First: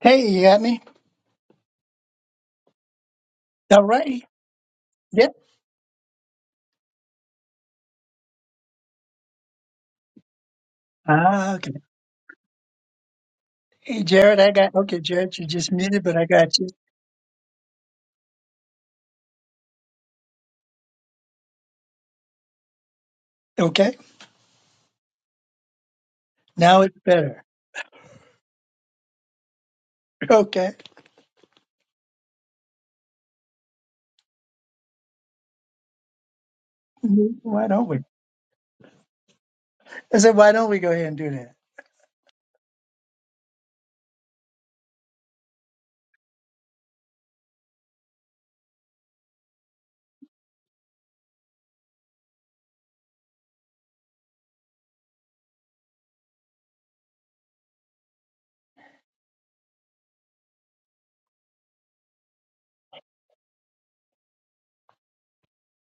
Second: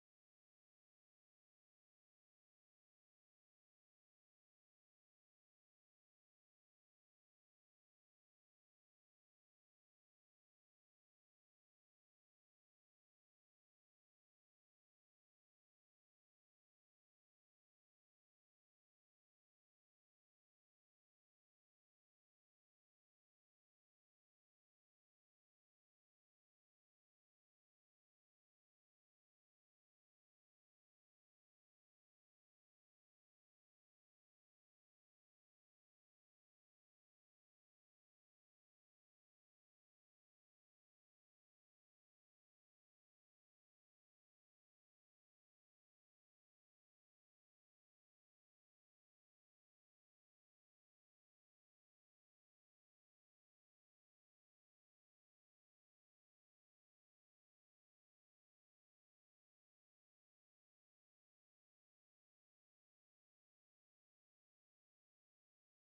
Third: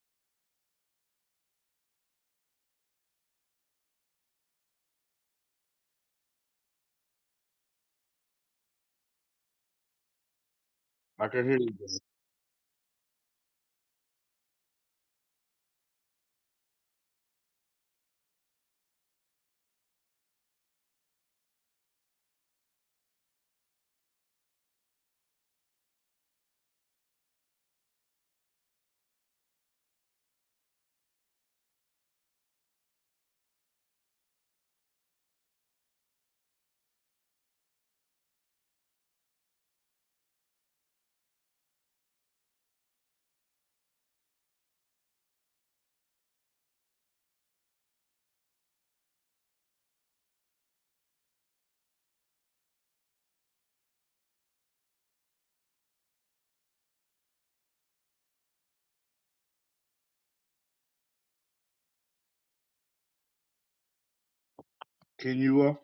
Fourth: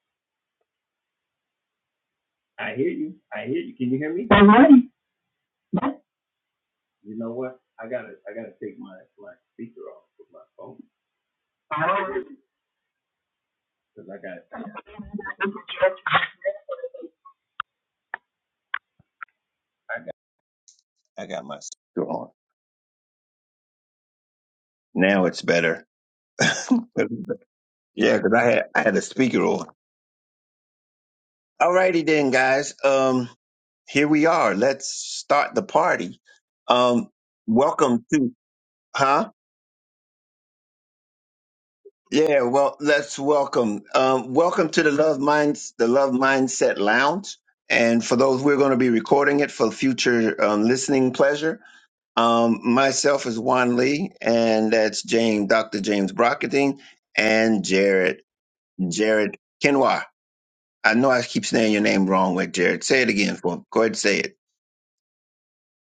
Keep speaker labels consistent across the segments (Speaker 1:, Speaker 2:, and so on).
Speaker 1: Hey, you got me? All right. Yep.
Speaker 2: I can
Speaker 1: Ah,
Speaker 2: hear you.
Speaker 1: okay.
Speaker 2: Jimmy.
Speaker 3: I
Speaker 1: Hey, Jared, I got, okay, Jared, you just muted, but I got you.
Speaker 3: got my speaker on.
Speaker 1: Okay.
Speaker 3: Now it's better. yeah,
Speaker 1: Now it's better.
Speaker 3: because I had I had a speaker on.
Speaker 1: Okay.
Speaker 3: Alrighty then, guys. Um, here we are. Let's start the party. Um,
Speaker 1: Why don't we?
Speaker 3: welcome to huh?
Speaker 1: I said, why don't we go ahead and do that?
Speaker 3: Yeah, well, let's welcome. Um, welcome to the Love Minds, the Love Mindset Lounge. And for those, we're going to be recording it for future um, listening pleasure. Um, myself is Juan Lee, and that's James, Dr. James Brockerding, and Jared, Jared Kenwa. I know I keep saying your name wrong with Jared. Say it again for me. Go ahead and say it.
Speaker 2: Can you? Uh,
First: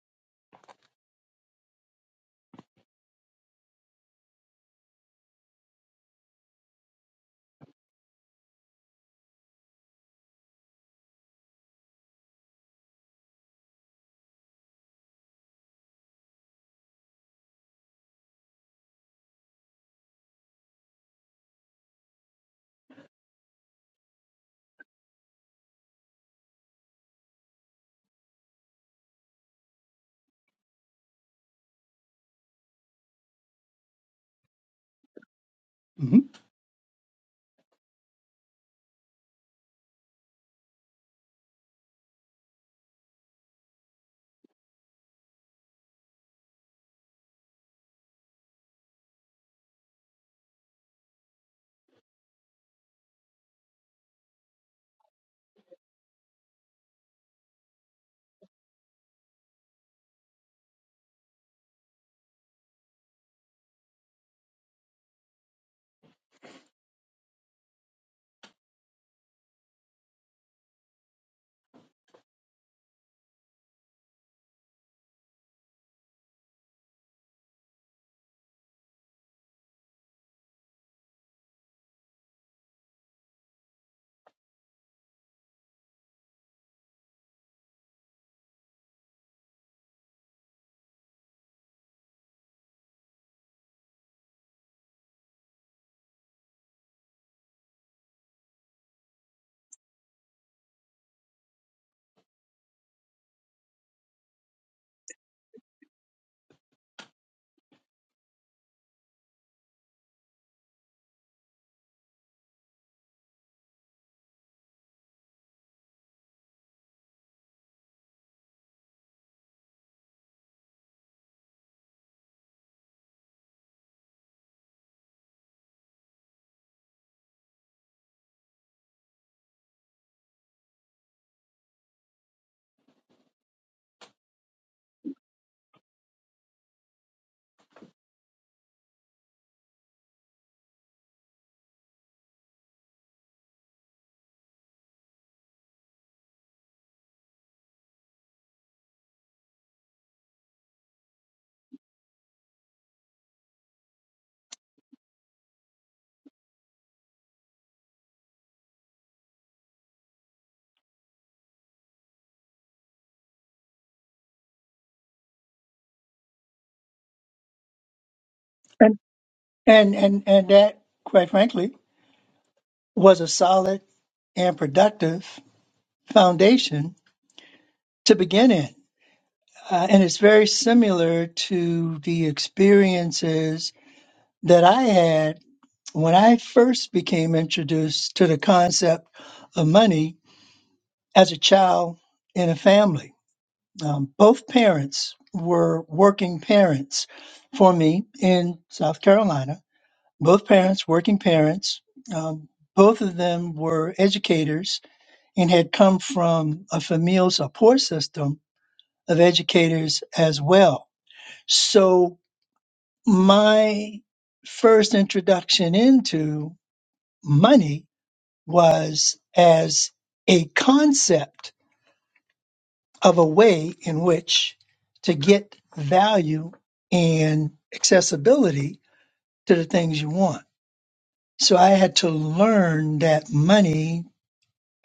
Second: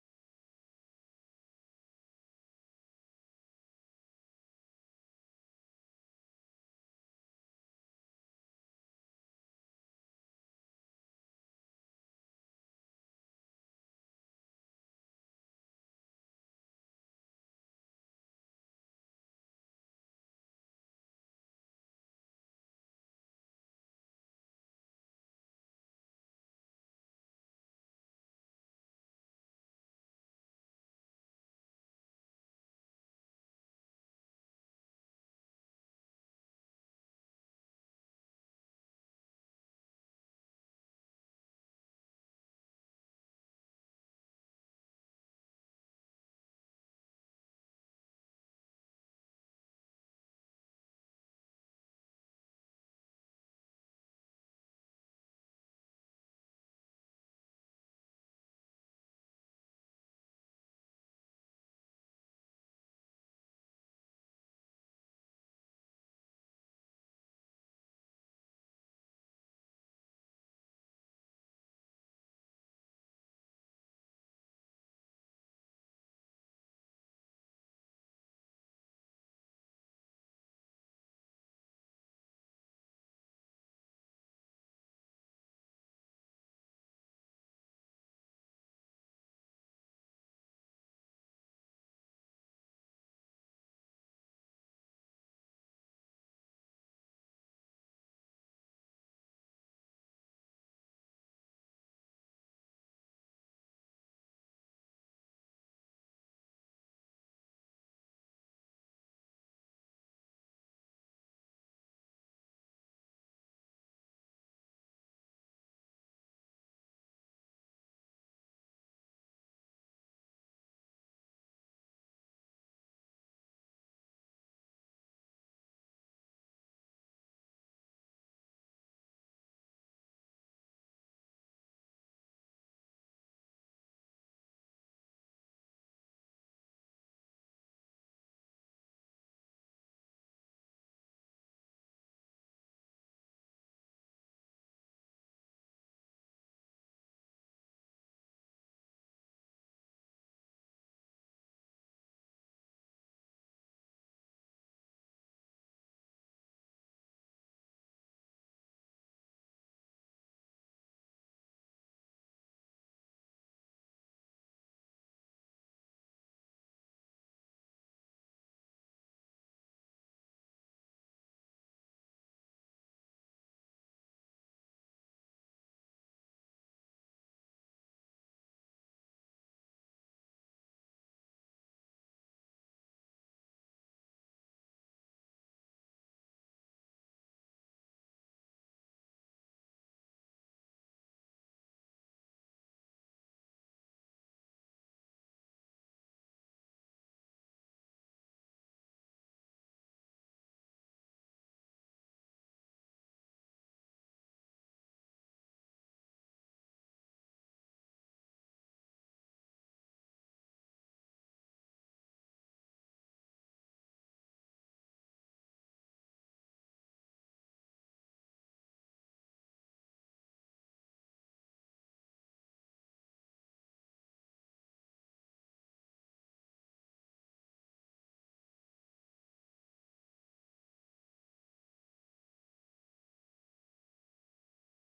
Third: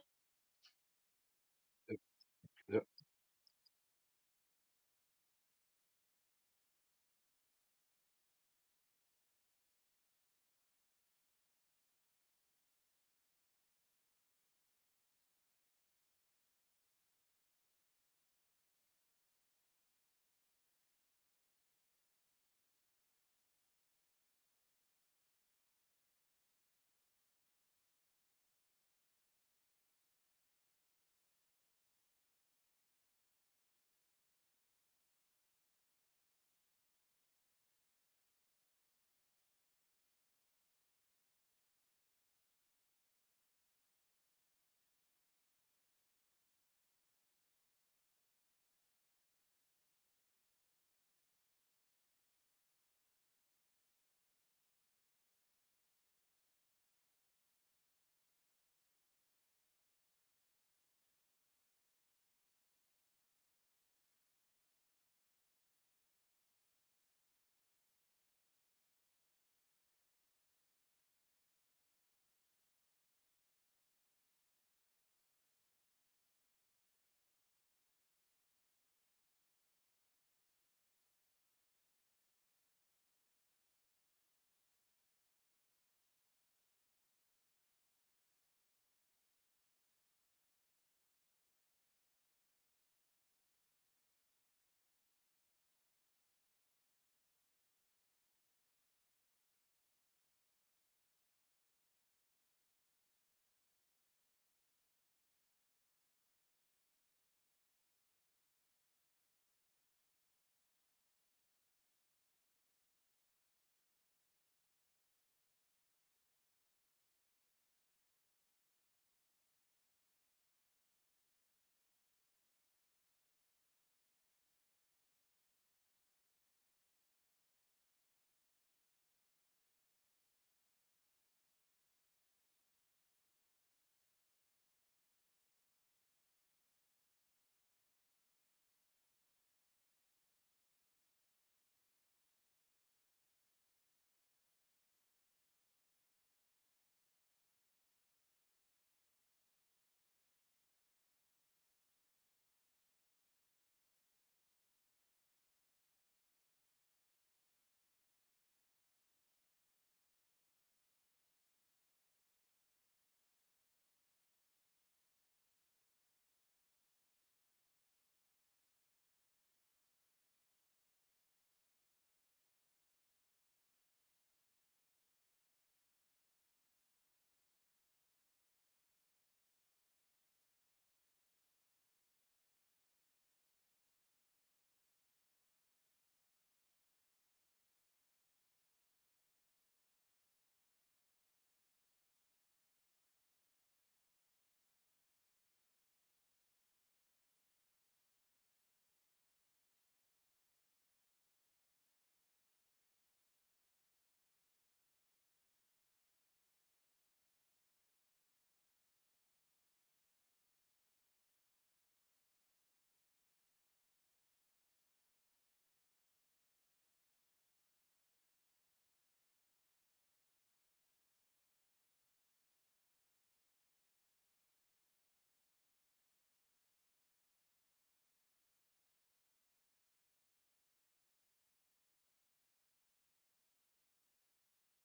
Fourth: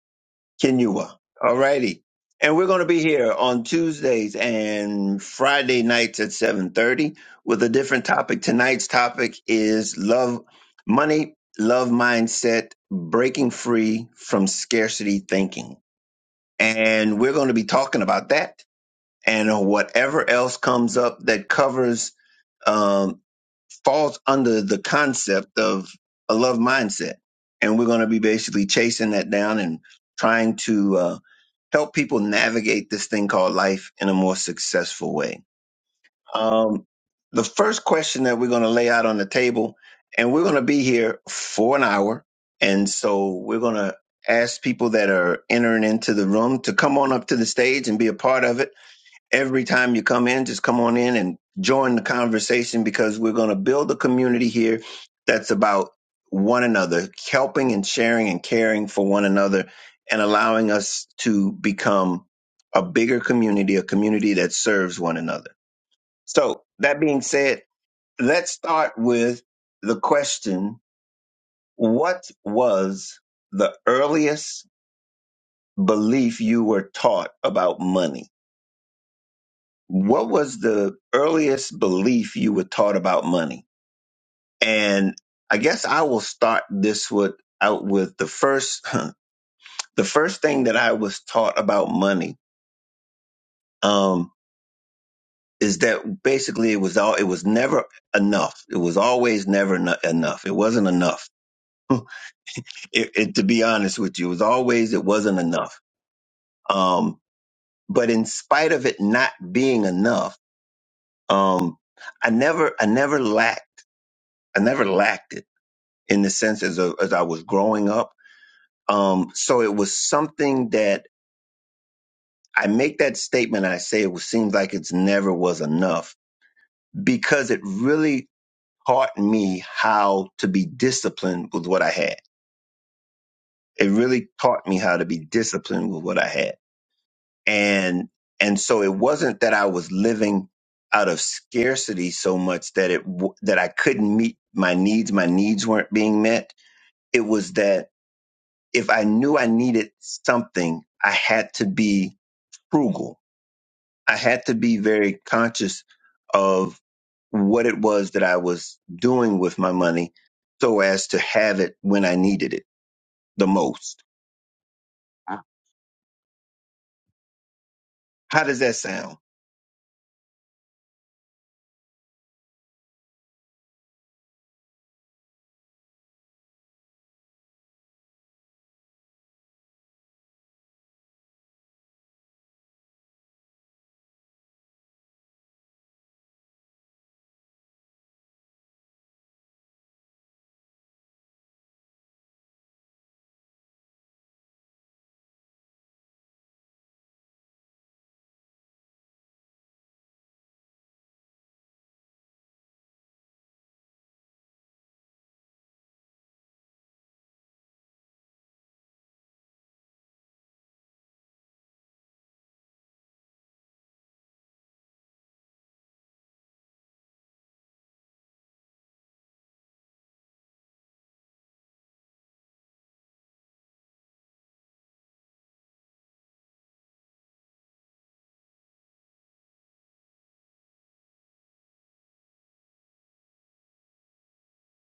Speaker 3: Kenua. All righty. And we're going
Speaker 2: Yep.
Speaker 3: to be here on Tuesdays and Friday nights at 7.30 with a different topic. Tonight's topic is love, money, love mindset, breaking free from scarcity thinking. And we're going to be talking about that and on whatever else comes up that covers um, falls under the concept of a love mindset. And we're going to be basically chasing that down and trying to uh, help people navigate this thing called life in a more successful way.
Speaker 1: hmm
Speaker 3: Um, the first question that we're going to lay out on the table, and we're going to be here for an hour. And so we're going to ask people that are entering into the room to come on up to the stage and be a part of it every time you come in, just come on in and join the conversation because we're going to build a community here that's about one another, helping and sharing and caring for one another and allowing us to become a bigger community, a community that serves one another. So, that being said, let's start with the question What was the earliest belief you were taught about money? what was the earliest belief you were taught about money? And I guess I will start this with out with the first the first thing that I was taught about money um, is that basically it was all it was never enough. It was always never eno- enough. It wasn't enough. it, it, to be honest with you, it was always it wasn't enough. Um, but in spite of it not being enough, um, I never I never lacked. I never lacked it in the sense as a, as I was growing up. Um, so it was something that I make that statement. I say it was, seems like it's never was enough because it really taught me how to be disciplined with what I had. It really taught me how to be disciplined with what I had, and and so it wasn't that I was living out of scarcity so much that it w- that I couldn't meet my needs. My needs weren't being met. It was that if I knew I needed something, I had to be frugal. I had to be very conscious of what it was that I was doing with my money so as to have it when I needed it the most. How does that
Speaker 1: And,
Speaker 3: sound?
Speaker 1: and, and, and that, quite frankly, was a solid and productive foundation to begin in. Uh, and it's very similar to the experiences that I had when I first became introduced to the concept of money as a child in a family. Um, both parents were working parents for me in South Carolina. Both parents, working parents. Um, both of them were educators and had come from a familial support system of educators as well. So my first introduction into money was as a concept of a way in which to get value and accessibility to the things you want. So I had to learn that money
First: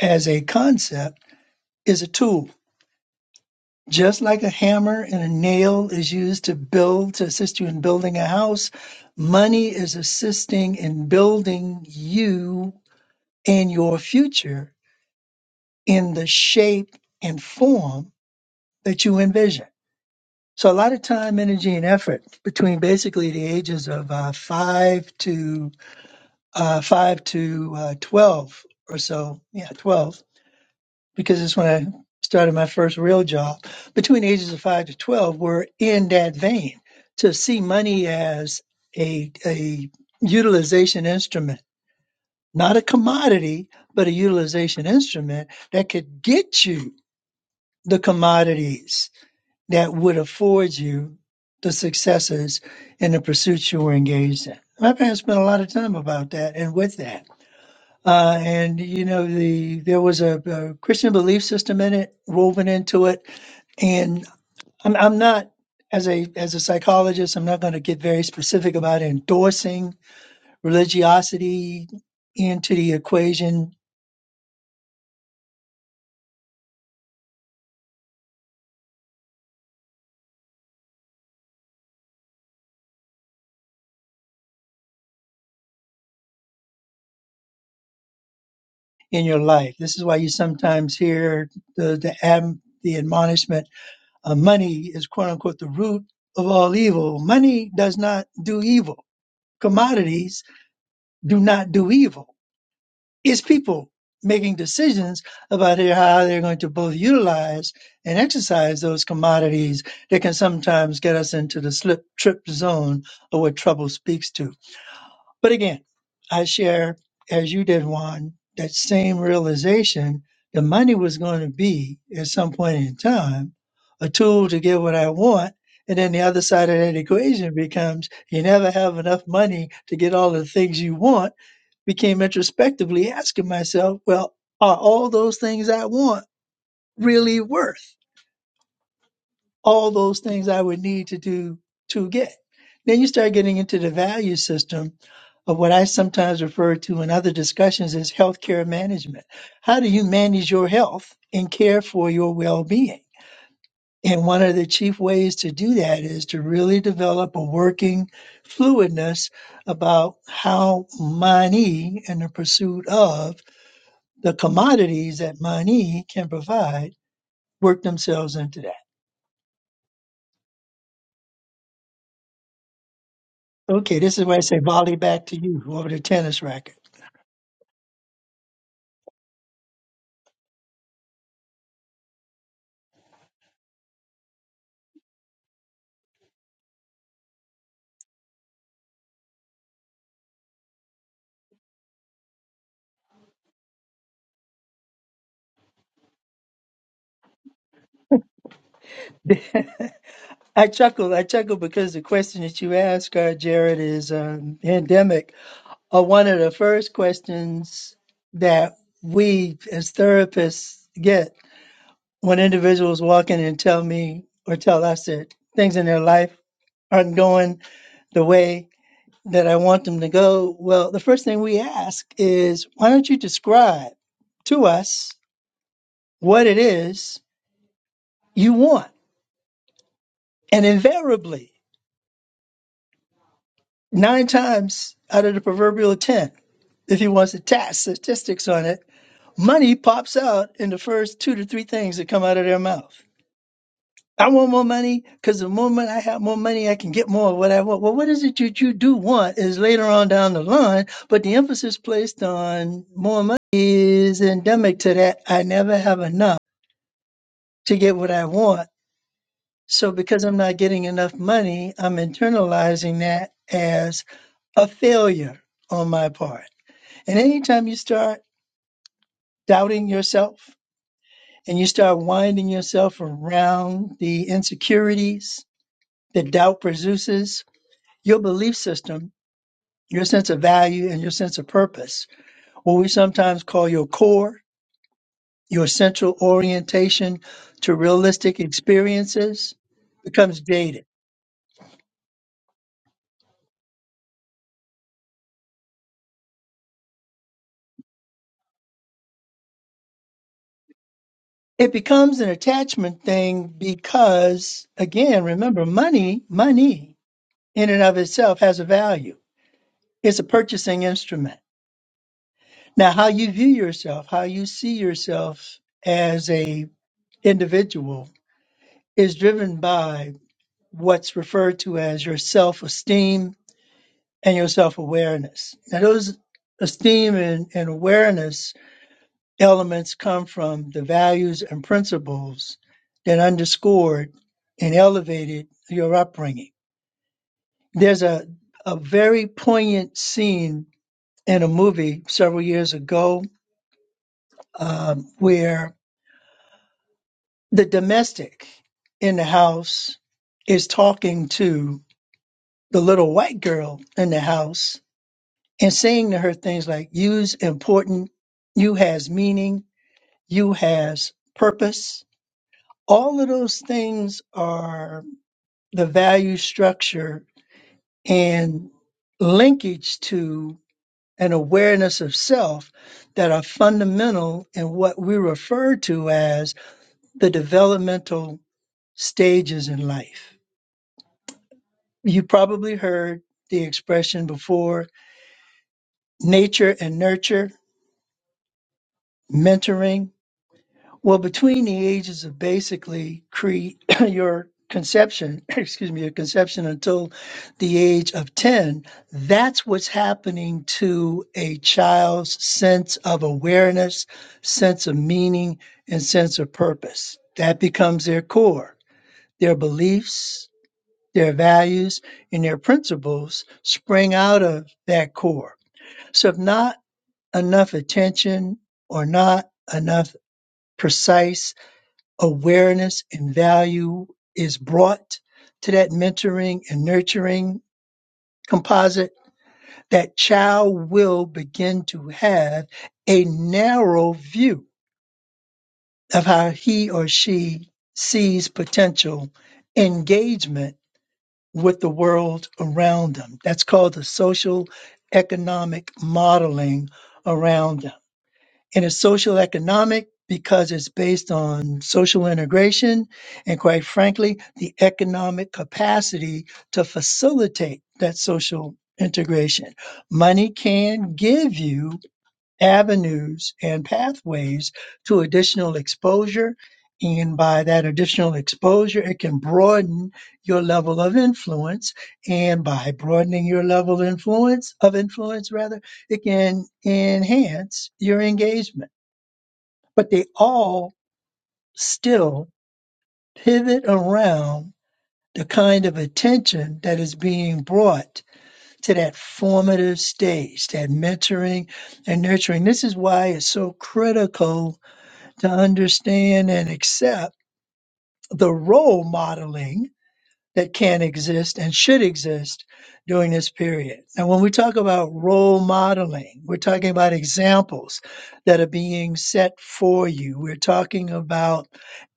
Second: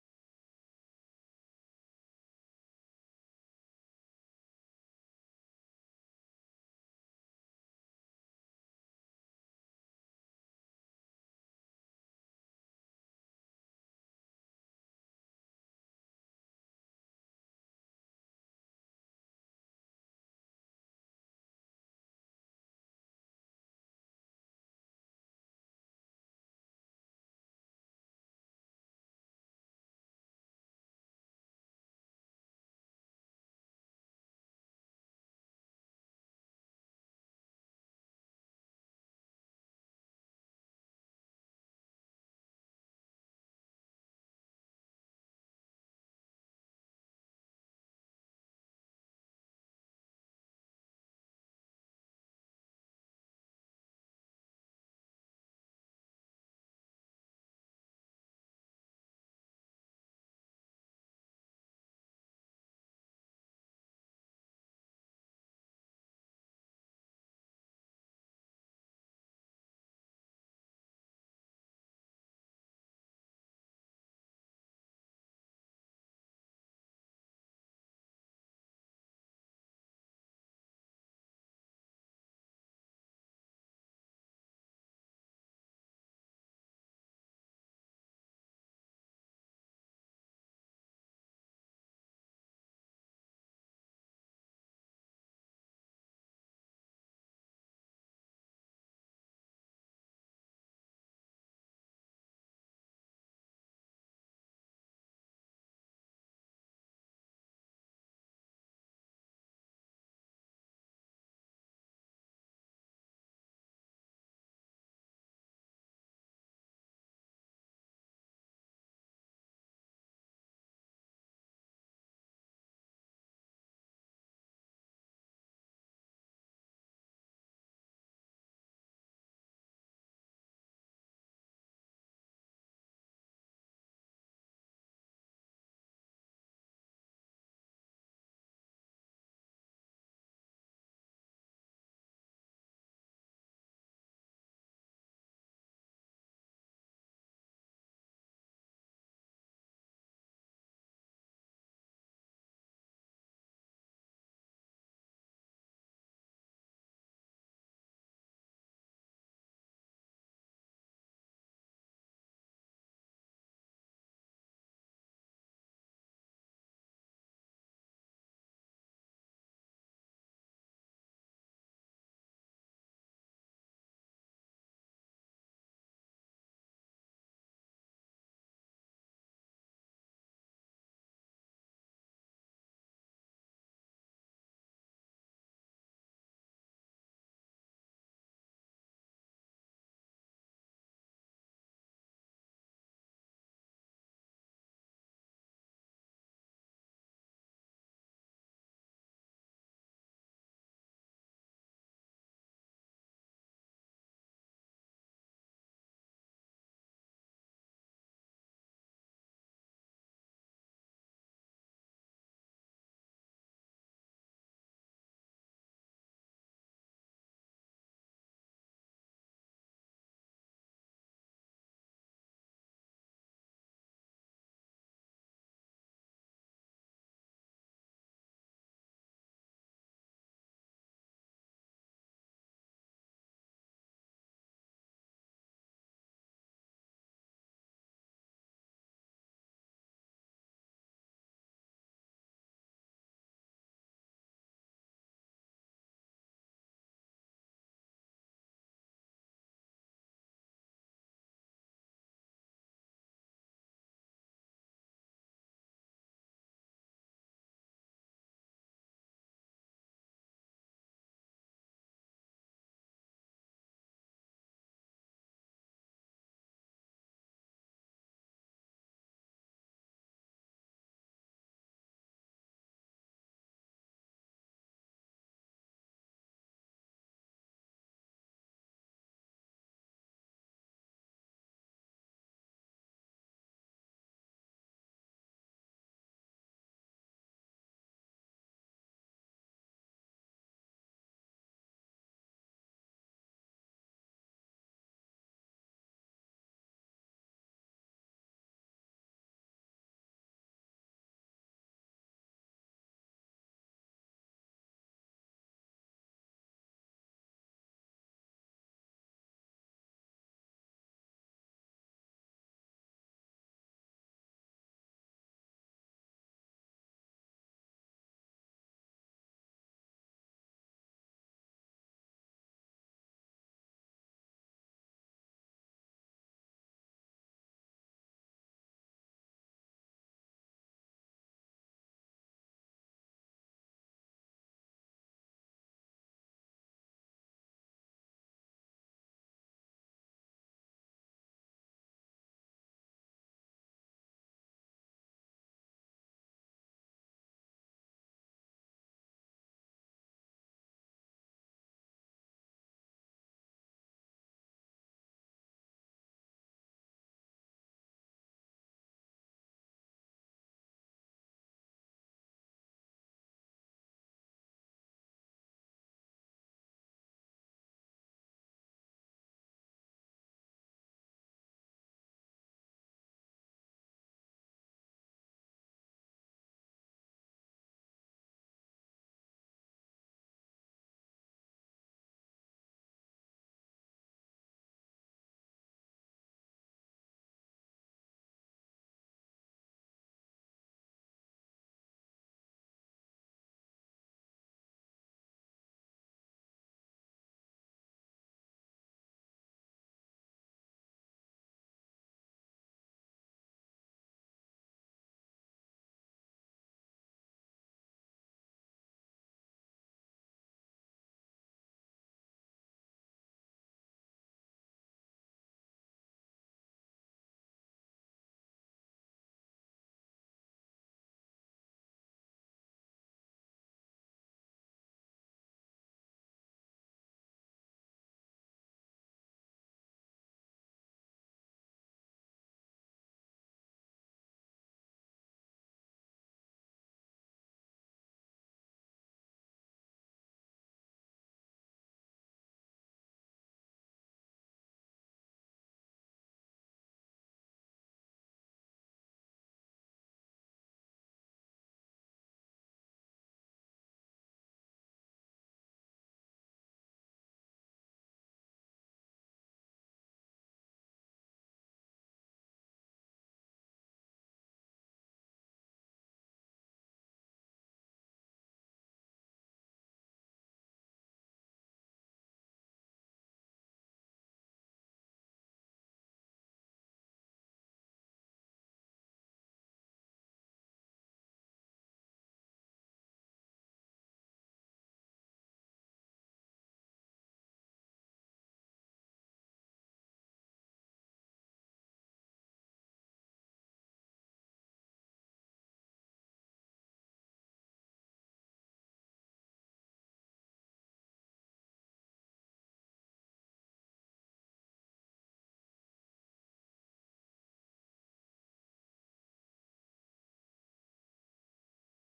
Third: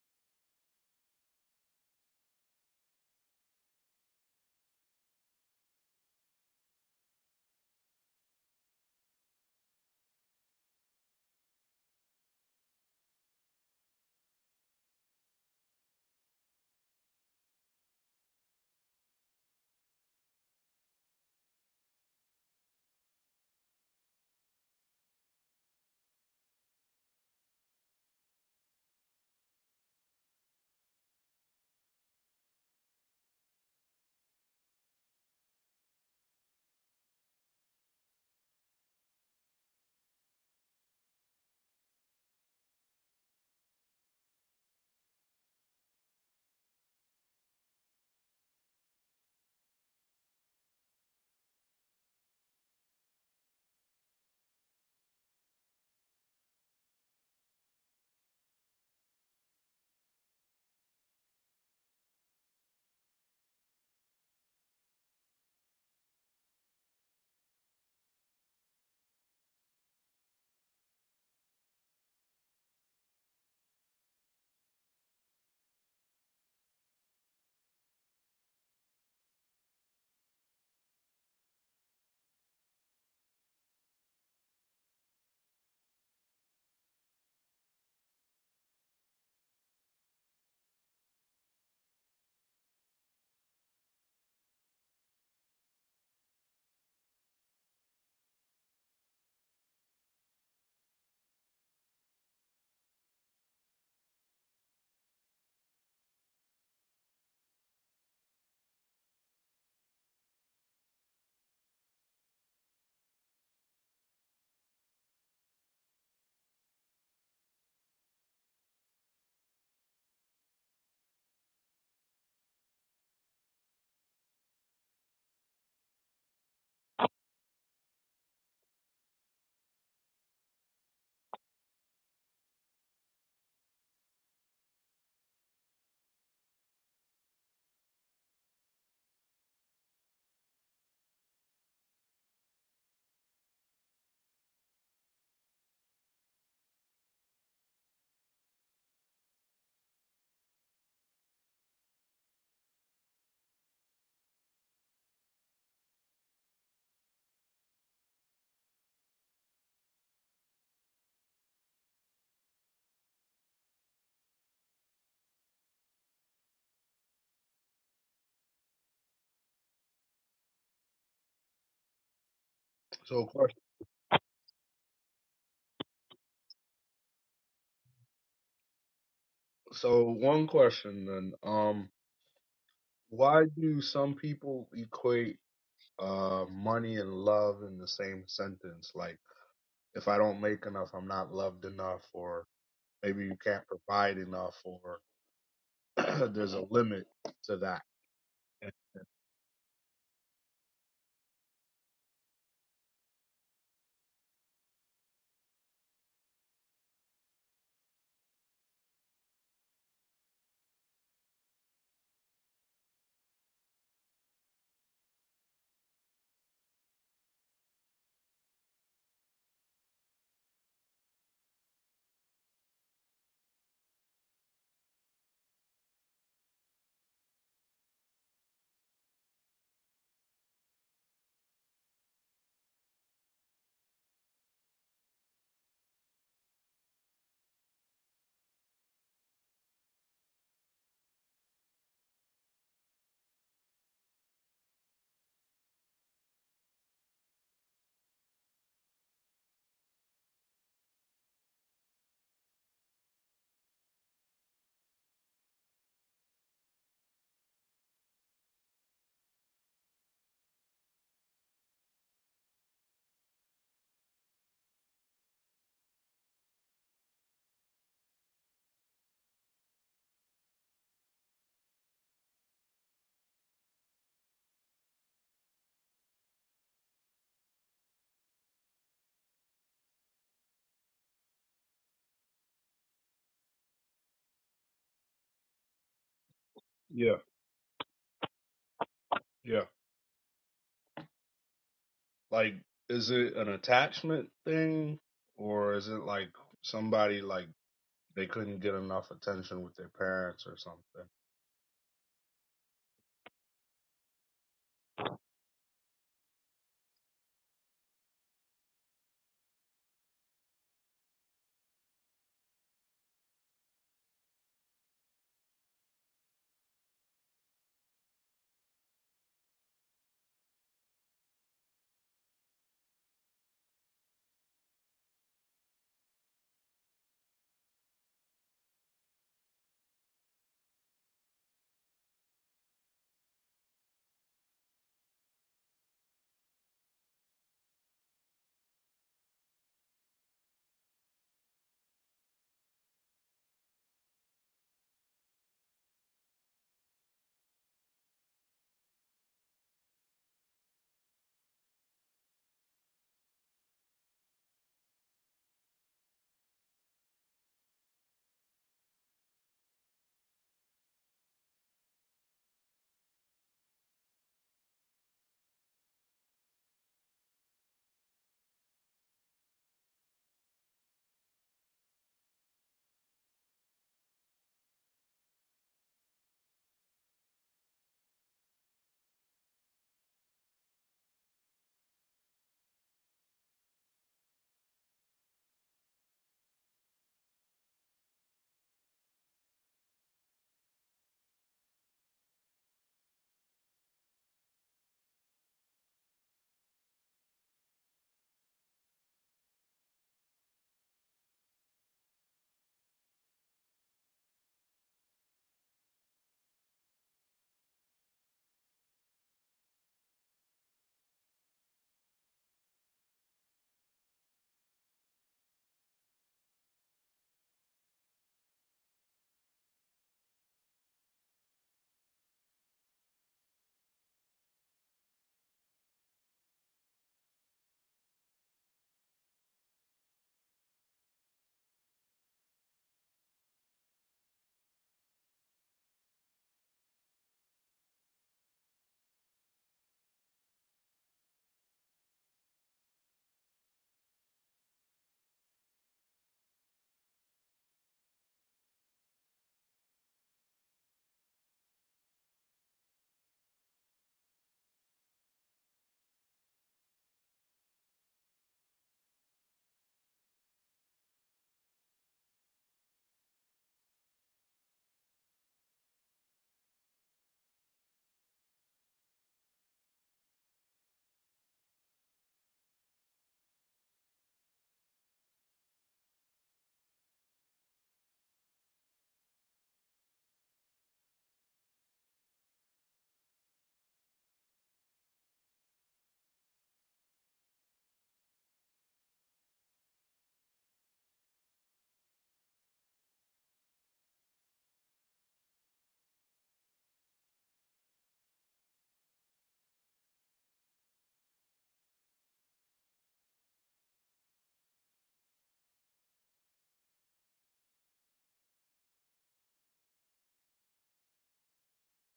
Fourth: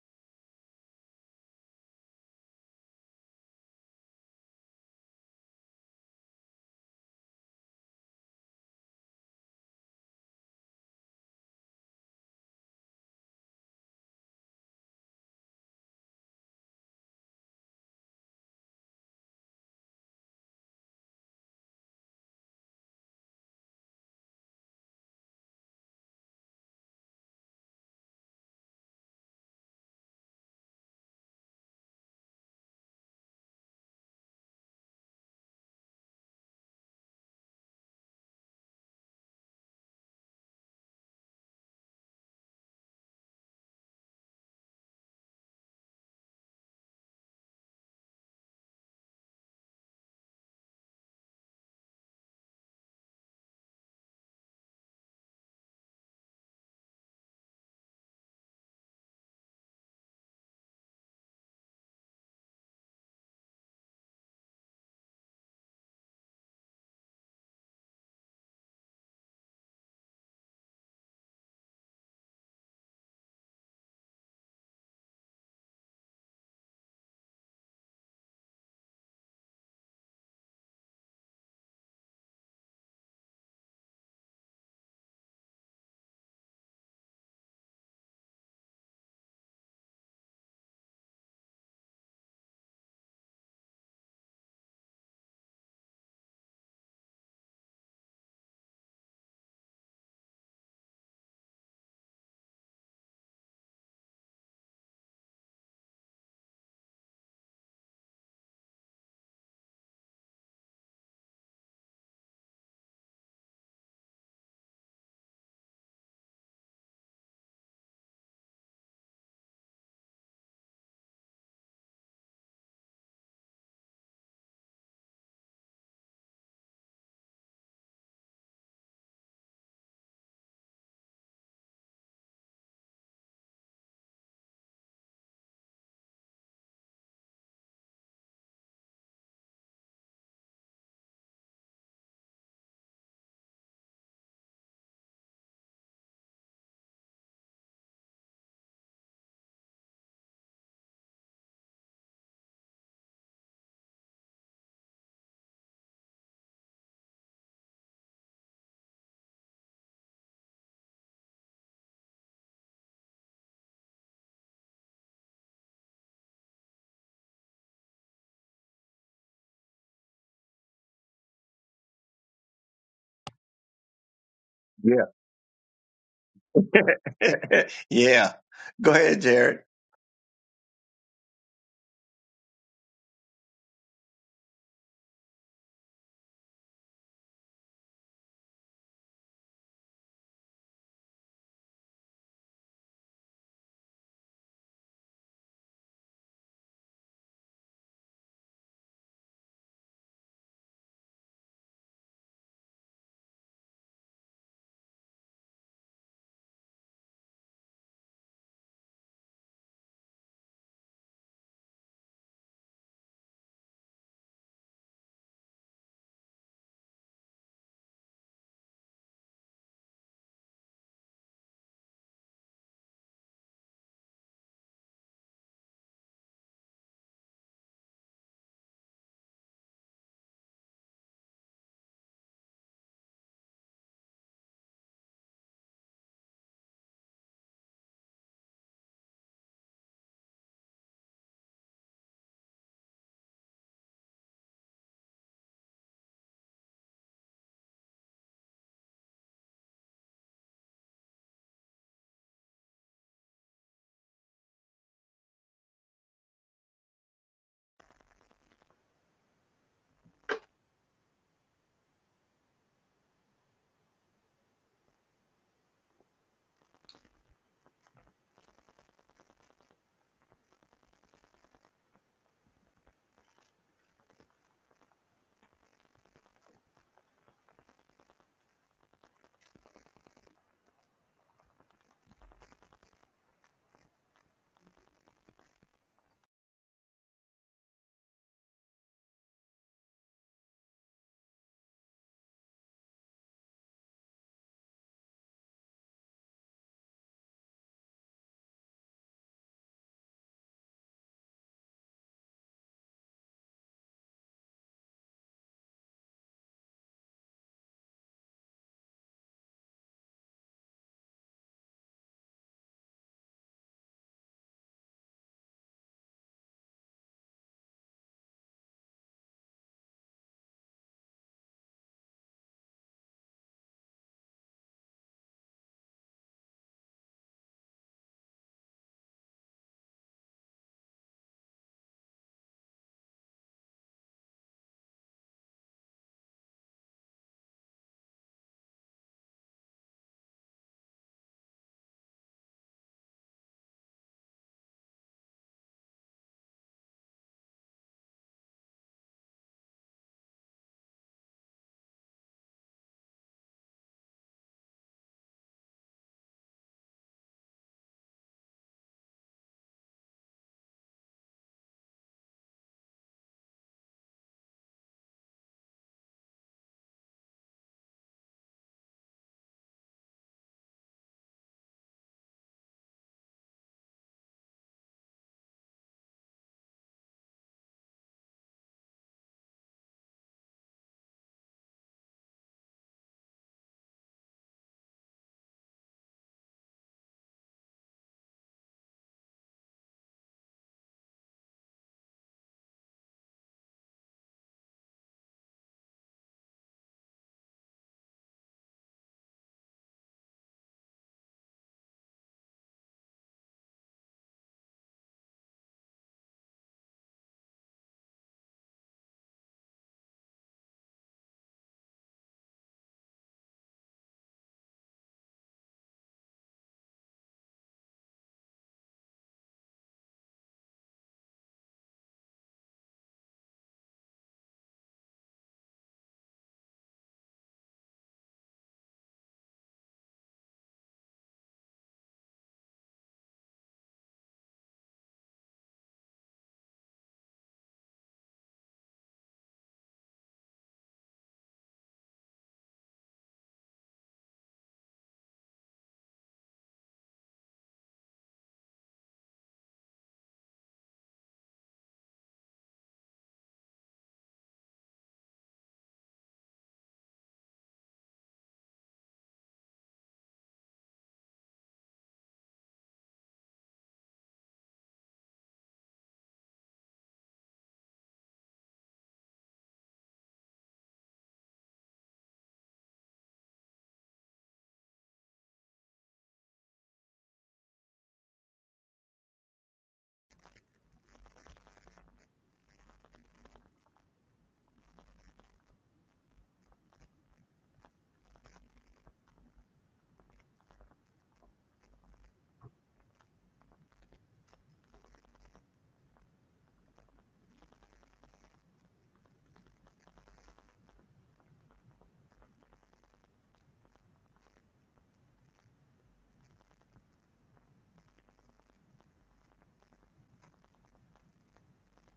Speaker 1: as a concept is a tool. Just like a hammer and a nail is used to build, to assist you in building a house, money is assisting in building you and your future in the shape and form that you envision. So a lot of time, energy, and effort between basically the ages of uh, five to uh, five to uh, twelve or so. Yeah, twelve, because that's when I started my first real job. Between the ages of five to twelve, were in that vein to see money as a a utilization instrument, not a commodity, but a utilization instrument that could get you the commodities that would afford you the successes in the pursuits you were engaged in. My parents spent a lot of time about that and with that. Uh, and you know, the there was a, a Christian belief system in it woven into it. And I'm, I'm not as a as a psychologist, I'm not going to get very specific about endorsing religiosity into the equation in your life. This is why you sometimes hear the the, ad, the admonishment Uh, money is quote unquote the root of all evil. Money does not do evil. Commodities do not do evil. It's people making decisions about how they're going to both utilize and exercise those commodities that can sometimes get us into the slip trip zone of what trouble speaks to. But again, I share, as you did, Juan, that same realization the money was going to be at some point in time a tool to get what I want. And then the other side of that equation becomes you never have enough money to get all the things you want. Became introspectively asking myself, well, are all those things I want really worth? all those things I would need to do to get. Then you start getting into the value system of what I sometimes refer to in other discussions as healthcare management. How do you manage your health and care for your well being? And one of the chief ways to do that is to really develop a working fluidness about how money and the pursuit of the commodities that money can provide work themselves into that.
Speaker 2: So, question,
Speaker 1: Okay, this is why I say volley
Speaker 3: Yeah.
Speaker 1: back to you over the tennis racket.
Speaker 3: yeah. Go ahead, Jared.
Speaker 2: so one question then. Um, why do some people equate uh money and love in the same sentence? Like, if I don't make enough, I'm not loved enough, or maybe you can't provide enough, or there's a limit to that.
Speaker 1: I chuckle. I chuckle because the question that you ask, uh, Jared, is um, pandemic are one of the first questions that we as therapists get when individuals walk in and tell me or tell us that things in their life aren't going the way that I want them to go. Well, the first thing we ask is, why don't you describe to us what it is you want? And invariably, nine times out of the proverbial 10, if he wants to task statistics on it, money pops out in the first two to three things that come out of their mouth. I want more money because the moment I have more money, I can get more of what I want. Well, what is it that you do want is later on down the line, but the emphasis placed on more money is endemic to that. I never have enough to get what I want. So because I'm not getting enough money, I'm internalizing that as a failure on my part. And anytime you start doubting yourself and you start winding yourself around the insecurities that doubt produces, your belief system, your sense of value, and your sense of purpose, what we sometimes call your core, your central
Speaker 2: Yeah,
Speaker 1: orientation to realistic experiences,
Speaker 2: yeah.
Speaker 1: becomes jaded.
Speaker 2: Like, is it an attachment thing, or is it like somebody like they couldn't get enough attention with their parents or something?
Speaker 1: It becomes an attachment thing because, again, remember, money, money in and of itself has a value It's a purchasing instrument. Now, how you view yourself, how you see yourself as a individual is driven by what's referred to as your self-esteem and your self-awareness. Now, those esteem and, and awareness elements come from the values and principles that underscored and elevated your upbringing. There's a, a very poignant scene in a movie several years ago um, where the domestic in the house is talking to the little white girl in the house and saying to her things like you's important you has meaning you has purpose all of those things are the value structure and linkage to an awareness of self that are fundamental in what we refer to as the developmental stages in life. You probably heard the expression before nature and nurture, mentoring. Well, between the ages of basically cre- your conception, excuse me, your conception until the age of 10, that's what's happening to a child's sense of awareness, sense of meaning, and sense of purpose. That becomes their core, their beliefs, their values and their principles spring out of that core. So if not enough attention or not enough precise awareness and value is brought to that mentoring and nurturing composite, that child will begin to have a narrow view of how he or she sees potential engagement with the world around them. That's called the social economic modeling around them. And it's social economic because it's based on social integration and, quite frankly, the economic capacity to facilitate that social integration. Money can give you avenues and pathways to additional exposure. And by that additional exposure, it can broaden your level of influence. And by broadening your level of influence, of influence rather, it can enhance your engagement. But they all still pivot around the kind of attention that is being brought to that formative stage, that mentoring and nurturing. This is why it's so critical to understand and accept the role modeling that can exist and should exist during this period. And when we talk about role modeling, we're talking about examples that are being set for you. We're talking about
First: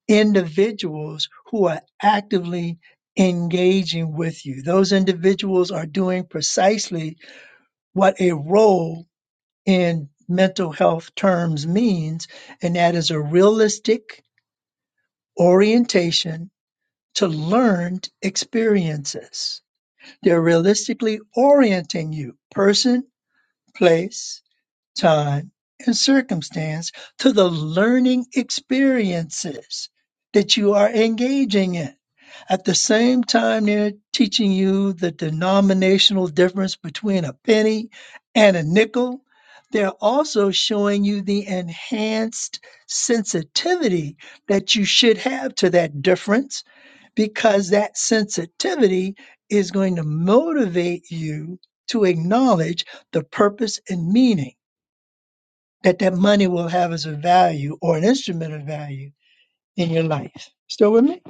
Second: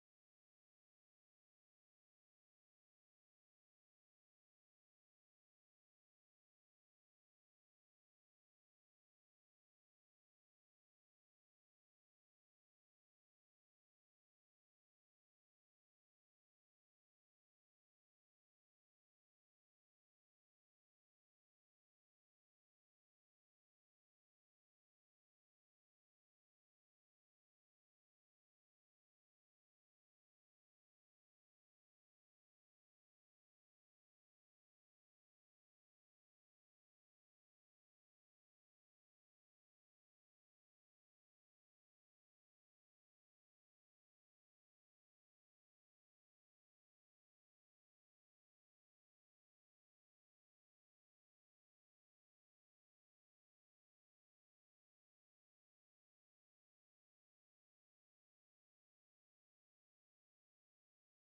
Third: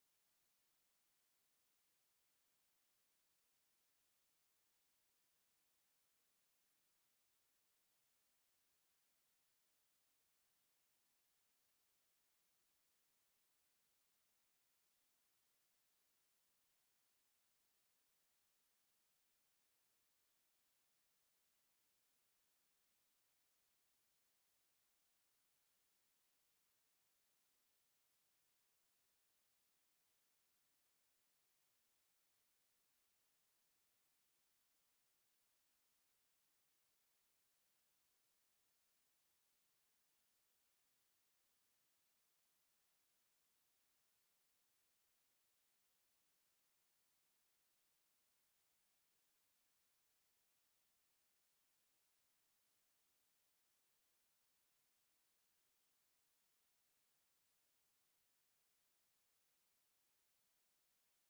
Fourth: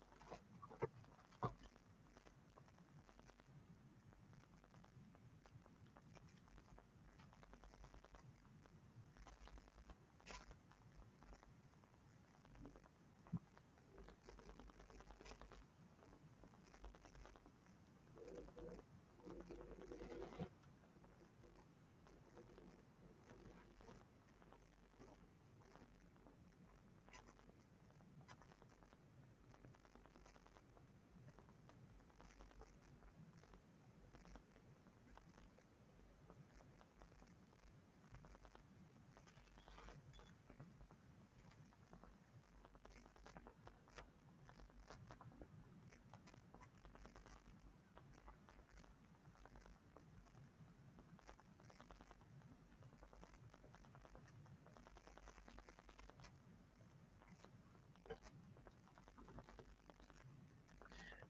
Speaker 1: individuals who are actively engaging with you. Those individuals are doing precisely what a role in mental health terms means, and that is a realistic orientation to learned experiences. They're realistically orienting you, person, place, time, and circumstance, to the learning experiences that you are engaging in. At the same time, they're teaching you the denominational difference between a penny and a nickel. They're also showing you the enhanced sensitivity that you should have to that difference because that sensitivity is going to motivate you to acknowledge the purpose and meaning that that money will have as a value or an instrument of value in your life. Still with me?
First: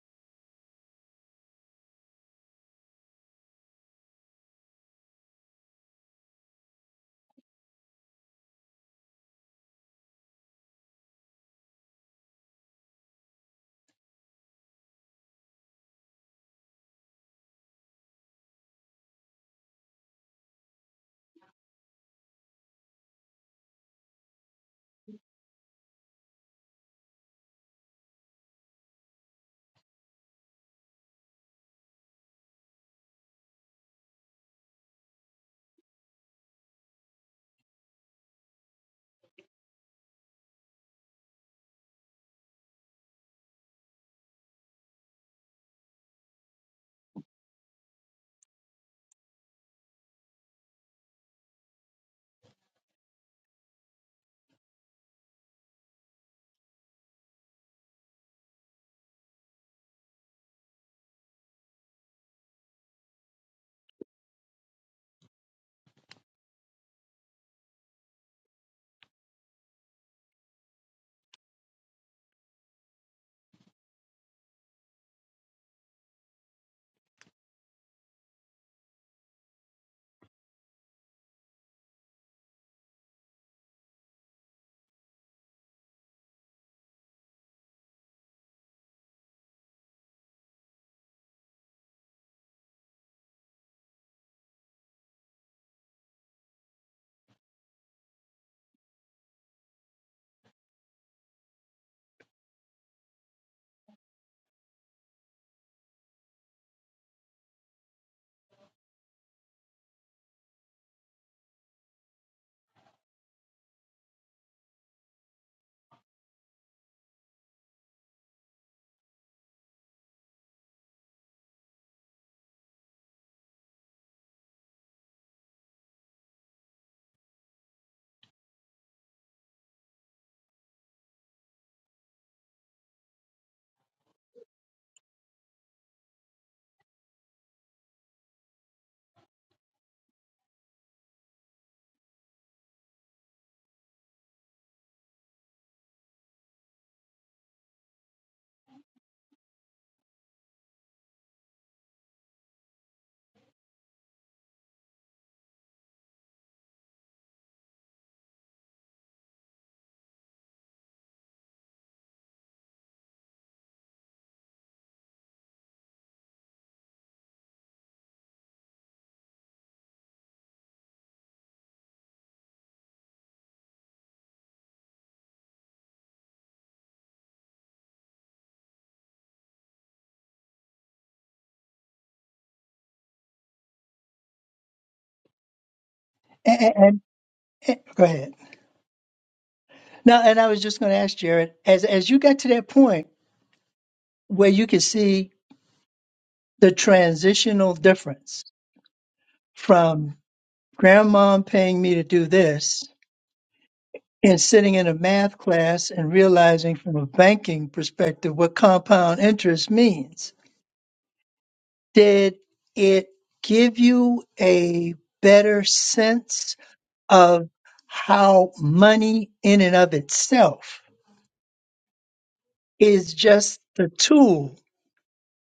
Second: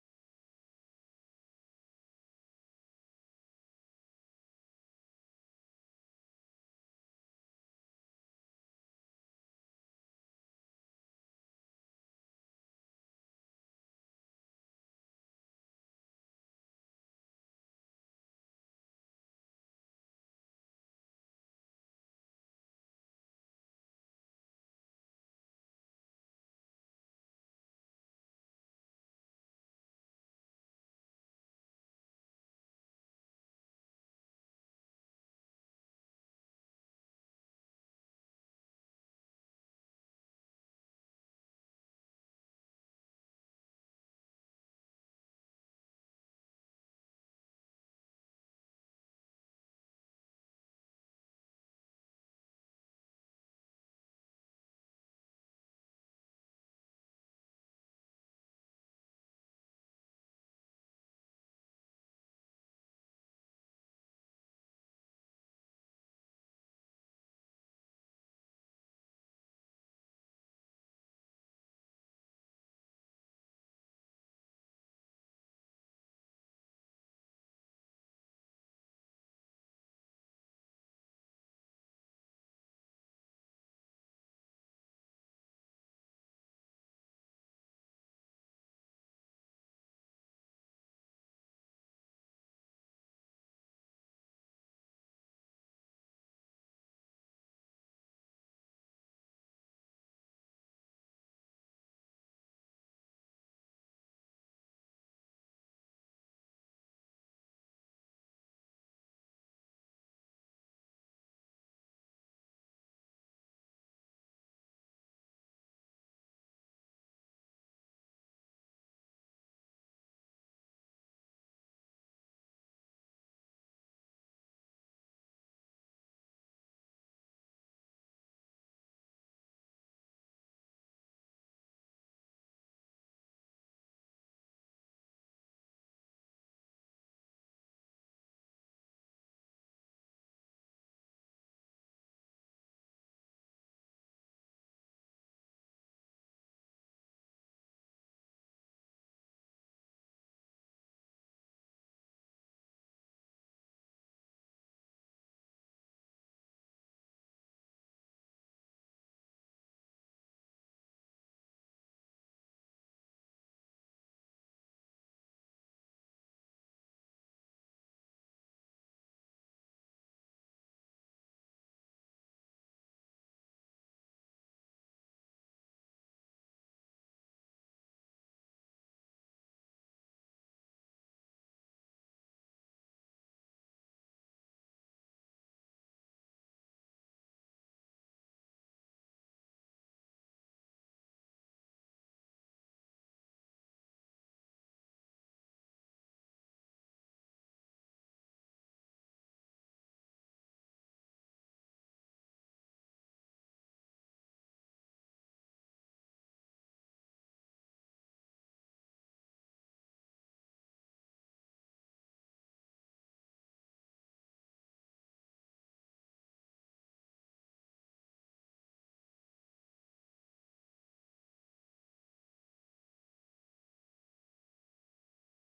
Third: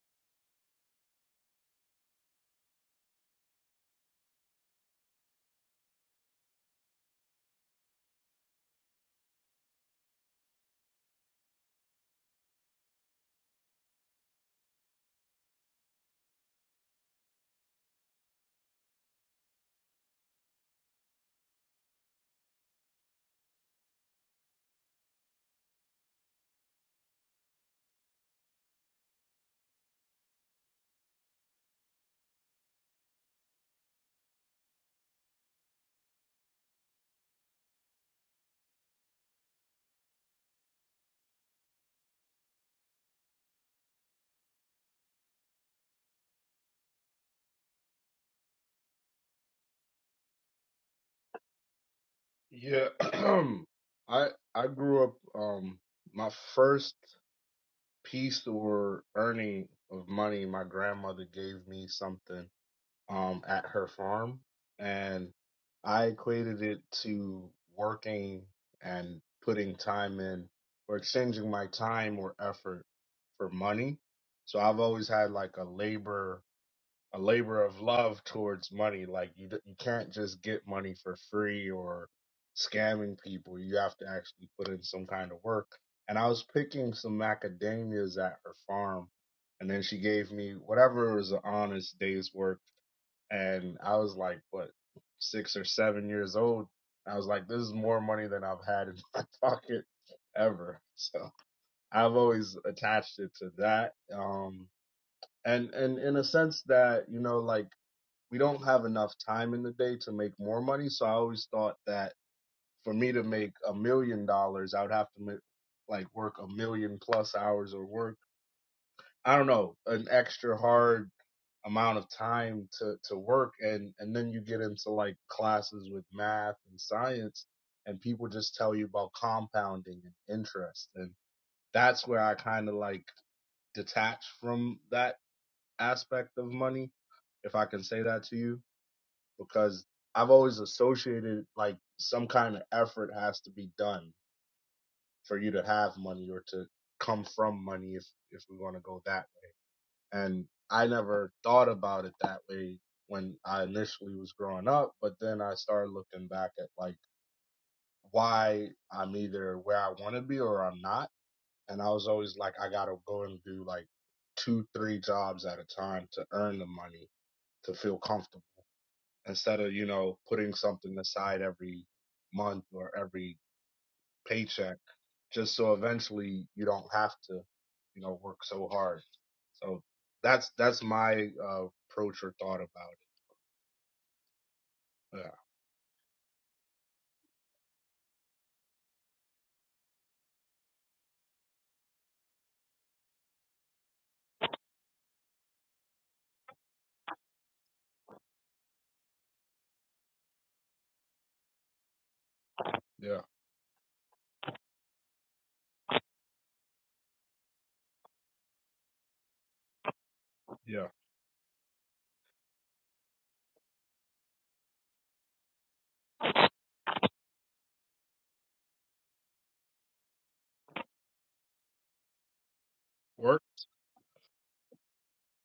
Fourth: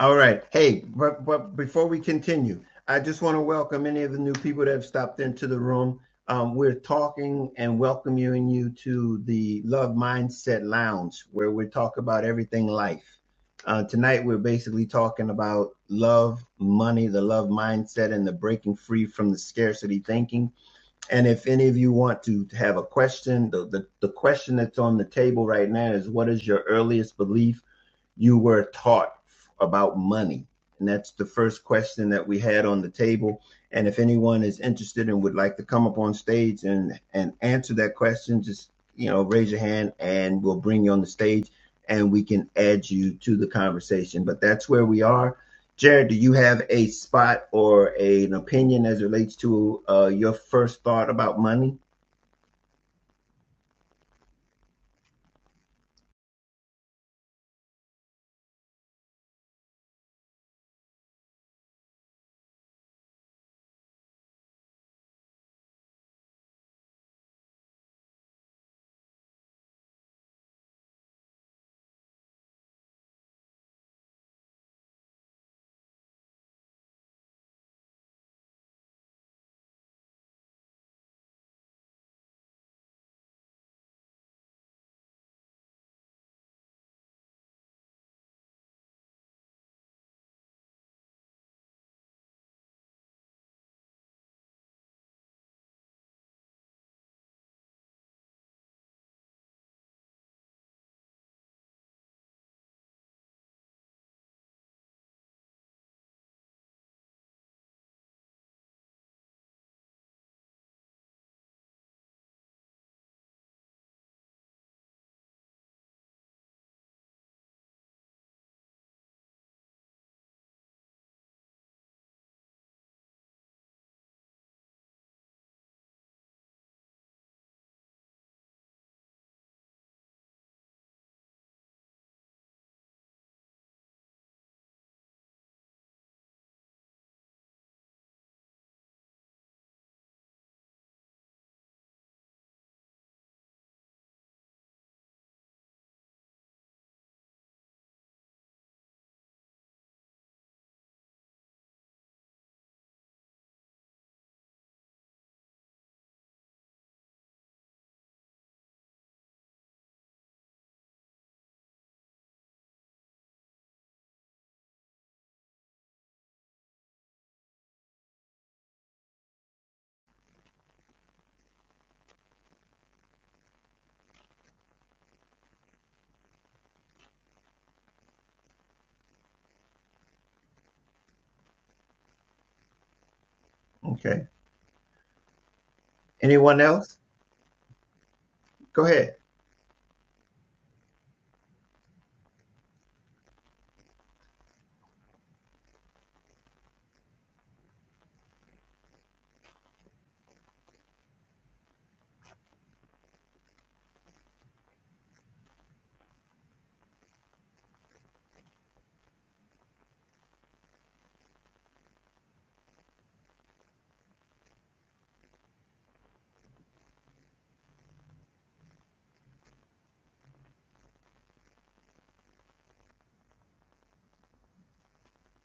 Speaker 3: All right. Hey, but, but before we continue, I just want to welcome any of the new people that have stopped into the room. Um, we're talking and welcoming you to the Love Mindset Lounge, where we talk about everything life. Uh, tonight, we're basically talking about love, money, the love mindset, and the breaking free from the scarcity thinking. And if any of you want to have a question, the, the, the question that's on the table right now is what is your earliest belief you were taught about money? And that's the first question that we had on the table. And if anyone is interested and would like to come up on stage and, and answer that question, just you know, raise your hand and we'll bring you on the stage and we can add you to the conversation. But that's where we are. Jared, do you have a spot or a, an opinion as it relates to uh, your first thought about money?
Speaker 2: Yeah, I I grew up. Um, my first piece or earning of money, my grandmother gave me something um at her farm, and I equated it to working and putting time in or exchanging my time or effort for money. So I've always had like a labor a labor of love towards money. Like you, d- you can't just get money for free or scamming people. You have to actually put in some kind of work. And I was picking some macadamias at her farm, and then she gave me whatever was an honest day's work. And I was like, what, six or seven years old. I was like, this is more money than I've had in my pocket ever. So I've always attached it to that. Um, and and in a sense that you know, like we don't have enough time in the day to make more money. So I always thought that for me to make a million dollars, I would have to make, like work a million plus hours or work, I don't know, an extra hard amount of time to, to work. And, and then you get into like classes with math and science and people just tell you about compounding and interest. And that's where I kind of like detach from that aspect of money, if I can say that to you because I've always associated like some kind of effort has to be done for you to have money or to come from money if if we want to go that way. And I never thought about it that way when I initially was growing up, but then I started looking back at like why I'm either where I want to be or I'm not. And I was always like, I gotta go and do like two, three jobs at a time to earn the money to feel comfortable instead of you know putting something aside every month or every paycheck just so eventually you don't have to you know work so hard so that's that's my uh, approach or thought about
Speaker 3: Okay.
Speaker 2: it yeah
Speaker 3: Anyone
Speaker 1: And,
Speaker 3: else?
Speaker 1: and- and- go ahead.
Speaker 3: Go ahead.
Speaker 1: Now, and I was just going to ask Jared, as as you got to that point where you could see the transitional difference from grandmom paying me to do this
Speaker 2: yeah
Speaker 1: and sitting in a math class and realizing from a banking perspective what compound interest means.
Speaker 2: yeah
Speaker 1: Did it give you a better sense of how money in and of itself is
Speaker 2: work
Speaker 1: just the tool?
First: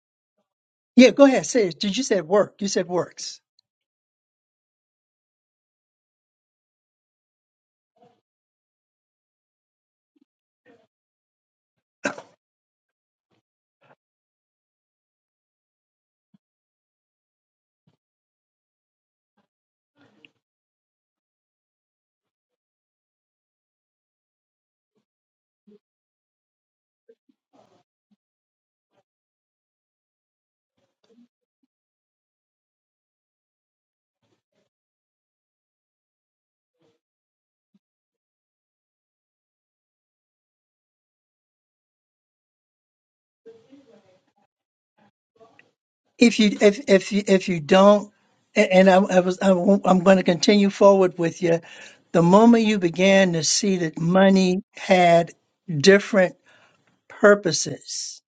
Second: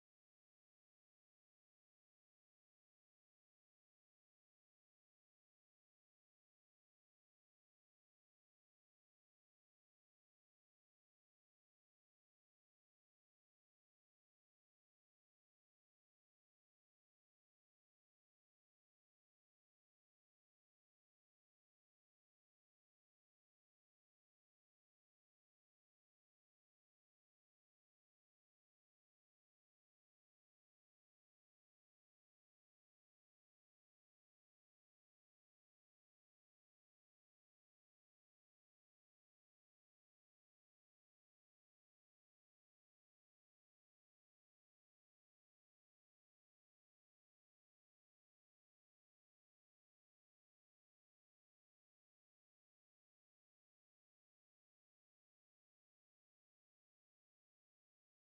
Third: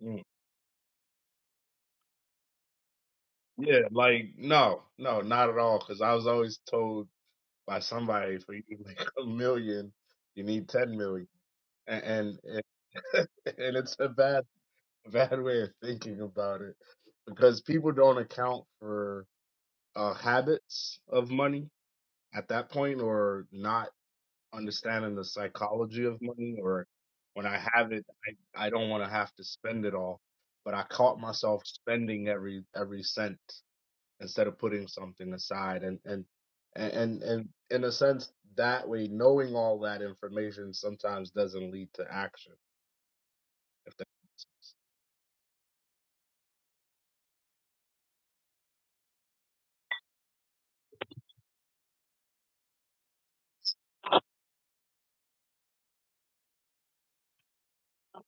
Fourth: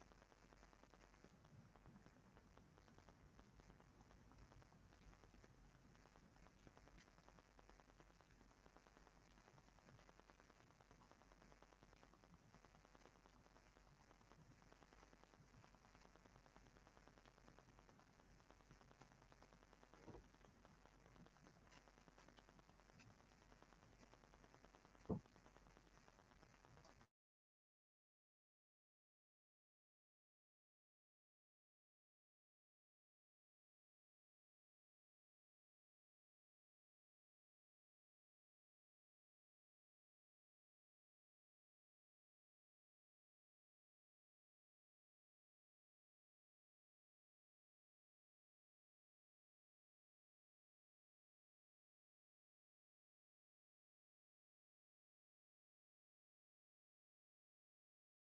Speaker 2: Mm.
Speaker 1: Yeah, go ahead. Say it. Did you said work? You said works.
Speaker 2: yeah like no no not at all because i was always told by somebody for you to make a million you need 10 million and and, and it's a bad bad way of thinking about it because people don't account for uh, habits of money at that point or not understanding the psychology of money or when I have it, I, I don't want to have to spend it all. But I caught myself spending every every cent instead of putting something aside and and and and, and in a sense that way knowing all that information sometimes doesn't lead to action if that
Speaker 1: if you if if you if you don't a- and I, I was I won't- I'm going to continue forward with you the moment you began to see that money had different purposes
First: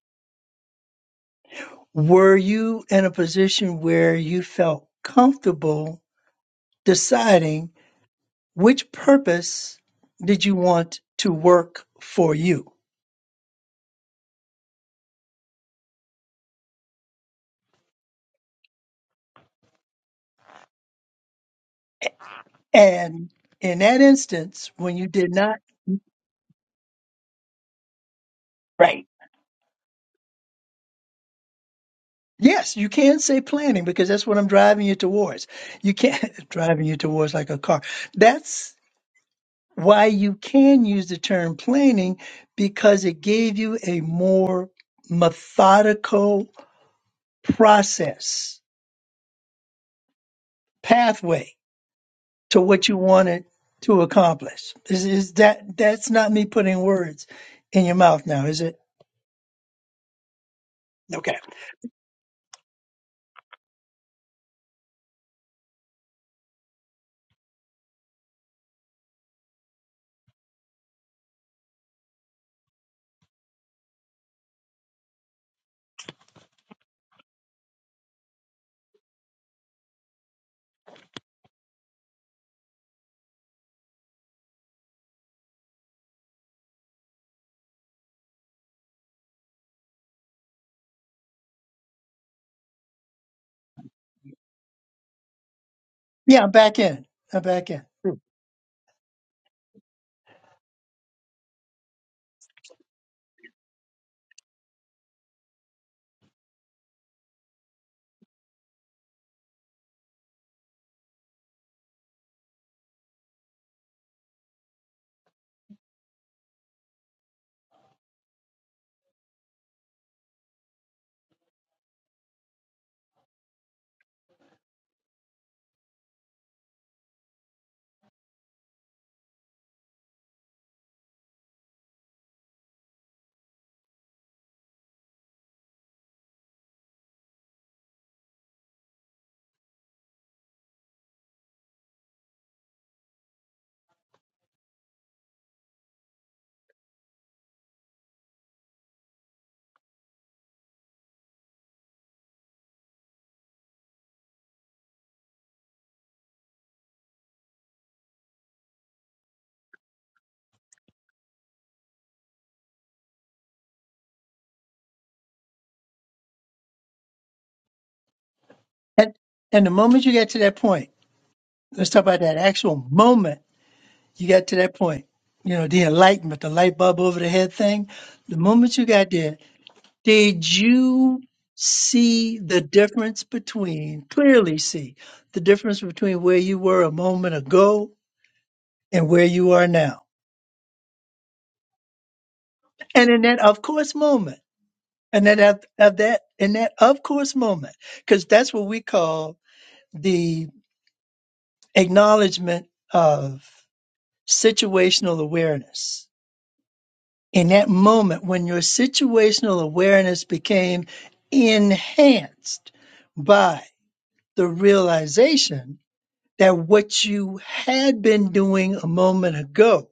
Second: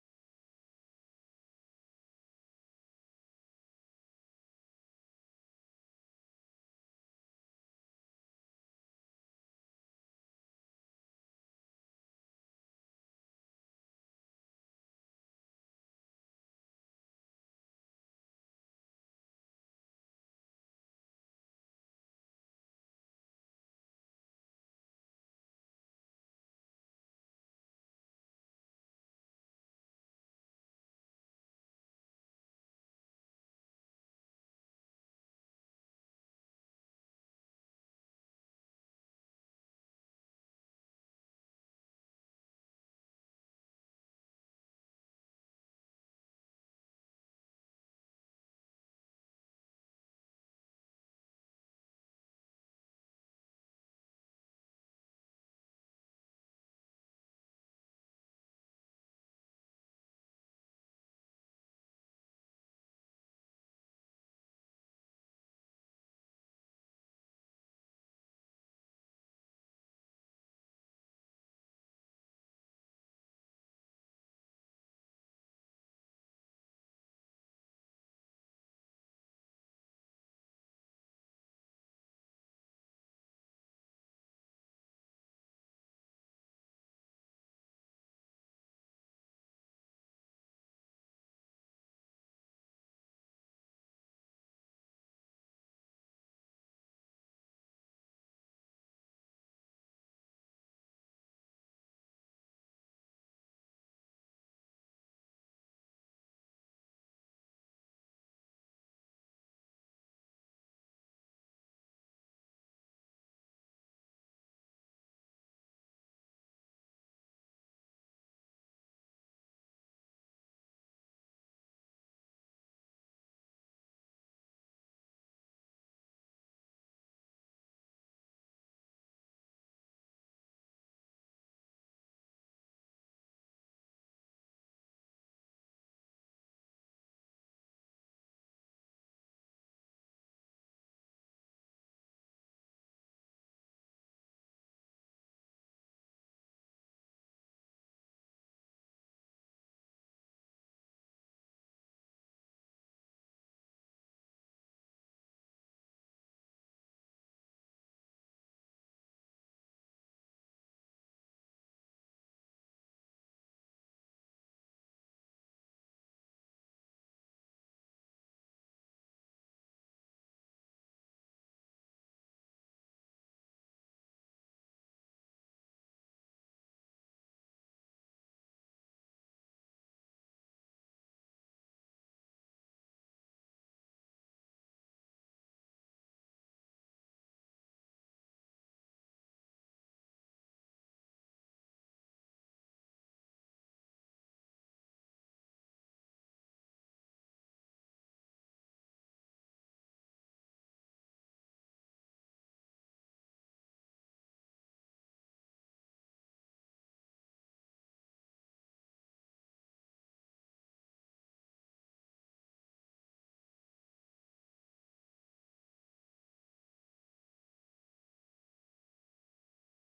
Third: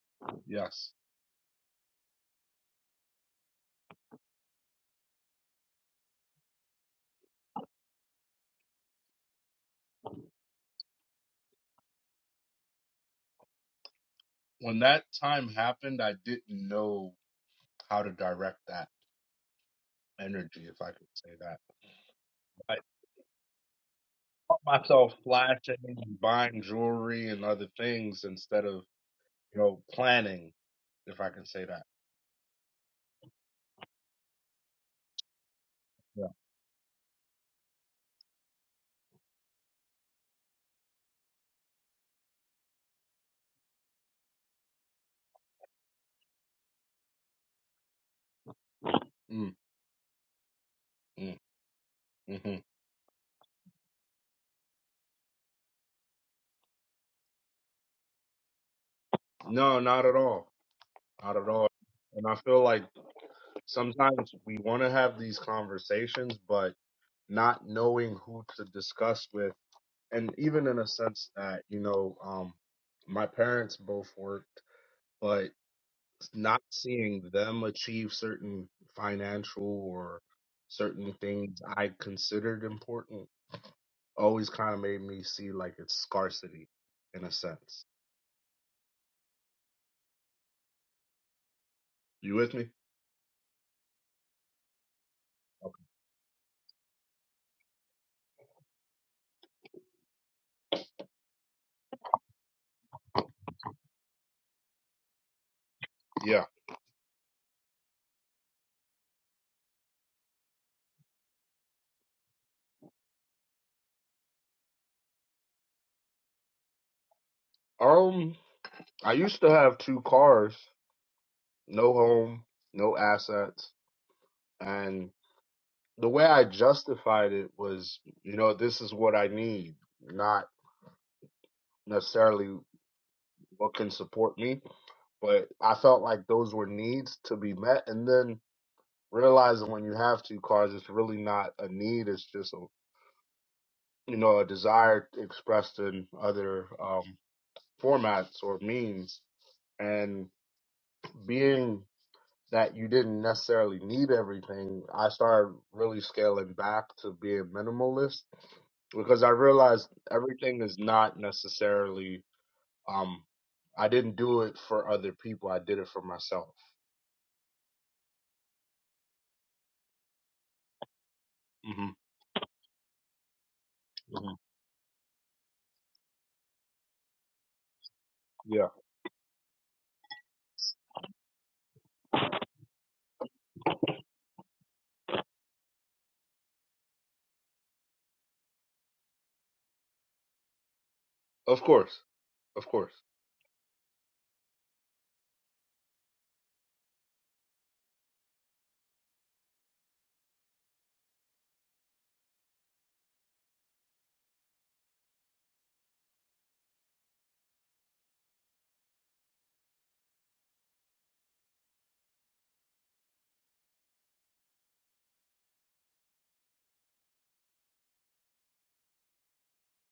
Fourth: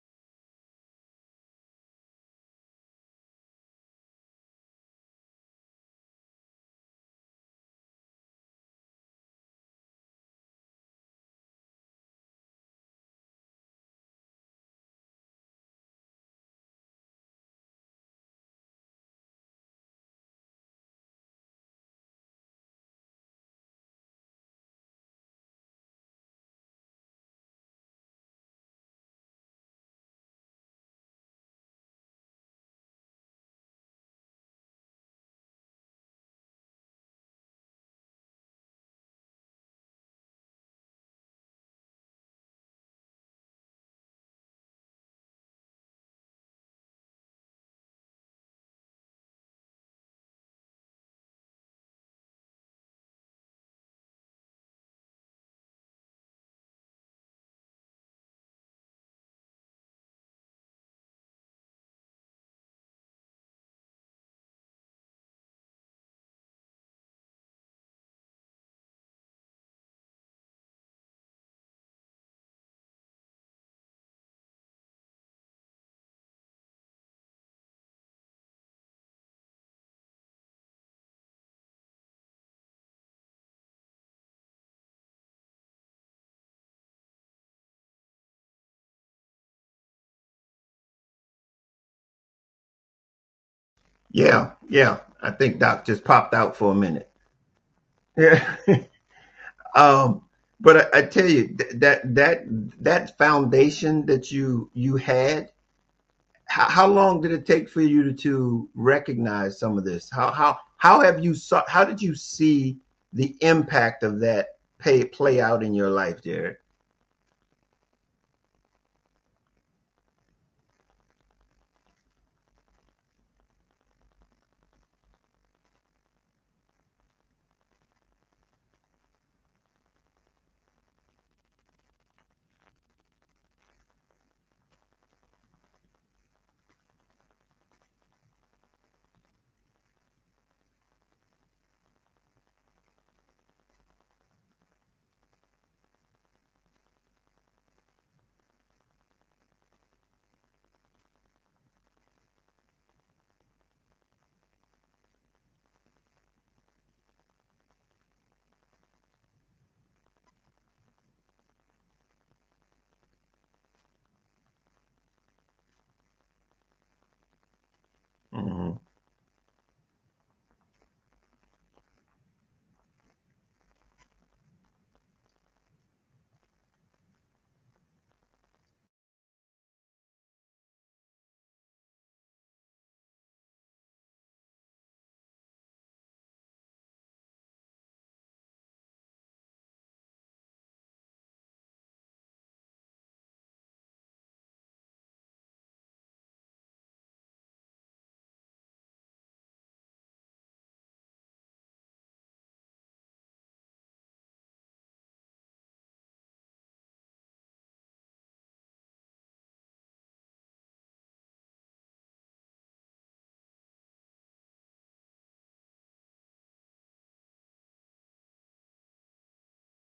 Speaker 2: yes
Speaker 1: were you in a position where you felt comfortable deciding which purpose did you want to work for you
Speaker 2: when that time happened, I didn't know how to direct that energy, if I could say that. I
Speaker 1: and in that
Speaker 2: caught
Speaker 1: instance when you
Speaker 2: myself
Speaker 1: did not
Speaker 2: flashing and buying jewelry and other things instead of,
Speaker 1: right.
Speaker 2: you know, planning, if I can say that.
Speaker 1: Yes, you can say planning because that's what I'm driving you towards. You
Speaker 2: Yeah.
Speaker 1: can't driving you towards like a car. That's why you can use the term planning because it gave you a more methodical process,
Speaker 2: Mm, mm,
Speaker 1: pathway to
Speaker 2: hmm
Speaker 1: what you wanted to accomplish. Is, is that that's not me putting words in your mouth now, is it?
Speaker 2: No, not at all. Not
Speaker 1: Okay.
Speaker 2: at all. And I feel like sometimes we want to have these conversations, but not knowing who to discuss with. And even in a sense that, you know, um, my parents both worked, but. not seeing them achieve certain financial or certain things I considered important always kind of made me see like it's scarcity in a sense. You with me?
Speaker 3: Yeah, yeah. I think Doc just popped
Speaker 1: Yeah, I'm
Speaker 3: out for a
Speaker 1: back
Speaker 3: minute.
Speaker 1: in. I'm back in.
Speaker 3: Yeah. um, but I, I tell you th- that that that foundation that you you had,
Speaker 2: Okay. Yeah.
Speaker 3: how, how long did it take for you to, to recognize some of this? How how how have you saw, how did you see the impact of that pay play out in your life, Jared?
Speaker 2: Um, I used to have two cars, no home, no assets, and the way I justified it was, you know, this is what I need, not necessarily what can support me, but I felt like those were needs to be met. And then realizing when you have two cars, it's really not a need. It's just a you know a desire expressed in other um, formats or means. And being that you didn't necessarily need everything, I started really scaling back to being minimalist because I realized everything is not necessarily. Um, I didn't do it for other people. I did it for myself.
Speaker 3: hmm
Speaker 1: And and the moment you get to that point,
Speaker 2: hmm
Speaker 1: let's talk about that actual moment You
Speaker 2: hmm
Speaker 1: got to that point. You know, the enlightenment, the light bulb over the head thing. The
Speaker 2: Yeah,
Speaker 1: moment you got there, did you see the difference between, clearly see the difference between where you were a moment ago and where you are now?
Speaker 2: of course, of course.
Speaker 1: And in that of course moment, and that of, of that, in that of course moment, because that's what we call the acknowledgement of situational awareness in that moment when your situational awareness became enhanced by the realization that what you had been doing a moment ago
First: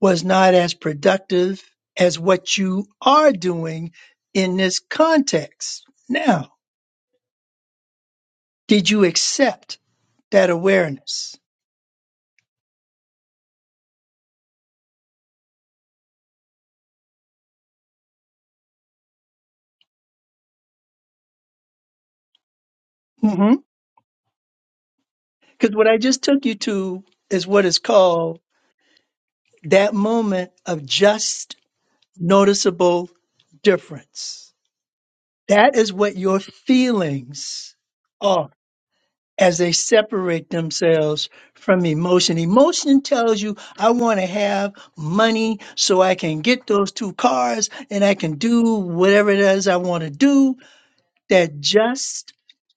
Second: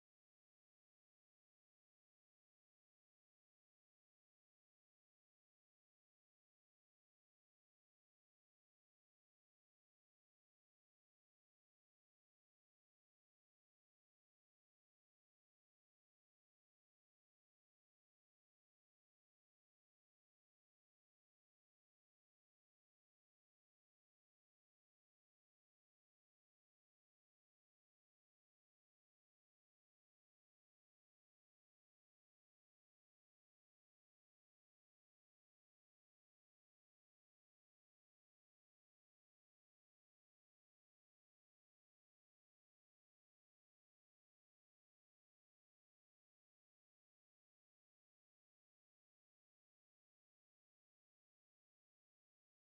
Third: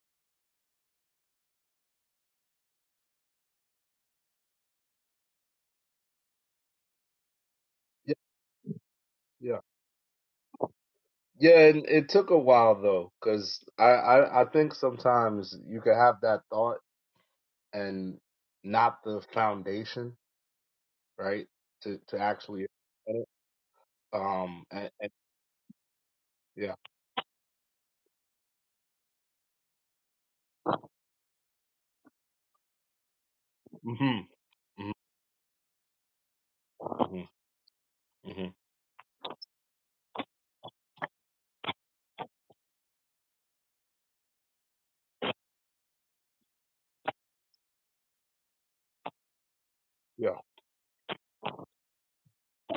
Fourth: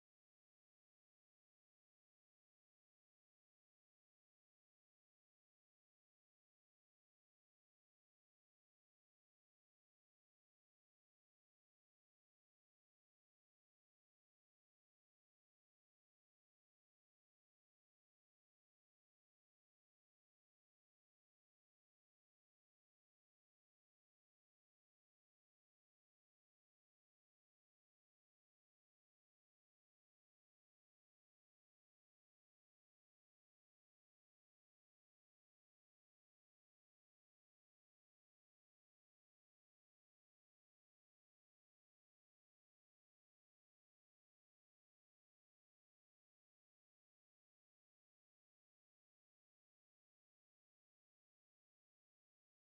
Speaker 1: was not as productive as what you are doing in this context. Now,
Speaker 2: Yeah,
Speaker 1: did you
Speaker 2: yeah.
Speaker 1: accept that awareness?
Speaker 2: Yeah, and it took a while though, because I, I I think sometimes you could have that thought and not the foundation, right? To to actually
Speaker 1: Because
Speaker 2: um and, and
Speaker 1: what I just took you
Speaker 2: yeah,
Speaker 1: to is what is called that moment of just noticeable
Speaker 2: hmm
Speaker 1: difference That is what your
Speaker 2: hmm
Speaker 1: feelings
Speaker 2: hmm
Speaker 1: are as they separate themselves from emotion. Emotion tells you, I want to have money so I can get those two cars and I can do whatever it is I want to
Speaker 2: yeah,
Speaker 1: do. That just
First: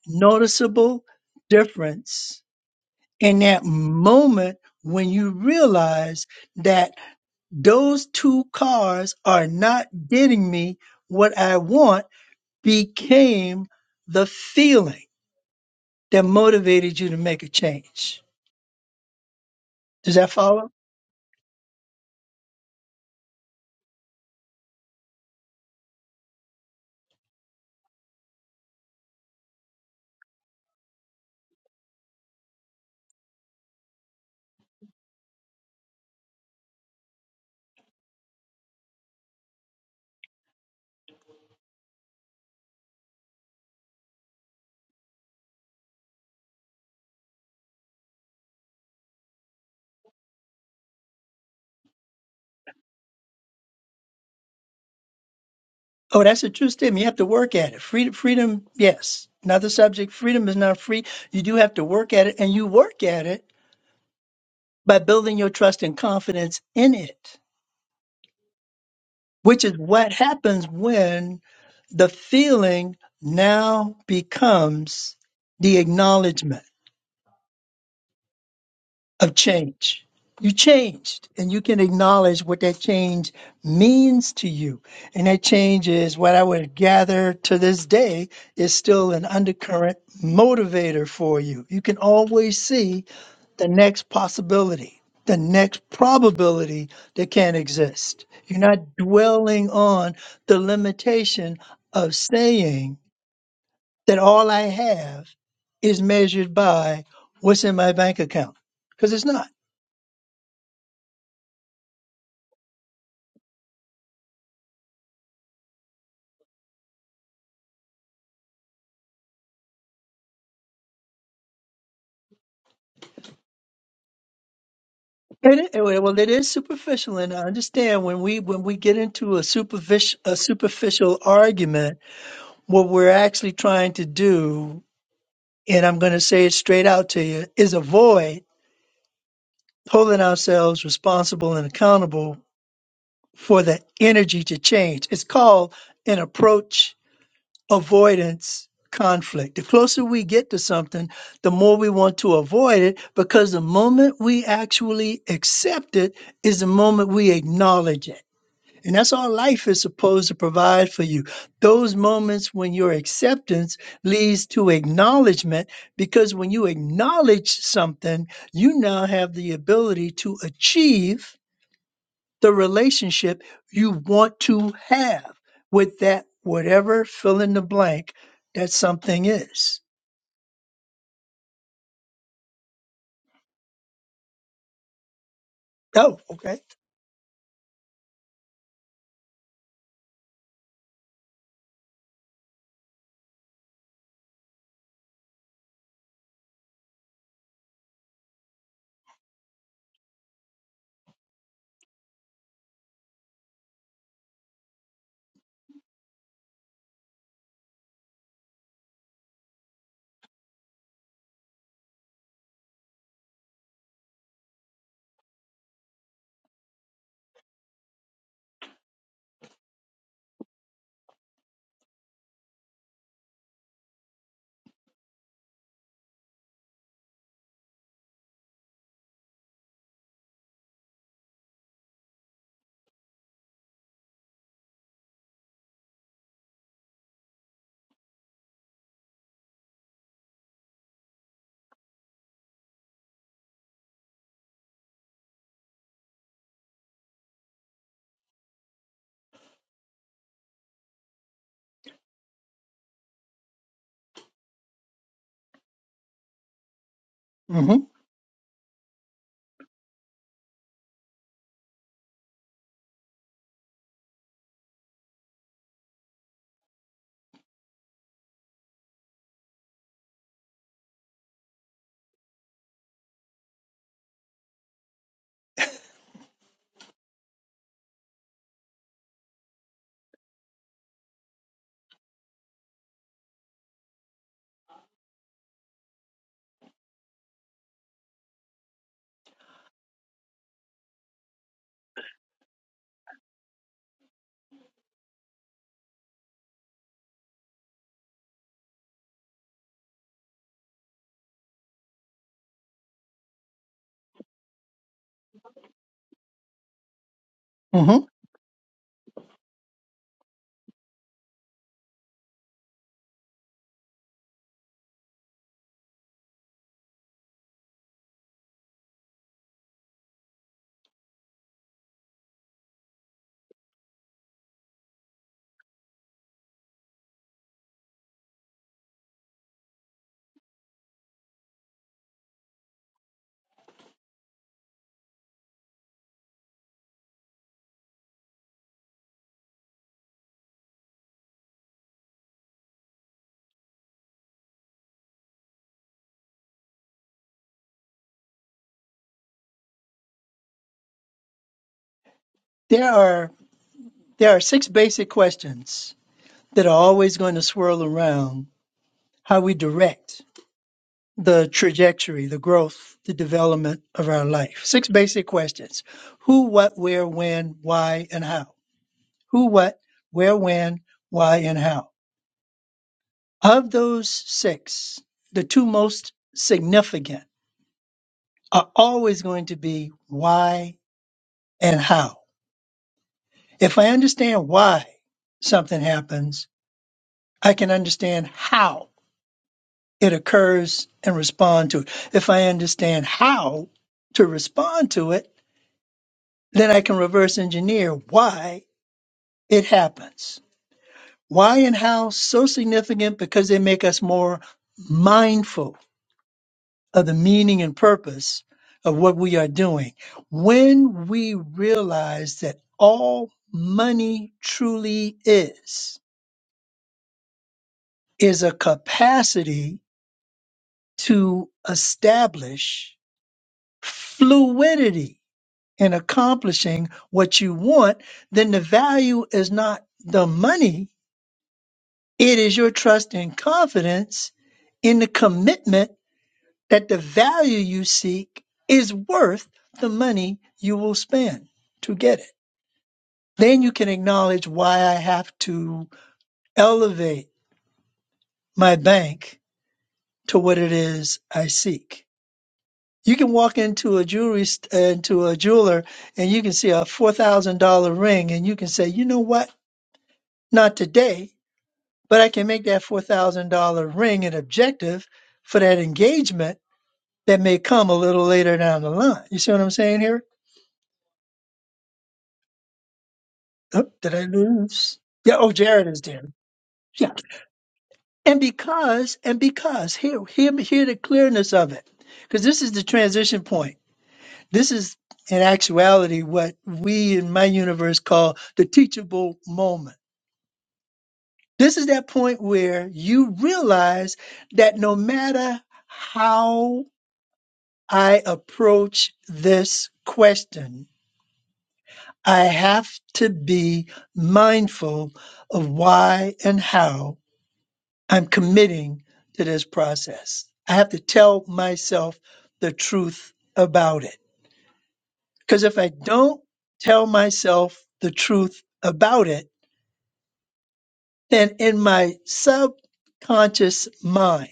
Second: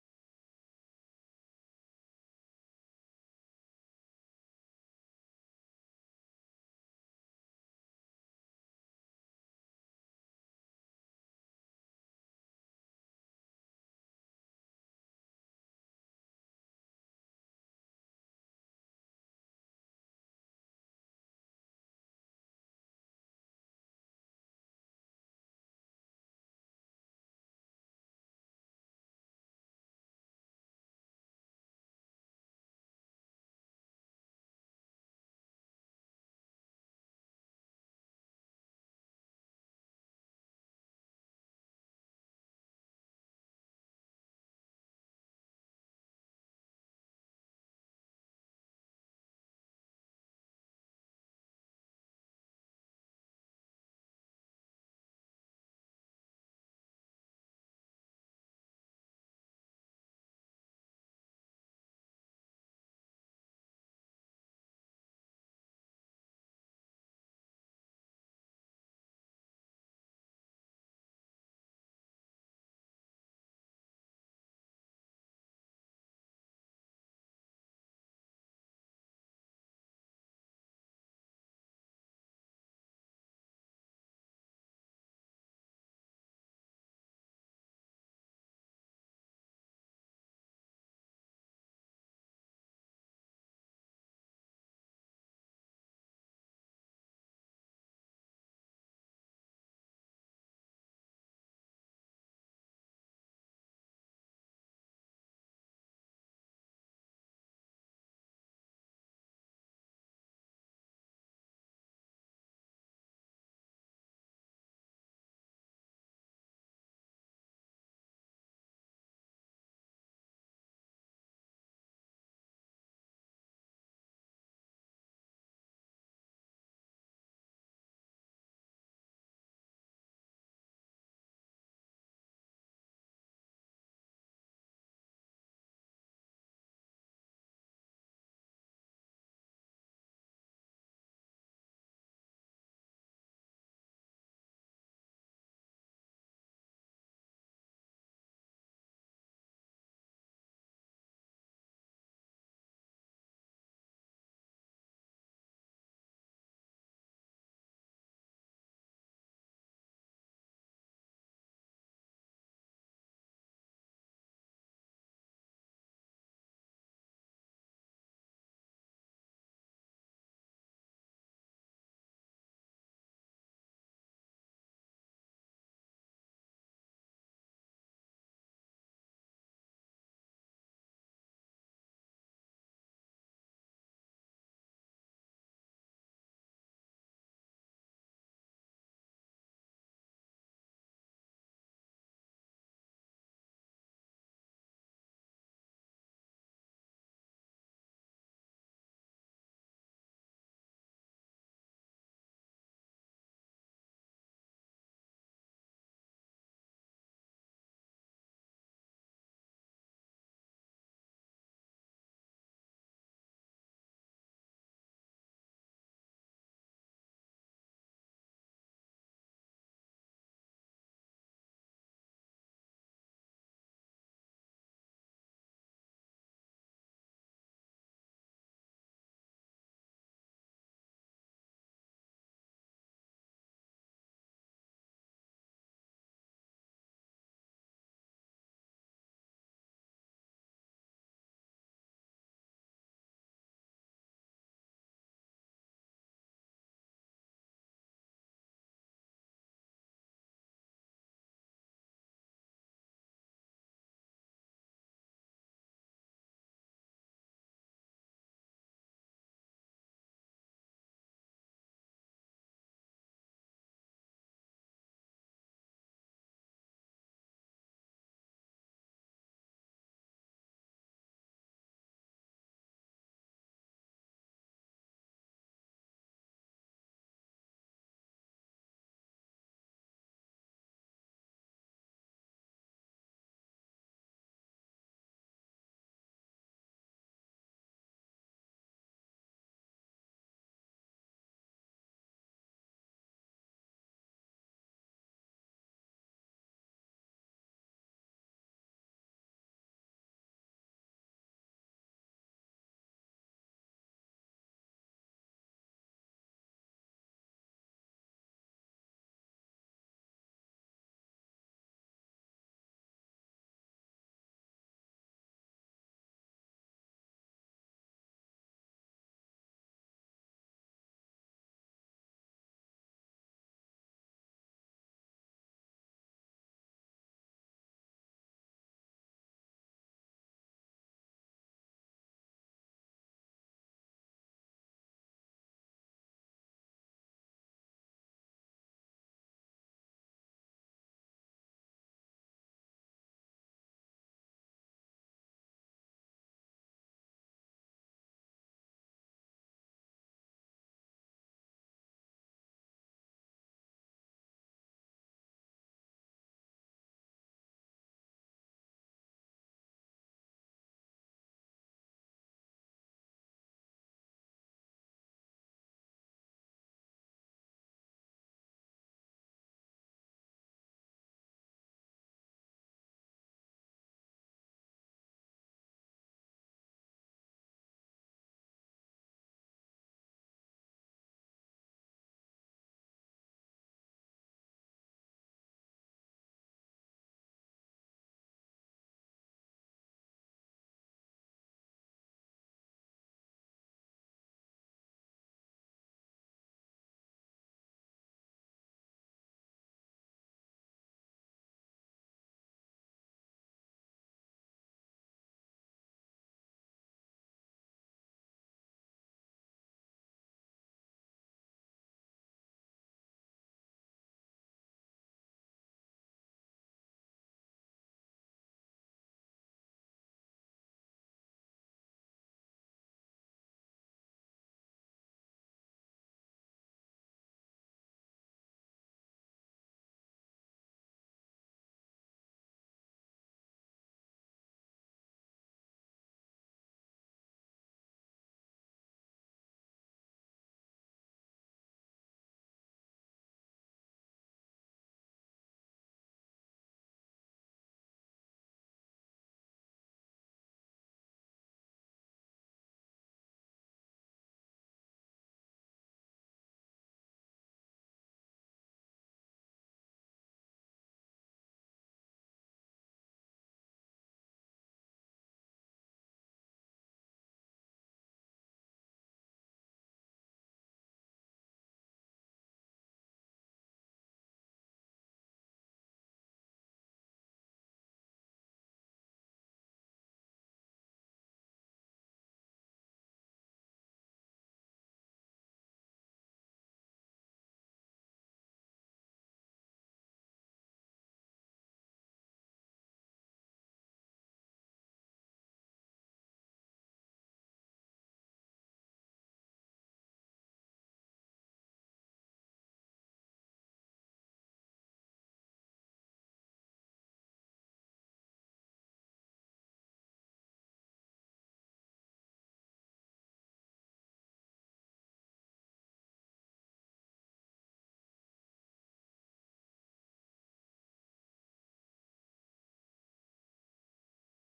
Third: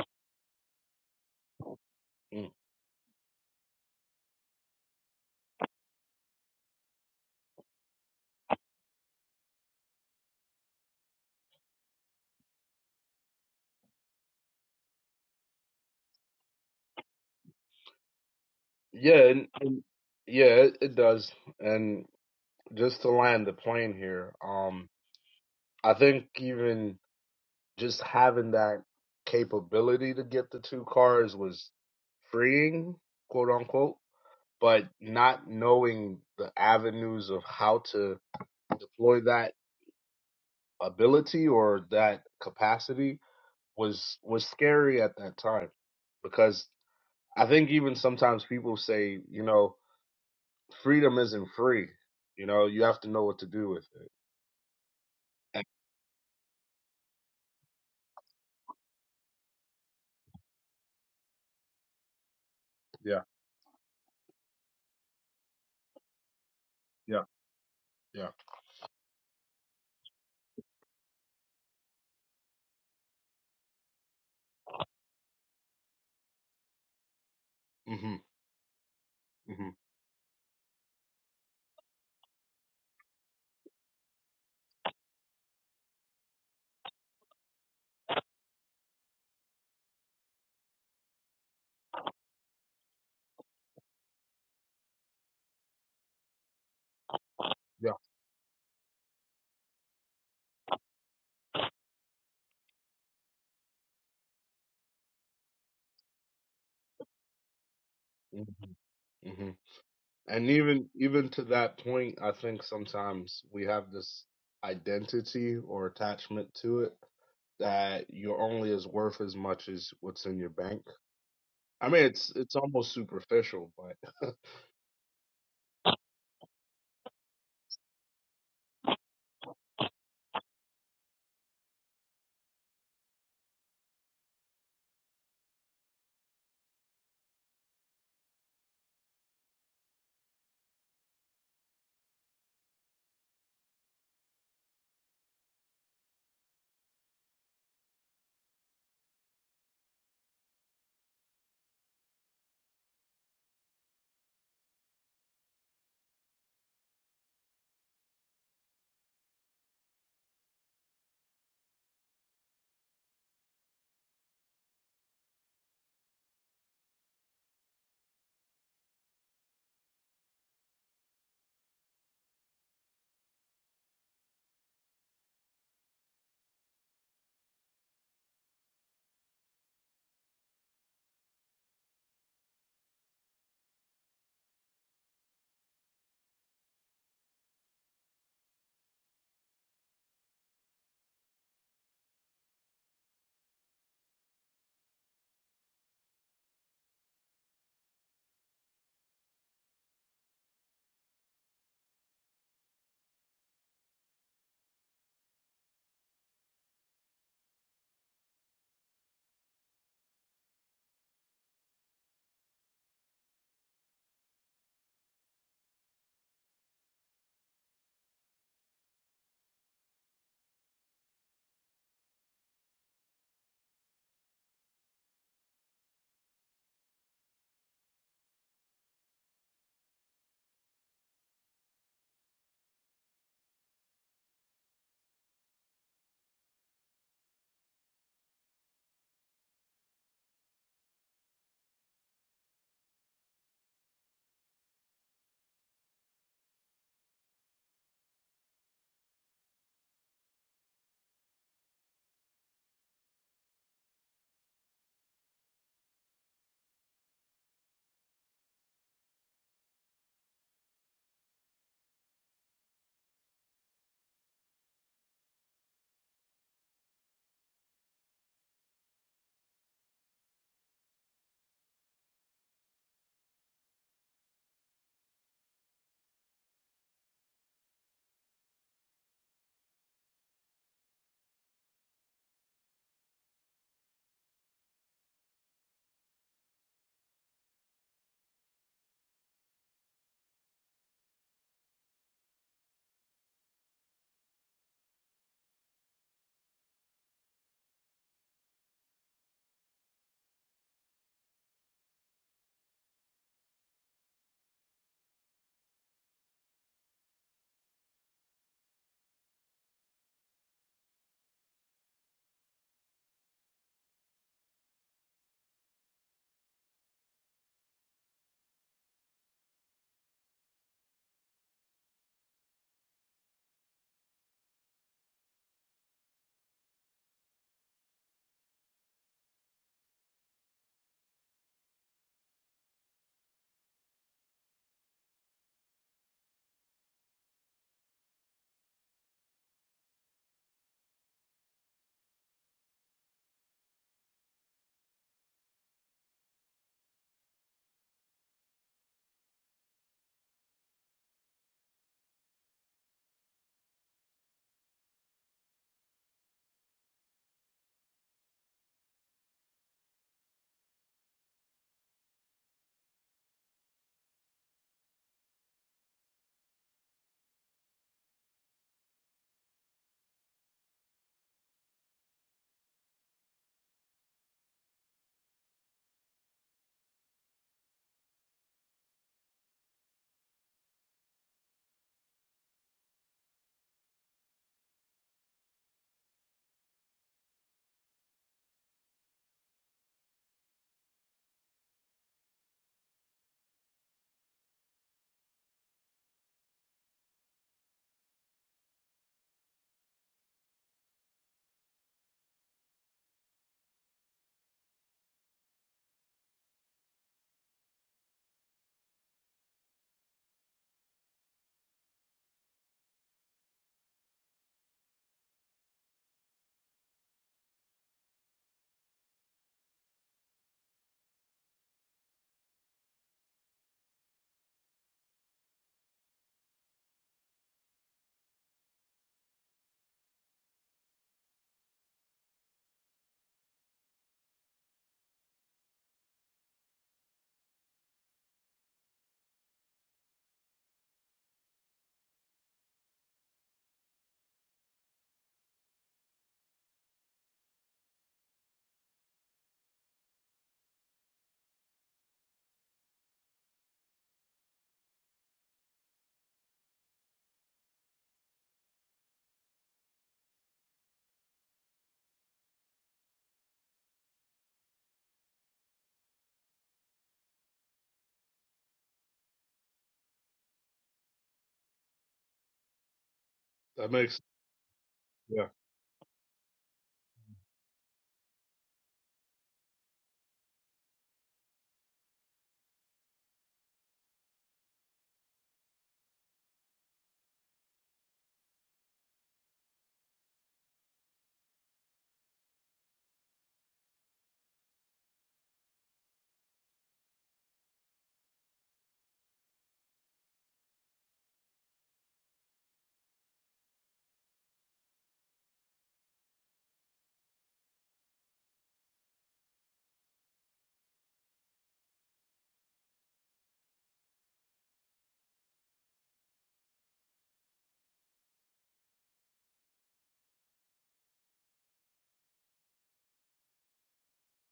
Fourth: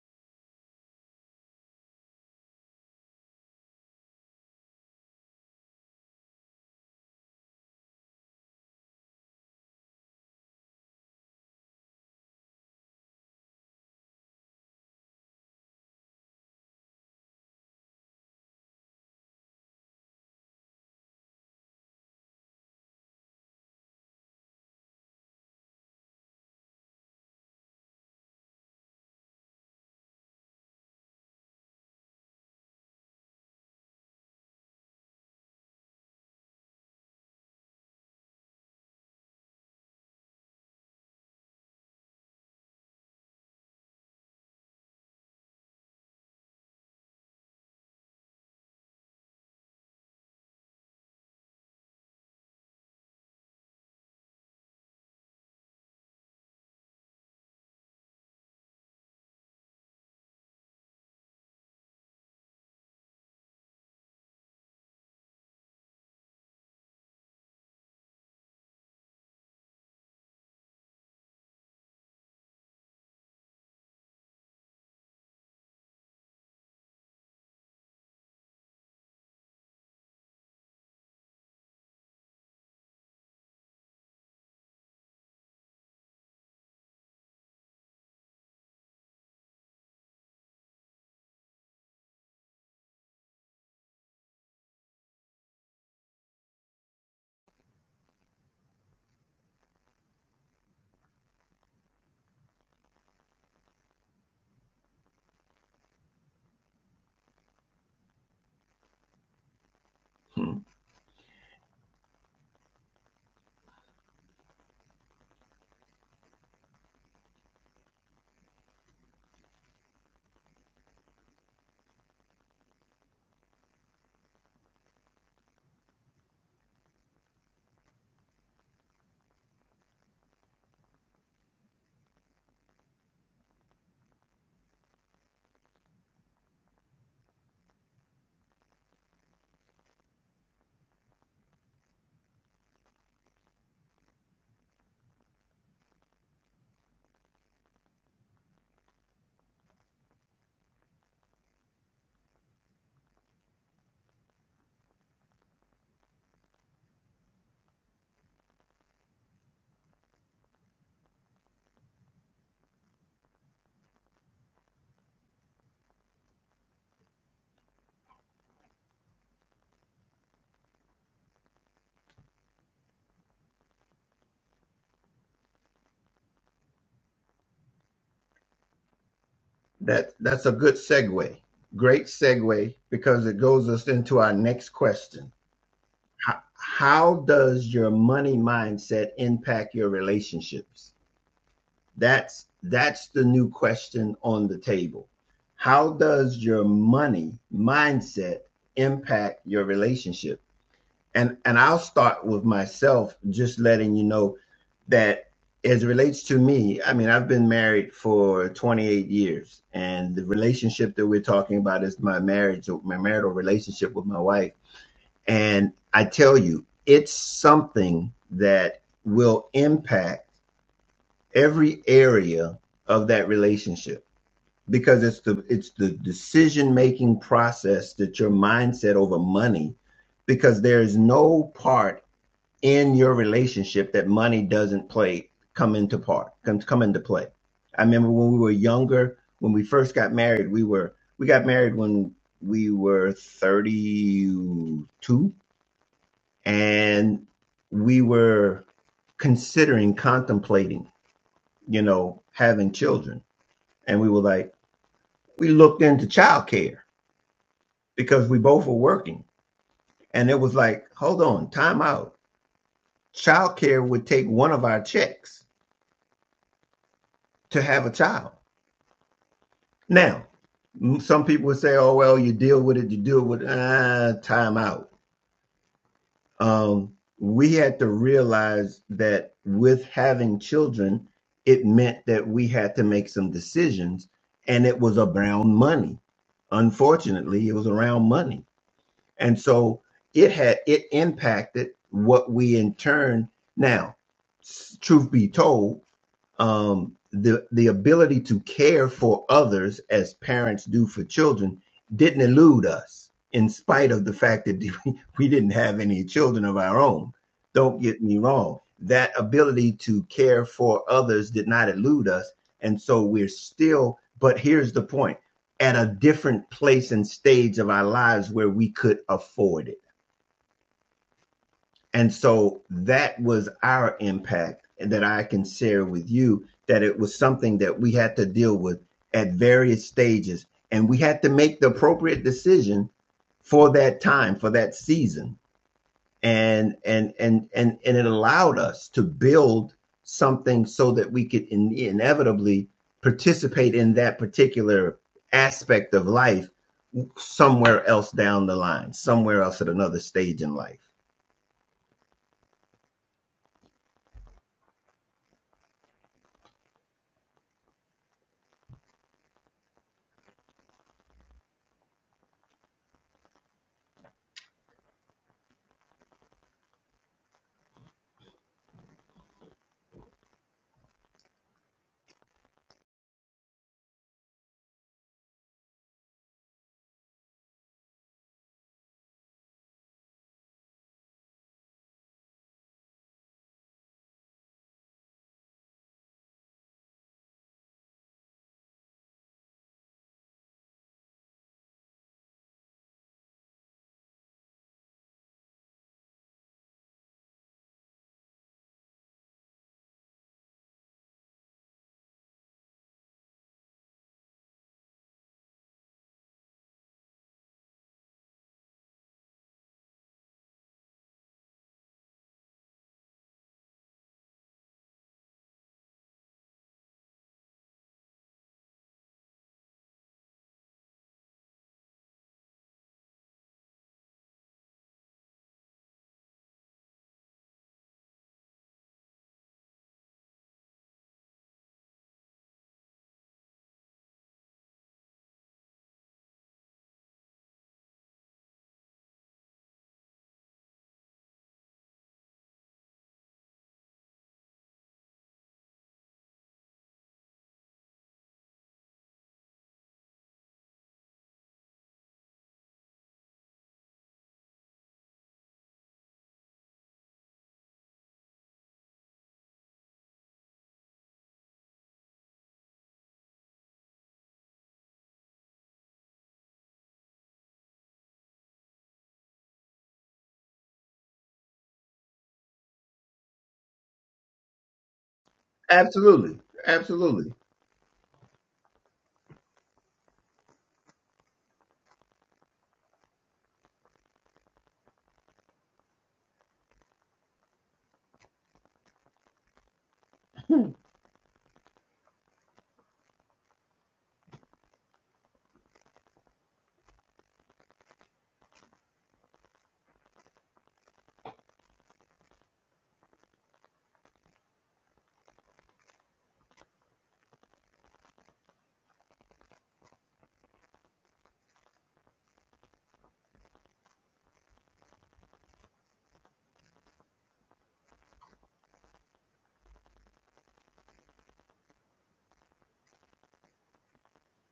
Speaker 1: noticeable difference
Speaker 2: mm.
Speaker 1: in that moment when you realize that those two cars are not getting me what I want became the feeling that motivated you to make a change.
Speaker 2: yeah, and, and
Speaker 1: Does that
Speaker 2: yeah,
Speaker 1: follow?
Speaker 2: it, it does. And just to land the plane here, um, I think even just having that capability to get the two cars was freeing, quote unquote but not knowing the avenues of how to deploy that ability or that capacity was was scary at that time because I think even sometimes people say, you know, freedom isn't free. You know, you have to know what to do with it. And-
Speaker 1: Oh, that's a true statement. You have to work at it. Freedom, freedom, yes. Another subject. Freedom is not free. You do have to work at it, and you work
Speaker 2: yeah,
Speaker 1: at it by building your trust and confidence in
Speaker 2: yeah,
Speaker 1: it,
Speaker 2: yeah.
Speaker 1: which is what happens when the feeling now becomes the acknowledgement.
Speaker 2: Mhm.
Speaker 1: of
Speaker 2: Mhm.
Speaker 1: change. You changed, and you can acknowledge what that change means to you. And that change is what I would gather to this day is still an undercurrent motivator for you. You can always see the next possibility, the next probability that can
Speaker 2: Yeah.
Speaker 1: exist. You're not dwelling on the limitation of saying that all I have is measured by what's in my bank account,
Speaker 2: Mhm.
Speaker 1: because it's not
Speaker 2: Mhm. And even even to that point, I think sometimes we have this identity or attachment to it that you're only as worth as much as what's in your bank. I mean, it's it's almost superficial, but
Speaker 1: It, i- well, it is superficial, and I understand when we when we get into a superficial a superficial argument, what we're actually trying to do, and I'm going to say it straight out to you, is avoid holding ourselves responsible and accountable for the energy to change. It's called an approach avoidance conflict. The closer we get to something, the more we want to avoid it because the moment we actually accept it is the moment we acknowledge it. And that's all life is supposed to provide for you. Those moments when your acceptance leads to acknowledgement, because when you acknowledge something, you now have the ability to achieve the relationship you want to have with that, whatever fill in the blank that something is.
Speaker 3: That that's a good segue. Great segue because it goes us into our next question.
Speaker 1: Oh,
Speaker 3: How,
Speaker 1: okay.
Speaker 3: how does your money mindset impact your relationships? That's that's the new question on the table. How does your money mindset impact your relationship? And and I'll start with myself, just letting you know that as it relates to me, I mean, I've been married for 28 years, and the relationship that we're talking about is my marriage, my marital relationship with my wife. And I tell you, it's something that will impact every area of that relationship because it's the it's the decision making process that your mindset over money because there is no part in your relationship that money doesn't play come into part come, come into play i remember when we were younger when we first got married we were we got married when we were 32 and we were considering contemplating you know having children and we were like, we looked into childcare
Speaker 1: hmm
Speaker 3: because we both were working. And it was like, hold on, time out. Childcare would take one of our checks to have a child. Now, some people would say, oh, well, you deal with it, you deal with it. Ah, time out. Um, we had to realize that with having children, it meant that we had to make some decisions, and it was around money. Unfortunately, it was around money And so it had it impacted what we in turn now, truth be told, um, the the ability to care for others as parents do for children didn't elude us in spite of the fact that we didn't have any children of our own don't
Speaker 1: hmm
Speaker 3: get me wrong that ability to care for others did not elude us and so we're still but here's the point at a different place and stage of our lives where we could afford it and so that was our impact that I can share with you that it was something that we had to deal with at various stages. And we had to make the appropriate decision for that time, for that season. And and and and and it allowed us to build something so that we could in, inevitably participate in that particular aspect of life somewhere else down the line, somewhere else at another stage in life.
Speaker 1: There are there are six basic questions that are always going to swirl around how we direct the trajectory, the growth, the development of our life. Six basic questions who, what, where, when, why, and how. Who, what, where, when, why, and how. Of those six, the two most significant are always going to be why and how. If I understand why something happens, I can understand how it occurs and respond to it. If I understand how to respond to it, then I can reverse engineer why it happens. Why and how so significant because they make us more mindful of the meaning and purpose of what we are doing. When we realize that all money truly is, is a capacity to establish fluidity in accomplishing what you want, then the value is not the money It is your trust and confidence in the commitment that the value you seek is worth the money you will spend to get it. Then you can acknowledge why I have to elevate my bank to what it is I seek. You can walk into a jewelry st- uh, into a jeweler and you can see a four thousand dollar ring and you can say, you know what? Not today, but I can make that four thousand dollar ring an objective for that engagement that may come a little later down the line. You see what I'm saying here? Oh,
Speaker 2: that
Speaker 1: did
Speaker 2: makes
Speaker 1: I lose? Yeah.
Speaker 2: yeah.
Speaker 1: Oh, Jared is there.
Speaker 3: Absolutely,
Speaker 1: Yeah.
Speaker 3: absolutely,
Speaker 1: And because, and because, here, hear, hear the clearness of it. Because this is the transition point. This is, in actuality, what we in my universe call the teachable moment. This is that point where you realize that no matter how I approach this question, I have to be mindful of why and how I'm committing to this process. I have to tell myself the truth about it. Because if I don't tell myself the truth about it, then in my subconscious mind,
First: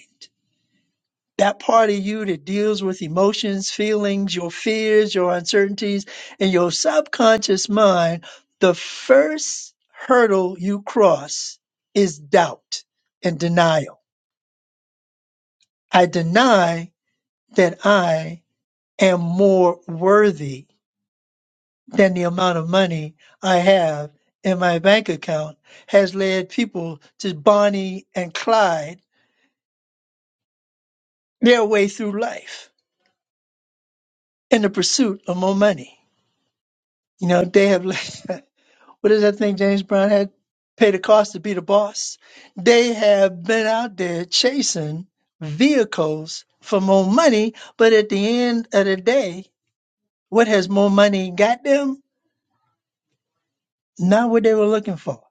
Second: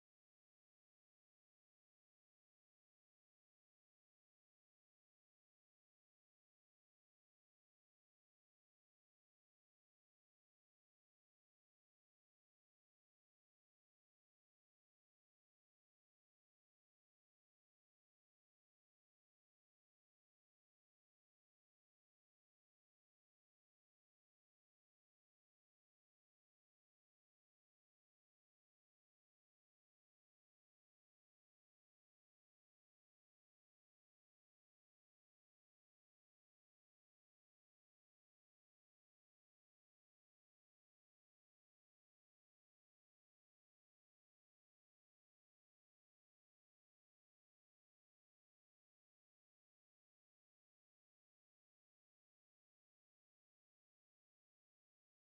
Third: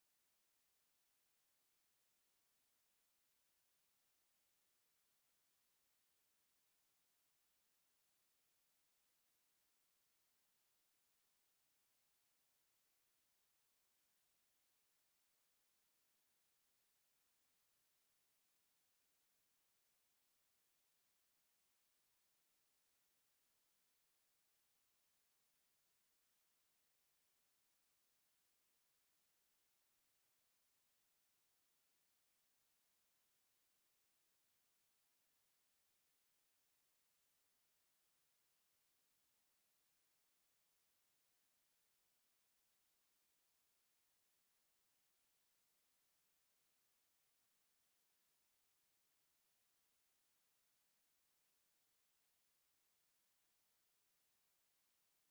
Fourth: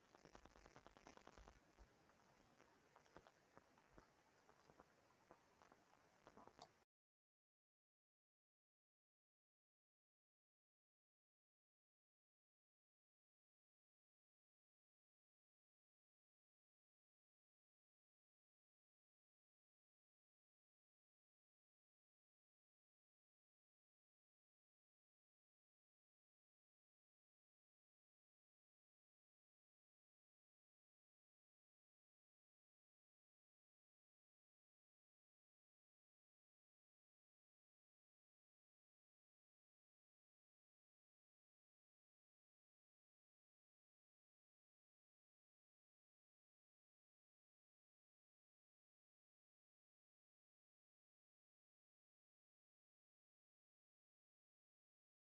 Speaker 1: that part of you that deals with emotions, feelings, your fears, your uncertainties, and your subconscious mind, the first hurdle you cross is doubt and denial. I deny that I am more worthy than the amount of money I have in my bank account has led people to Bonnie and Clyde their way through life in the pursuit of more money. You know, they have What is that thing James Brown had? Pay the cost to be the boss. They have been out there chasing vehicles for more money, but at the end of the day, what has more money got them? Not what they were looking for.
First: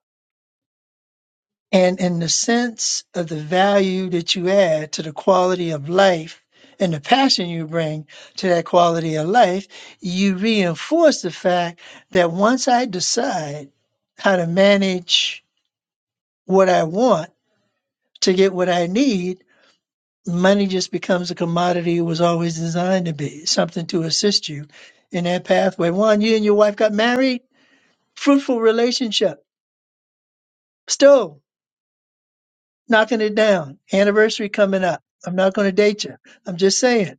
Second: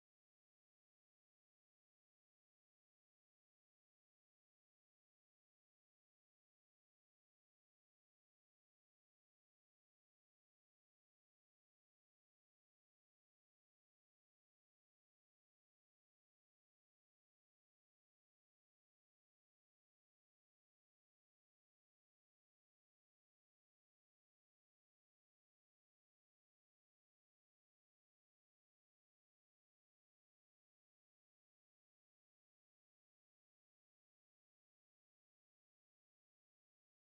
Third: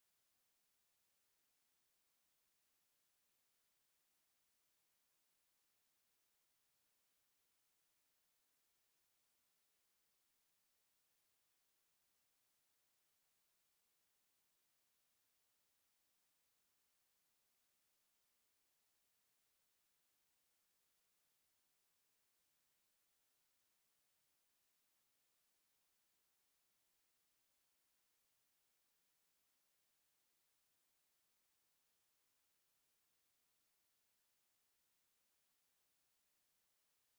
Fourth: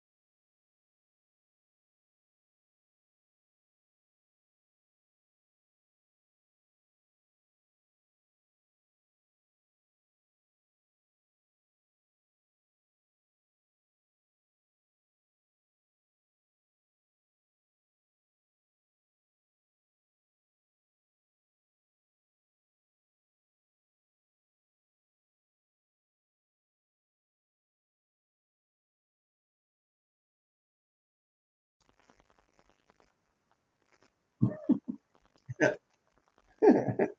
Speaker 1: And in the sense of the value that you add to the quality of life and the passion you bring to that quality of life, you reinforce the fact that once I decide how to manage what I want, to get what I need, money just becomes a commodity it was always designed to be, something to assist you in that pathway. One, you and your wife got married, fruitful relationship, still knocking it down, anniversary coming up. I'm not going to date you. I'm just saying.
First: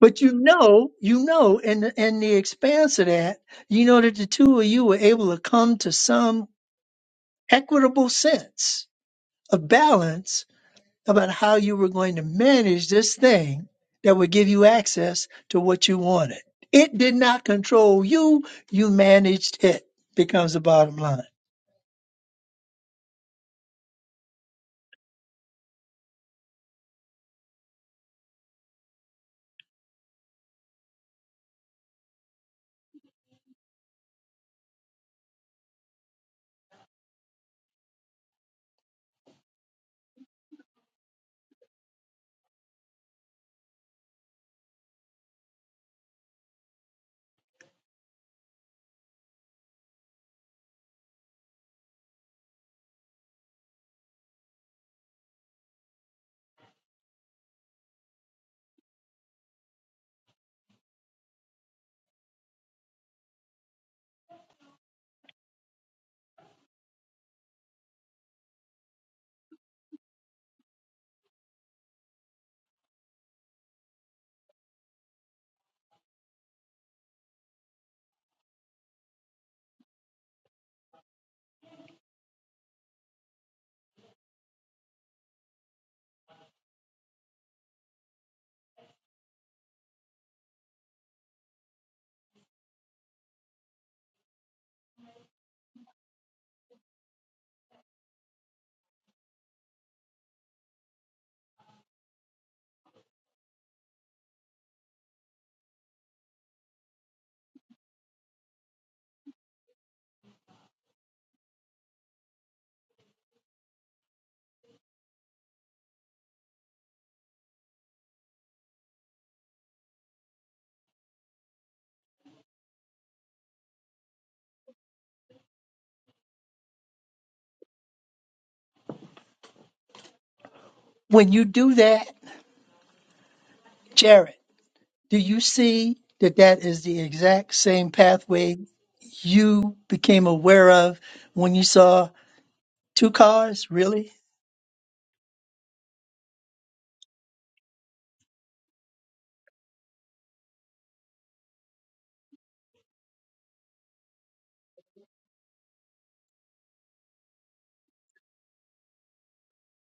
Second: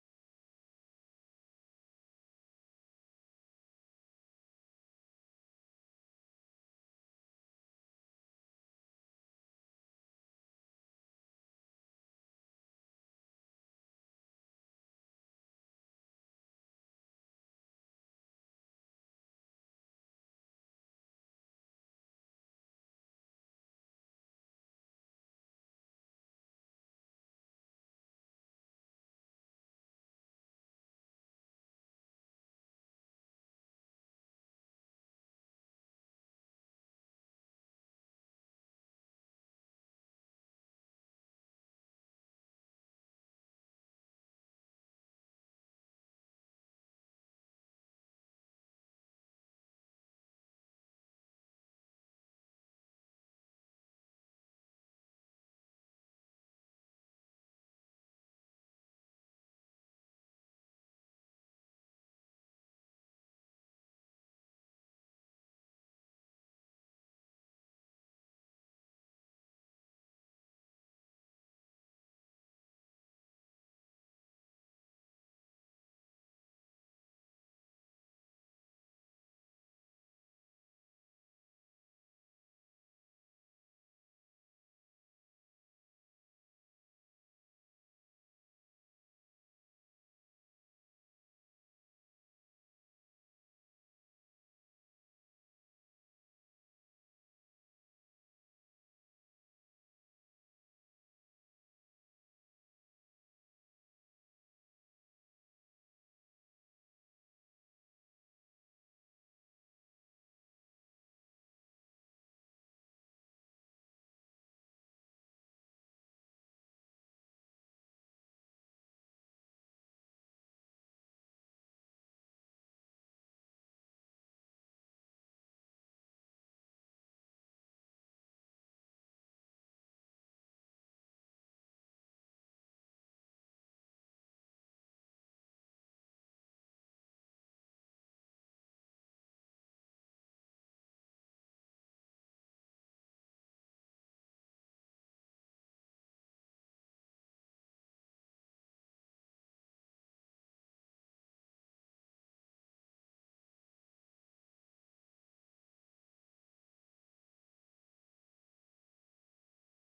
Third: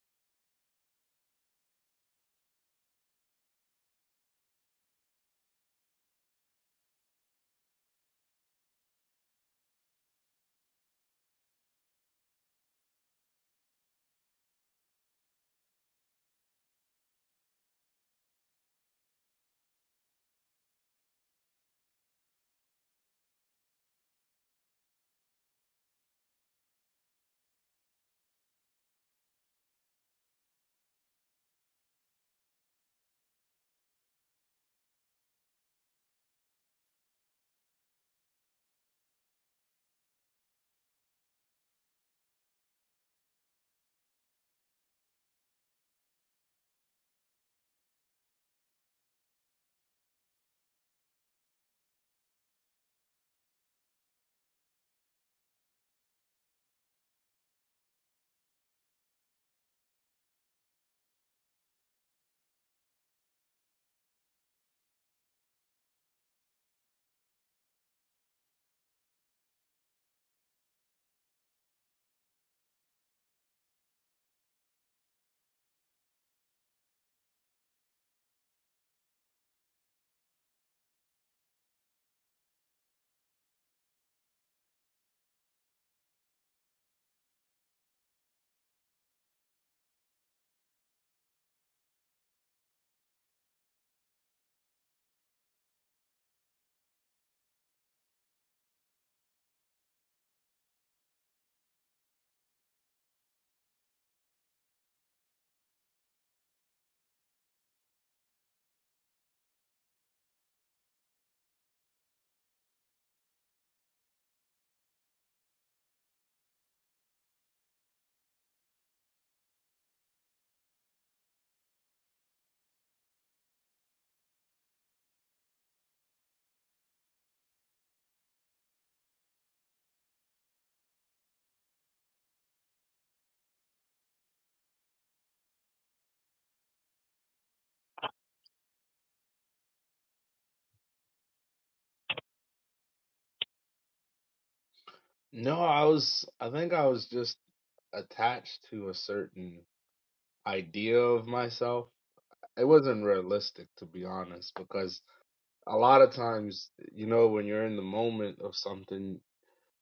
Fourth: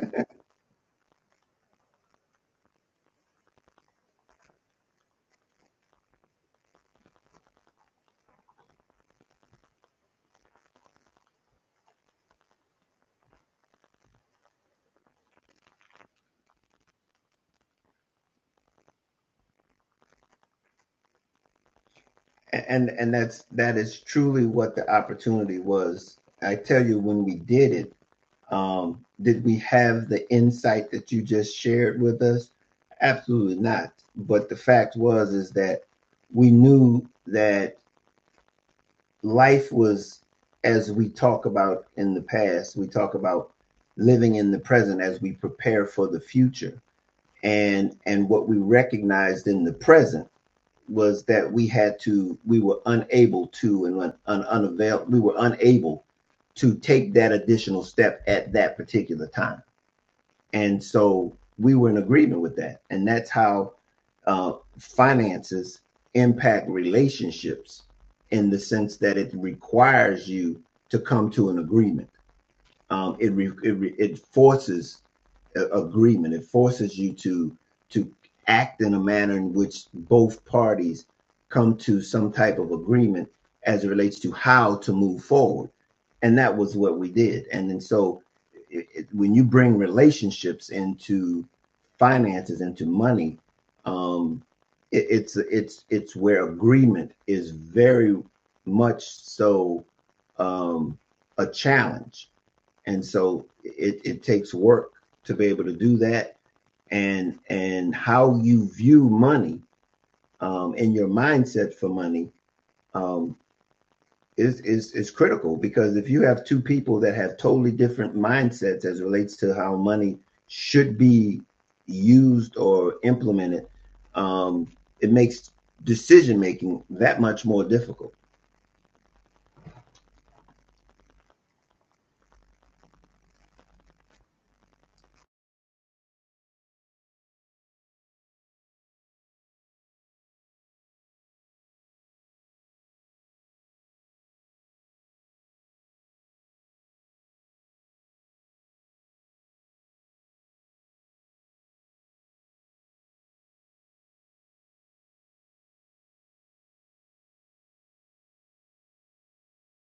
Speaker 1: But you know, you know, in the, in the expanse of that, you know that the two of you were able to come to some equitable sense of balance about how you were going to manage this thing that would give you access to what you wanted. It did not control you, you managed it, becomes the bottom line.
Speaker 3: A- and and that's that is truly what the opportunity was. I tell you, when we did it, um, did we have the insight that you just shared with us? Absolutely not. But the fact was is that we knew that life was as we talk about in the past. We talk about living in the present as we prepare for the future, and and what we recognized in the present was that we had to, we were unable to, and un, un, unavail, we were unable to take that additional step at that particular time. And so we were in agreement with that. And that's how uh, finances impact relationships in the sense that it requires you to come to an agreement. Um, it, re, it, it forces agreement. It forces you to to act in a manner in which both parties come to some type of agreement as it relates to how to move forward. And that was what we did. And then so it, it, when you bring relationships into finances, into money, um, it, it's it's it's where agreement is very much so um, a challenge and so it, it takes work to be able to do that and and how you view money um, and your mindset for money um, is, is is critical because if you have two people that have totally different mindsets as it relates to how money should be used or implemented um, it makes decision making that much more difficult
Speaker 1: When you do that, Jared, do you see that that is the exact same pathway you became aware of when you saw two cars, really?
Speaker 2: No, I was I think I was just attached to a certain idea of myself. It wasn't realistic to be honest because a lot of times, you know, when you're in the moment of something,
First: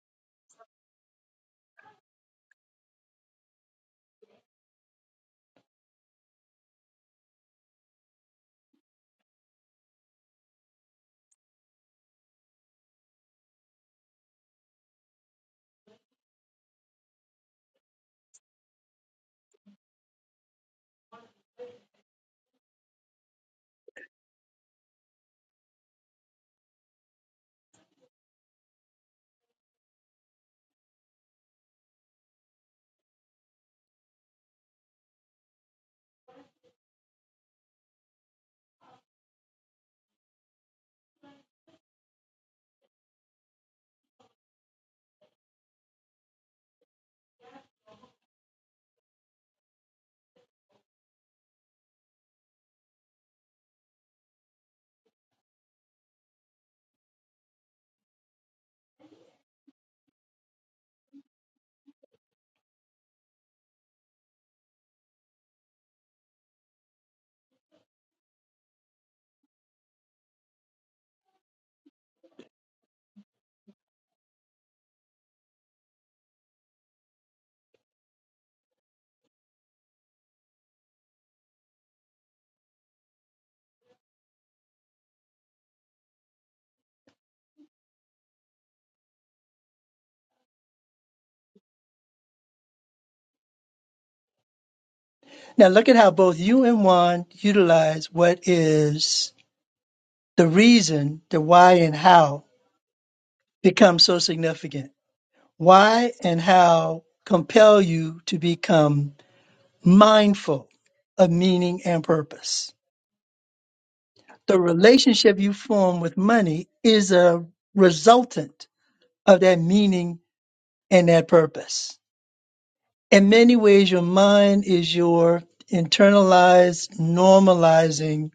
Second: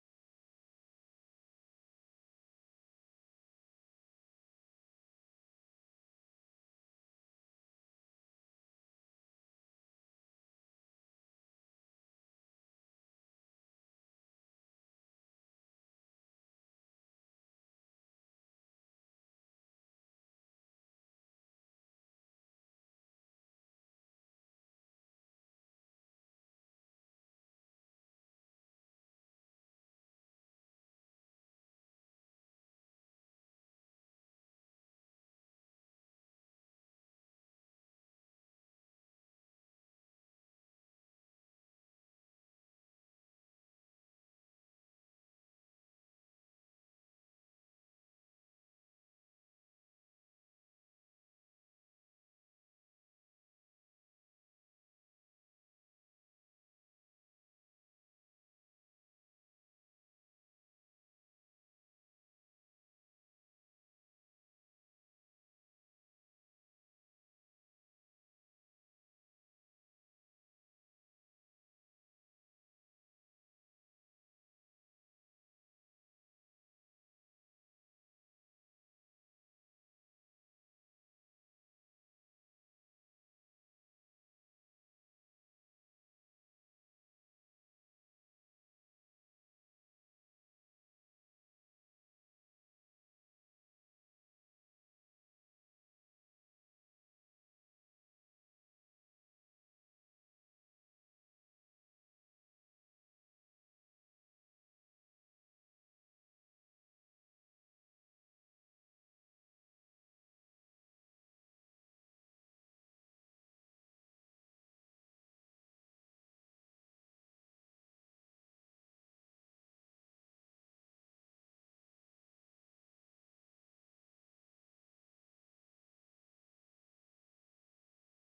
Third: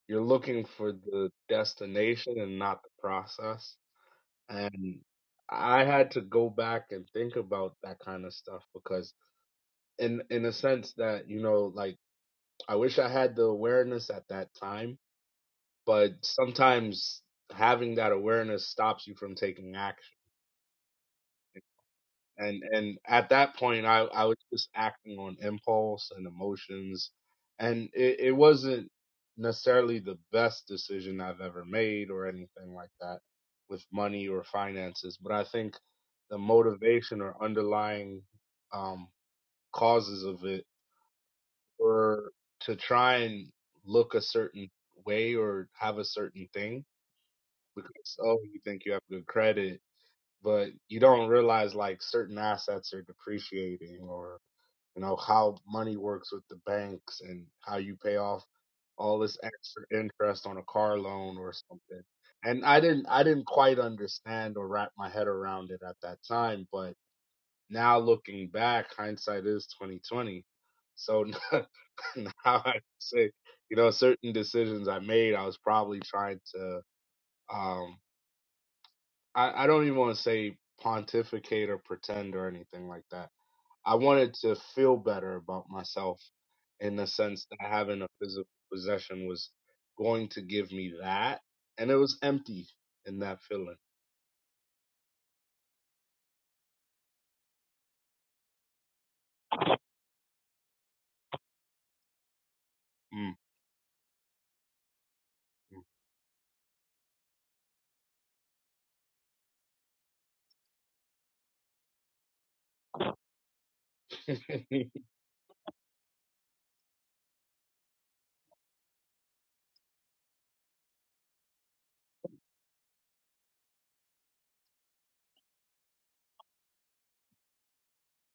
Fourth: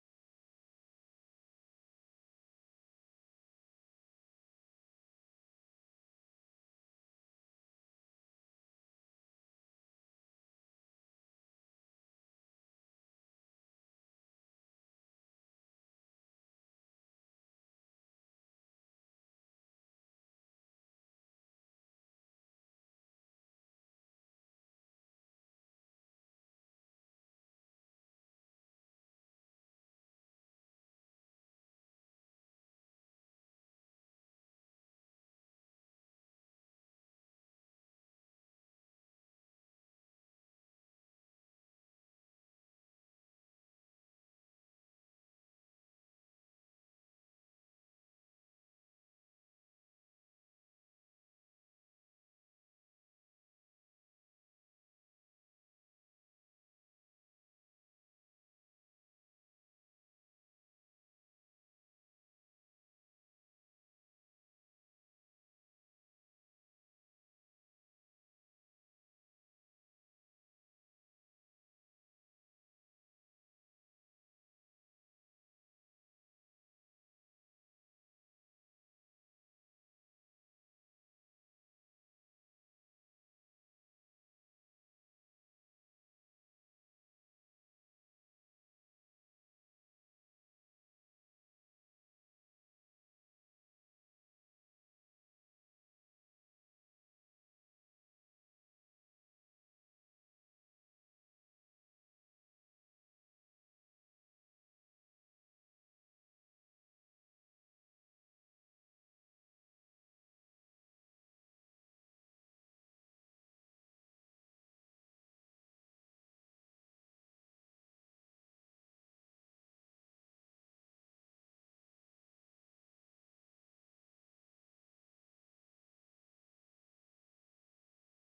Speaker 2: You're looking for the destination and not the process. And I had to go back and think about that kind of stuff because in in a sense that, you know, like I wish I had the awareness at that time, but sometimes having that awareness stops you from taking action. and and at that point i i was just acting on impulse and emotions and it, it wasn't necessarily the best decision i've ever made or anything like that with money or finances but i think the motivation or underlying um causes of it were to try and look a certain way or have a certain thing because oh you think you have good credit but you don't realize like certain assets are depreciating or you know how money works with the banks and how you pay off all this extra interest on a car loan or something and i didn't i didn't quite understand or wrap my head around it at that time but now looking back hindsight is 2020 so now i say you know certain decisions i made i was probably trying to um i, I don't even want to say pontificate or pretend or anything like that I wanted to feel better about myself in the sense that having a physical possession was going to give me that, and it was empty in that feeling.
Speaker 1: Now look at how both you and Juan utilize what is the reason, the why and how
Speaker 2: Mm.
Speaker 1: becomes so significant Why and how compel you to become mindful of meaning and purpose? The relationship you form with money is a resultant of that meaning and that purpose. In many ways, your mind is your internalized normalizing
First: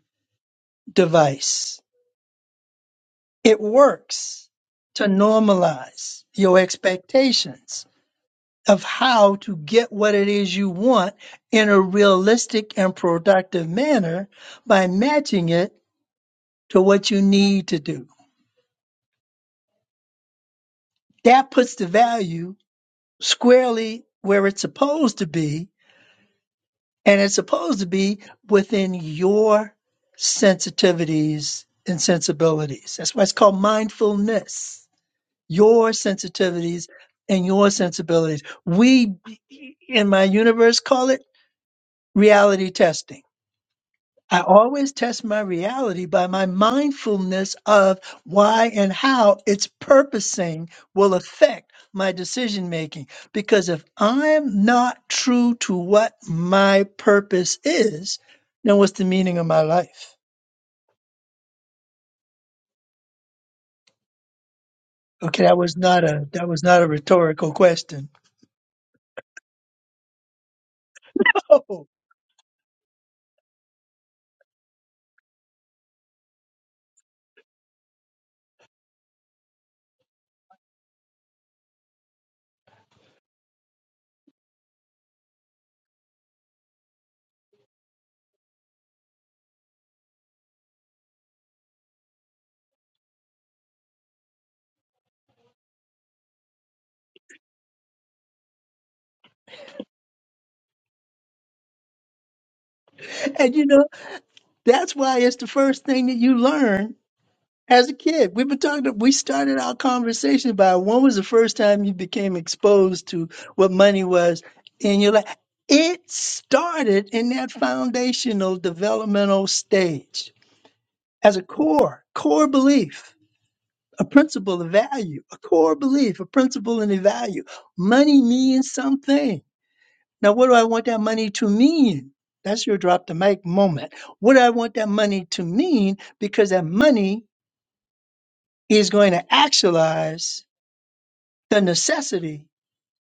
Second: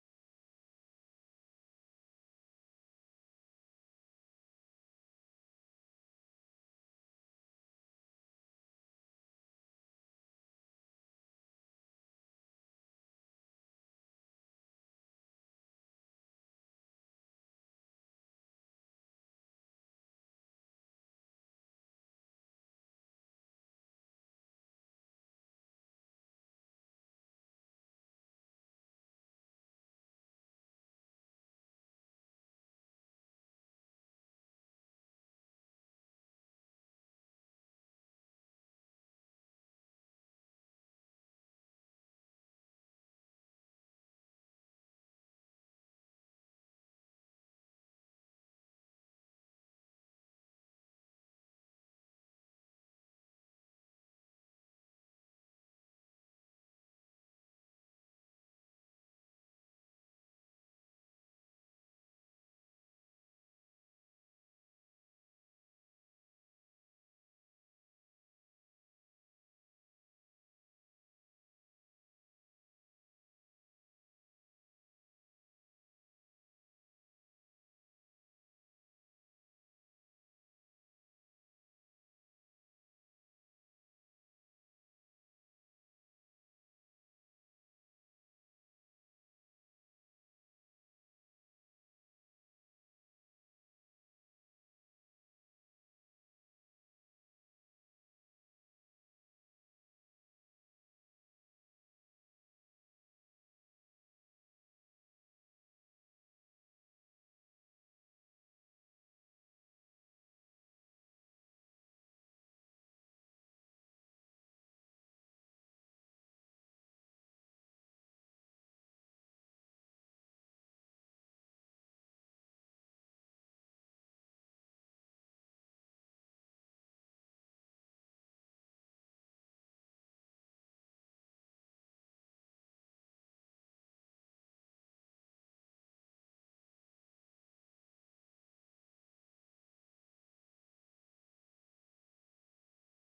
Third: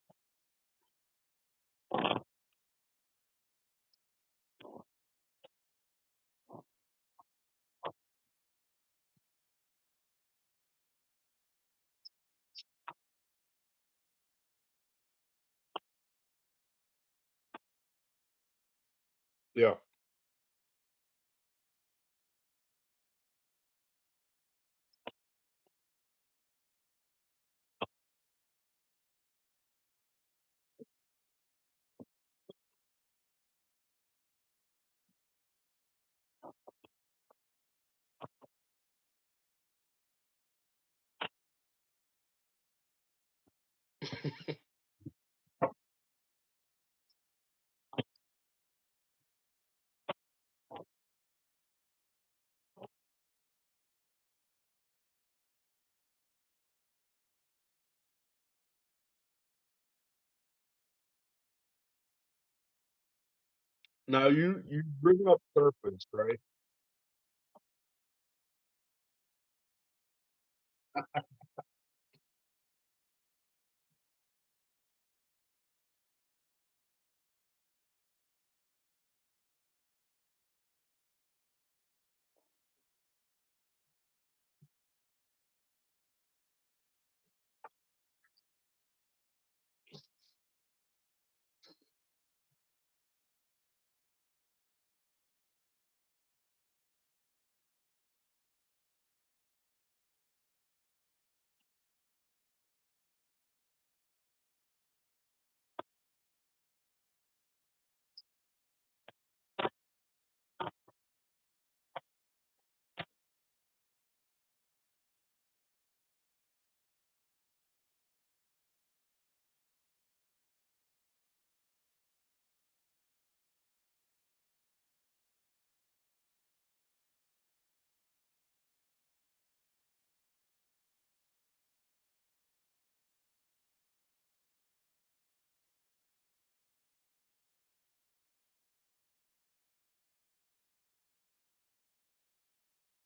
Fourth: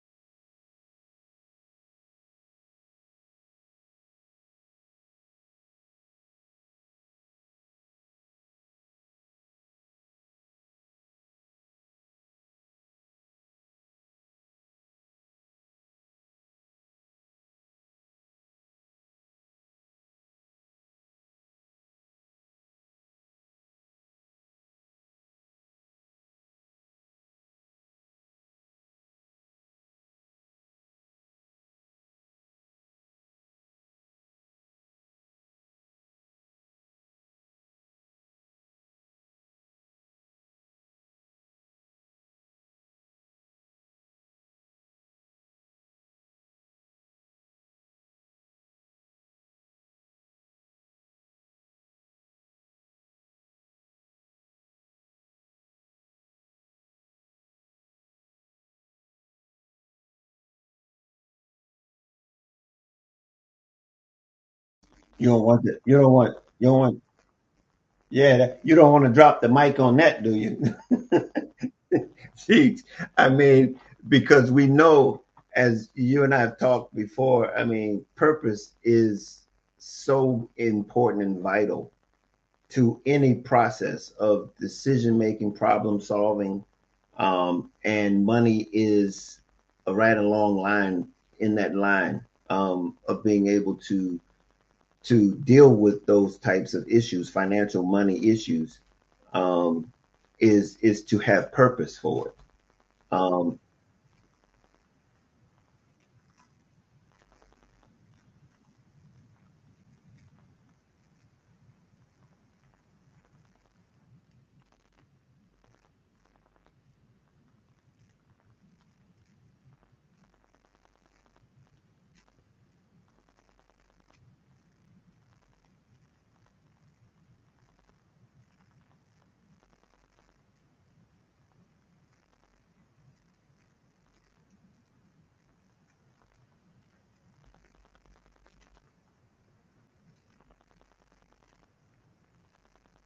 Speaker 1: device. It works to normalize your expectations of how to get what it is you want in a realistic and productive manner by matching it to what you need to do.
Speaker 2: yeah.
Speaker 1: That puts the value squarely where it's supposed to be, and it's supposed to be within your sensitivities and sensibilities. That's why it's called mindfulness. Your sensitivities and your sensibilities. We, in my universe, call it reality testing I always test my reality by my mindfulness of why and how its purposing will affect my decision making. Because if I'm not true to what my purpose is, then what's the meaning of my life?
Speaker 2: Now you you bring
Speaker 3: you
Speaker 2: up
Speaker 3: don't
Speaker 1: Okay, that
Speaker 3: want
Speaker 1: was
Speaker 3: that you
Speaker 1: not
Speaker 2: purpose,
Speaker 3: don't
Speaker 1: a
Speaker 3: want
Speaker 2: right?
Speaker 1: that was
Speaker 3: you don't
Speaker 1: not a
Speaker 3: want
Speaker 1: rhetorical question.
Speaker 3: yeah that, you don't want to drop the mic on that do you
Speaker 1: Oh,
Speaker 3: Jeez. I mean, because we know, as you and I have talked before, I mean, purpose is so important and vital to any process of decision making, problem solving, um, and money is a right along line in that line um, of being able to to deal with those types of issues, financial money issues, um, is is to have purpose for it. Um,
Speaker 1: and you know, that's why it's the first thing that you learn As a kid, we've been talking. To, We started our conversation by when was the first time you became exposed to what money was in your life? It started in that foundational developmental stage as a core, core belief, a principle, a value, a core belief, a principle, and a value. Money means something. Now, what do I want that money to mean? That's your drop the mic moment. What do I want that money to mean? Because that money is going to actualize the necessity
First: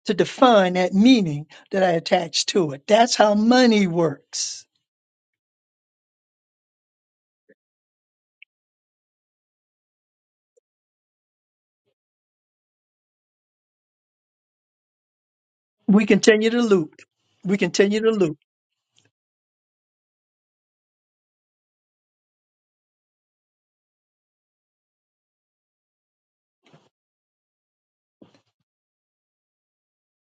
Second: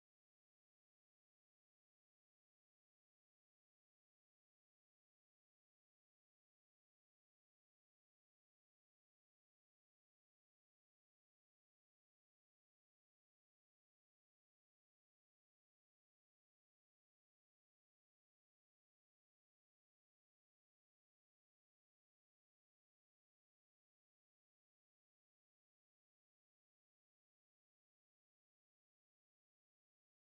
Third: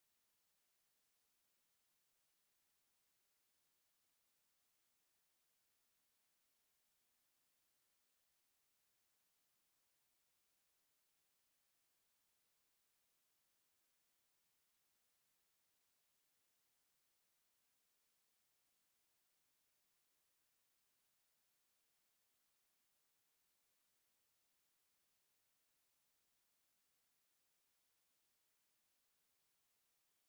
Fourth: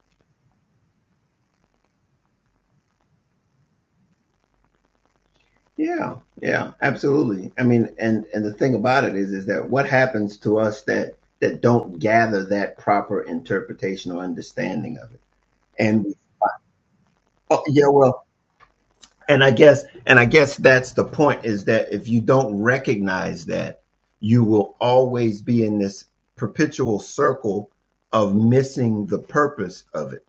Speaker 1: to define that meaning that I attach to it. That's how money works.
Speaker 3: Yeah, yeah, absolutely. I mean, and and the thing about it is, is that what happens to us that that don't gather that proper interpretation or understanding of it,
Speaker 1: We
Speaker 3: and
Speaker 1: continue to loop. We
Speaker 3: oh, yeah,
Speaker 1: continue to
Speaker 3: well,
Speaker 1: loop.
Speaker 3: and I guess and I guess that's the point is that if you don't recognize that, you will always be in this perpetual circle of missing the purpose of it,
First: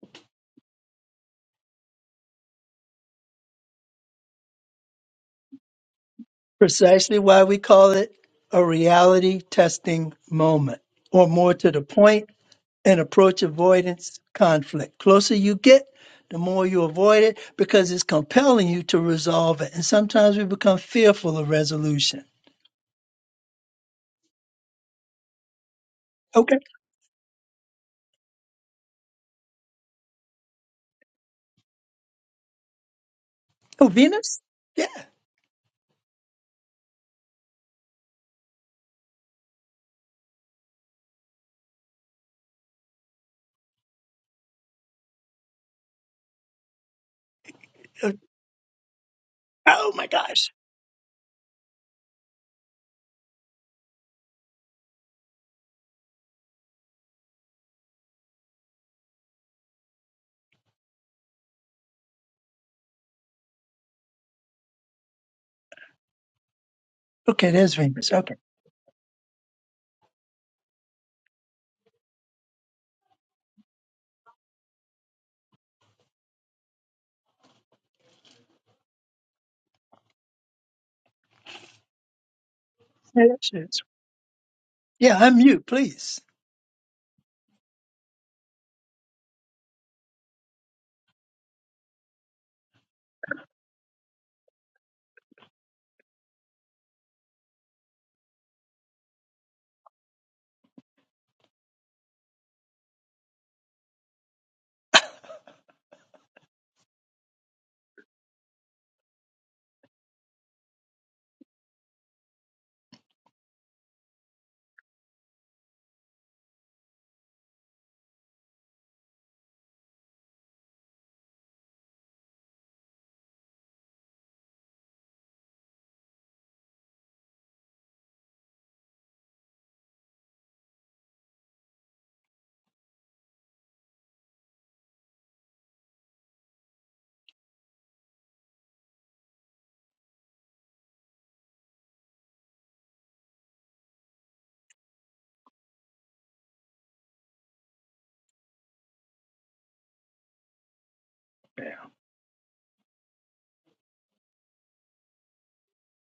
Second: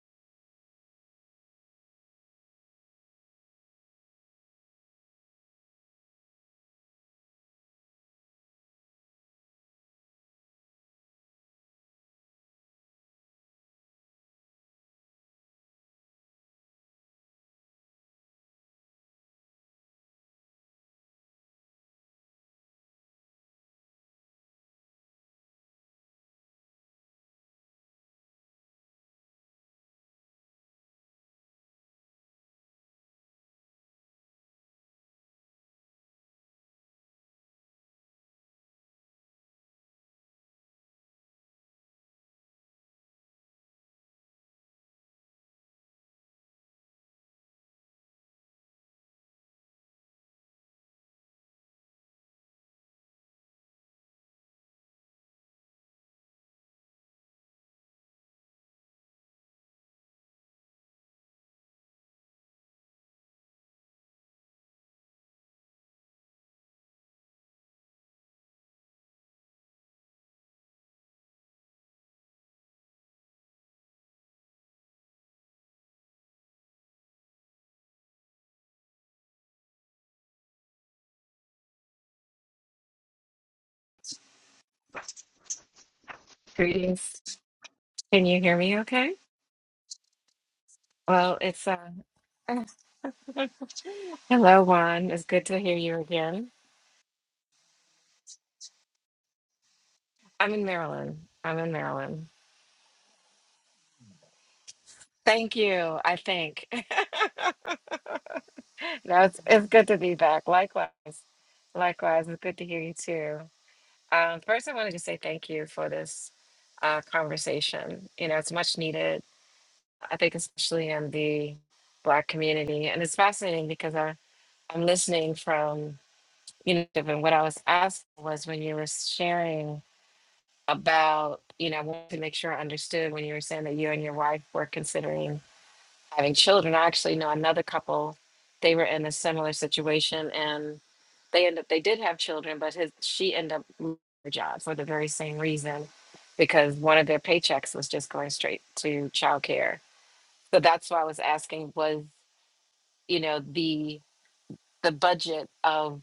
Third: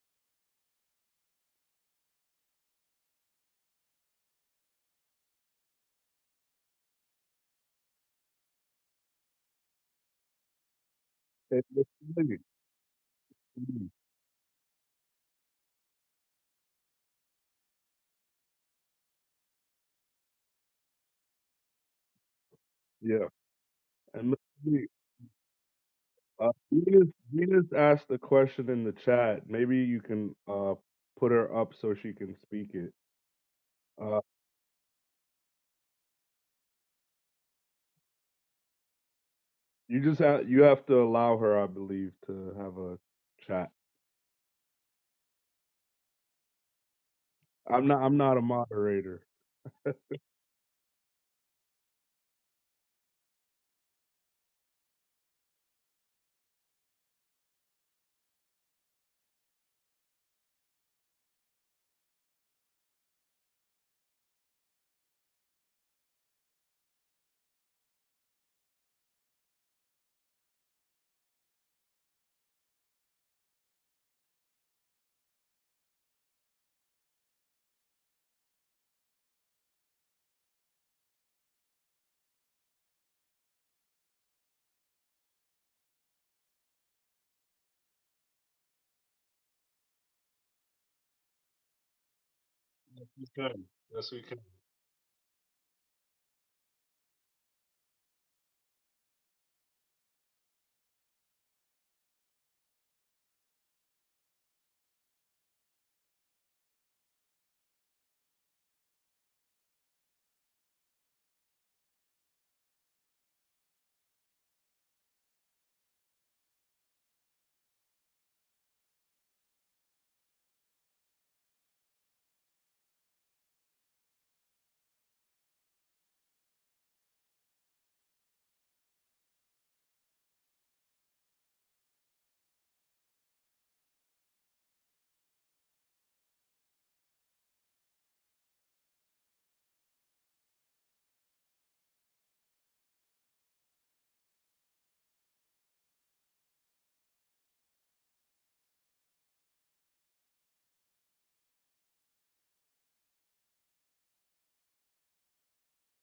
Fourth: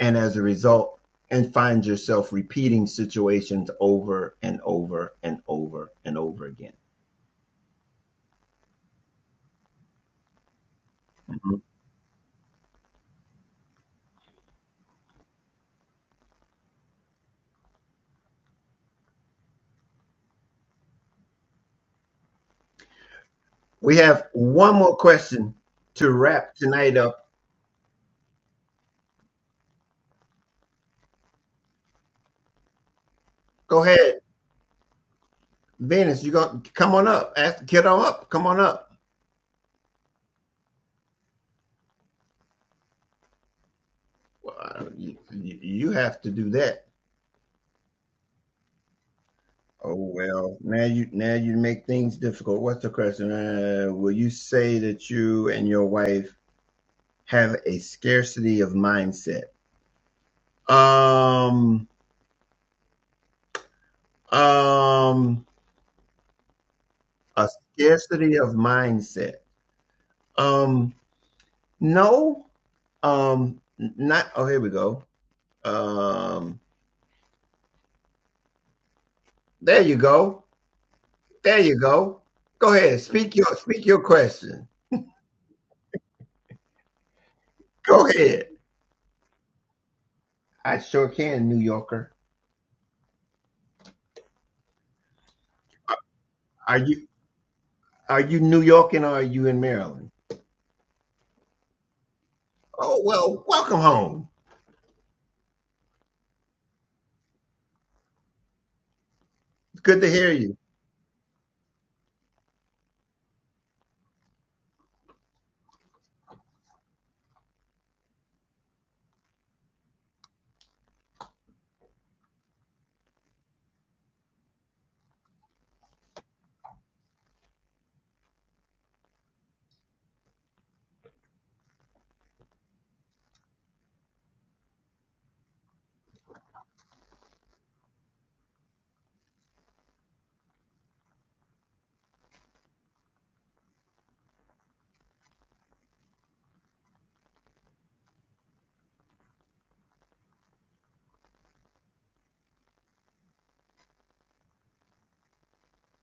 Speaker 3: and as a result, and find yourself repeating situations over and over and over and over again.
Speaker 1: Precisely why we call it a reality testing moment, or
Speaker 3: Mm-hmm.
Speaker 1: more
Speaker 2: And
Speaker 1: to the
Speaker 2: Miss
Speaker 1: point,
Speaker 2: Lee,
Speaker 1: an approach
Speaker 2: mm,
Speaker 1: avoidance conflict. Closer you get, the more you avoid it because it's compelling you to resolve it. And sometimes we become fearful of resolution.
Speaker 2: yeah,
Speaker 3: We have
Speaker 2: and Miss
Speaker 3: one
Speaker 2: Lee,
Speaker 3: more question to
Speaker 2: uh,
Speaker 3: wrap
Speaker 1: Okay.
Speaker 3: tonight
Speaker 2: Venus
Speaker 3: up.
Speaker 2: Venus asked the question in the chat. Maybe you can uh put her up so she can speak it.
Speaker 3: Go
Speaker 1: Oh,
Speaker 3: ahead,
Speaker 2: Uh,
Speaker 1: Venus? Yeah.
Speaker 3: Venus. You gonna come on up? Ask the kiddo up. Come on up.
Speaker 2: you just have you have to allow her, I believe, to have a chat.
Speaker 3: Well, you, you have to do that.
Speaker 2: I'm not.
Speaker 1: Uh,
Speaker 2: I'm not a moderator.
Speaker 1: Oh
Speaker 3: Oh
Speaker 1: my gosh.
Speaker 3: well, now you now you make things difficult. What's the question? Uh, will you say that you and your wife have a scarcity of mindset? Um, um, a
Speaker 1: Okay, there's Venus. Okay.
Speaker 3: scarcity of mindset. Um, no. Um, not. Oh, here we go. Um, there you go. There you go. Go ahead.
Speaker 1: Yeah,
Speaker 3: Speak
Speaker 1: that's
Speaker 3: your
Speaker 1: it.
Speaker 3: speak your question.
Speaker 1: Yeah, unmute, please.
Speaker 4: Greetings.
Speaker 3: Go
Speaker 4: Can you
Speaker 3: ahead.
Speaker 4: hear me okay?
Speaker 3: I sure
Speaker 4: Well,
Speaker 3: can, New
Speaker 4: it's uh
Speaker 3: Yorker.
Speaker 2: Yes, we can. Yes, we can.
Speaker 4: hello Juan. It's good to hear you again.
Speaker 3: Are you are you New York and are you in Maryland?
Speaker 4: I'm in Maryland. I'm in Maryland.
Speaker 3: Oh well, welcome home.
Speaker 4: Thank you, I think. no, it's it's
Speaker 3: It's
Speaker 4: good to
Speaker 3: good to
Speaker 4: be
Speaker 3: hear
Speaker 4: back.
Speaker 3: you.
Speaker 4: Likewise. Likewise, it's good to hear you too. Um, first I wanted to say thank you for this uh conversation. You know, it's much needed, I think especially in the black community. And it's fascinating because I, I'm listening from you know, and what I was asked was when you were sharing about, you know, I wanted to make sure I understood when you were saying that you and your wife were considering having children. I actually know another couple; they were in a similar situation, and they end up they did have children, but his she ended up losing her job for the very same reason, because one of their paychecks was just going straight to childcare. So that's why I was asking
Speaker 1: Yeah.
Speaker 4: was you know the the budget of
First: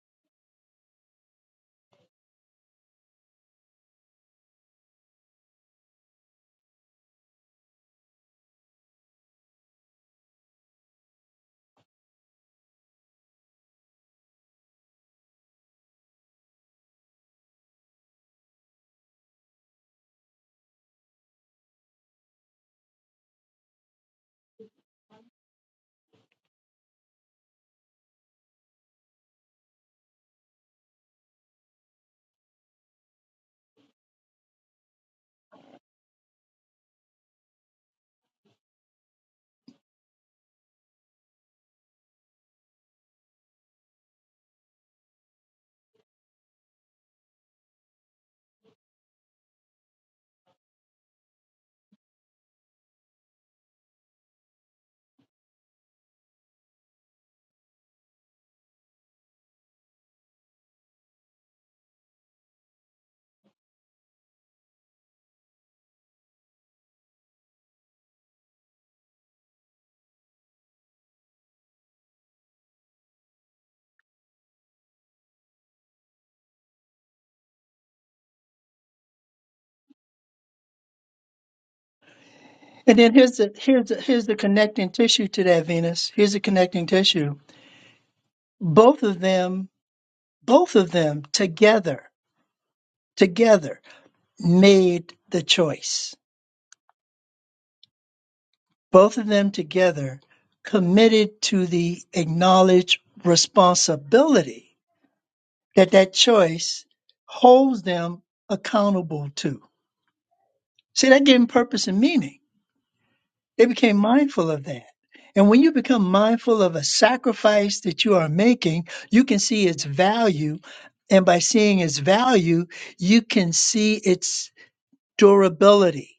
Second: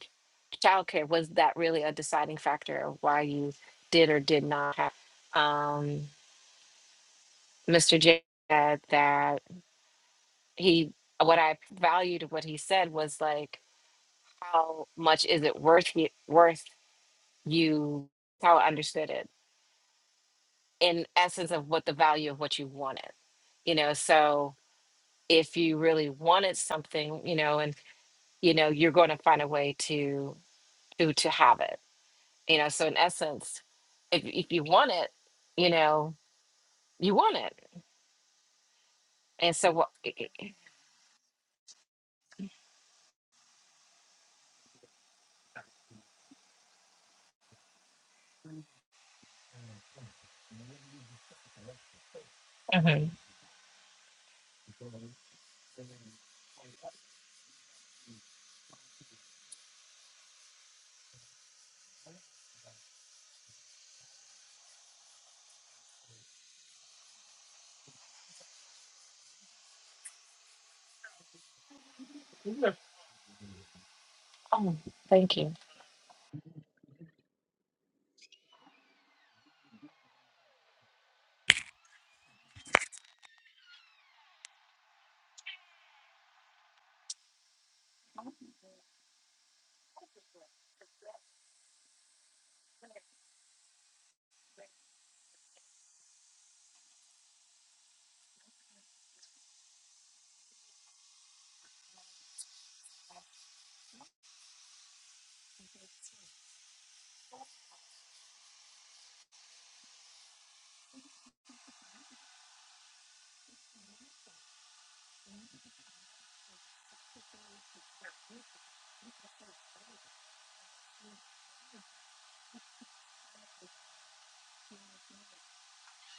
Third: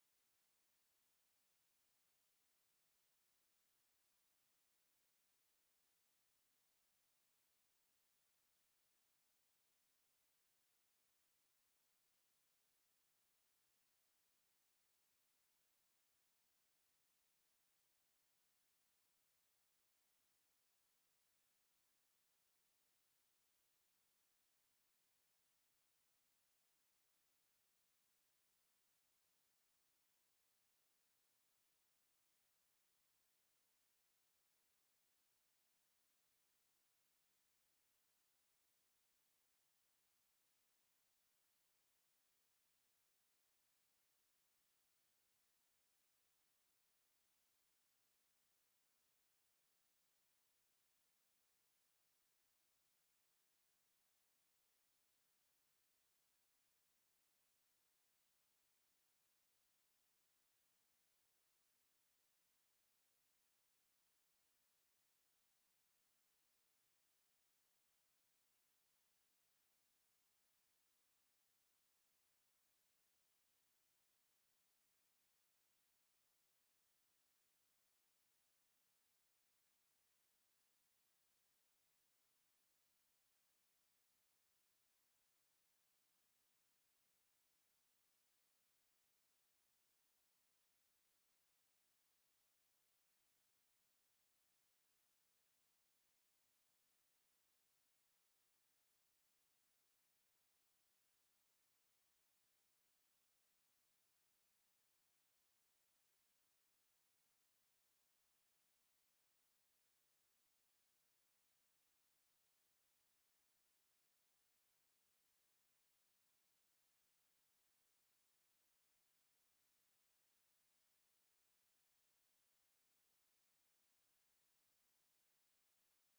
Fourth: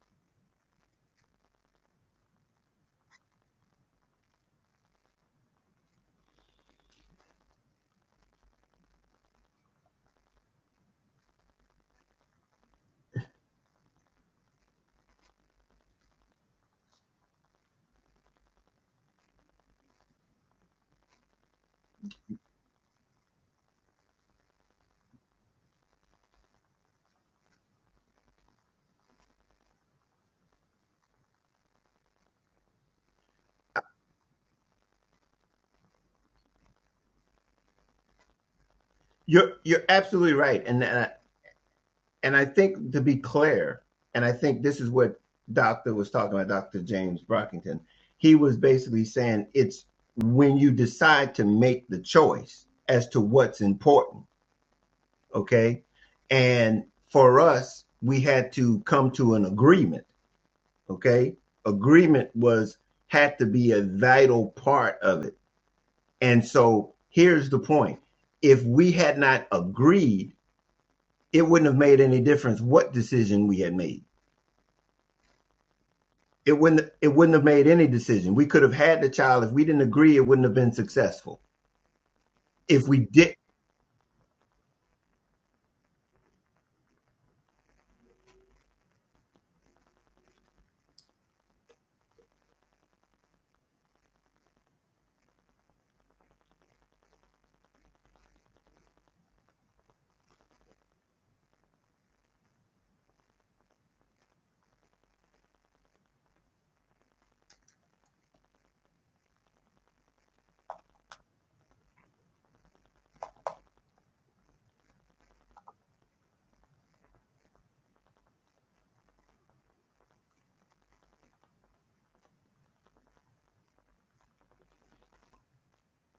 Speaker 4: childcare was that really a deciding factor of why you did or did not have um mr j said that he what i valued what he said was like how much is it worth y- worth you how i understood it in essence of what the value of what you wanted you know so if you really wanted something you know and you know you're going to find a way to to to have it you know so in essence if if you want it you know You want it.
Speaker 3: You're
Speaker 4: And so,
Speaker 3: you're
Speaker 4: what?
Speaker 3: absolutely right, and and and I think to be clear, and I think this is what Doctor was talking about, Doctor James Brockington. He was basically saying it's when you decide to make the choice
Speaker 4: Mhm.
Speaker 3: as to what's important okay? And for us, we had to come to an agreement, okay? Agreement was had to be a vital part of it. And so here's the point. If we had not agreed, it wouldn't have made any difference what decision we had made.
Speaker 4: oh, thank you.
Speaker 3: It wouldn't it wouldn't have made any decision. We could have had the child if we didn't agree, it wouldn't have been successful. If
Speaker 1: And
Speaker 3: we
Speaker 1: then
Speaker 3: did
Speaker 1: here's the here's the here's the connecting tissue to that Venus. Here's the connecting tissue. Both of them, both of them together, together made the choice. Both of them together committed to the acknowledged responsibility that that choice holds them accountable to. See, that gave them purpose and meaning. They became mindful of that. And when you become mindful of a sacrifice that you are making, you can see its value. And by seeing its value, you can see its durability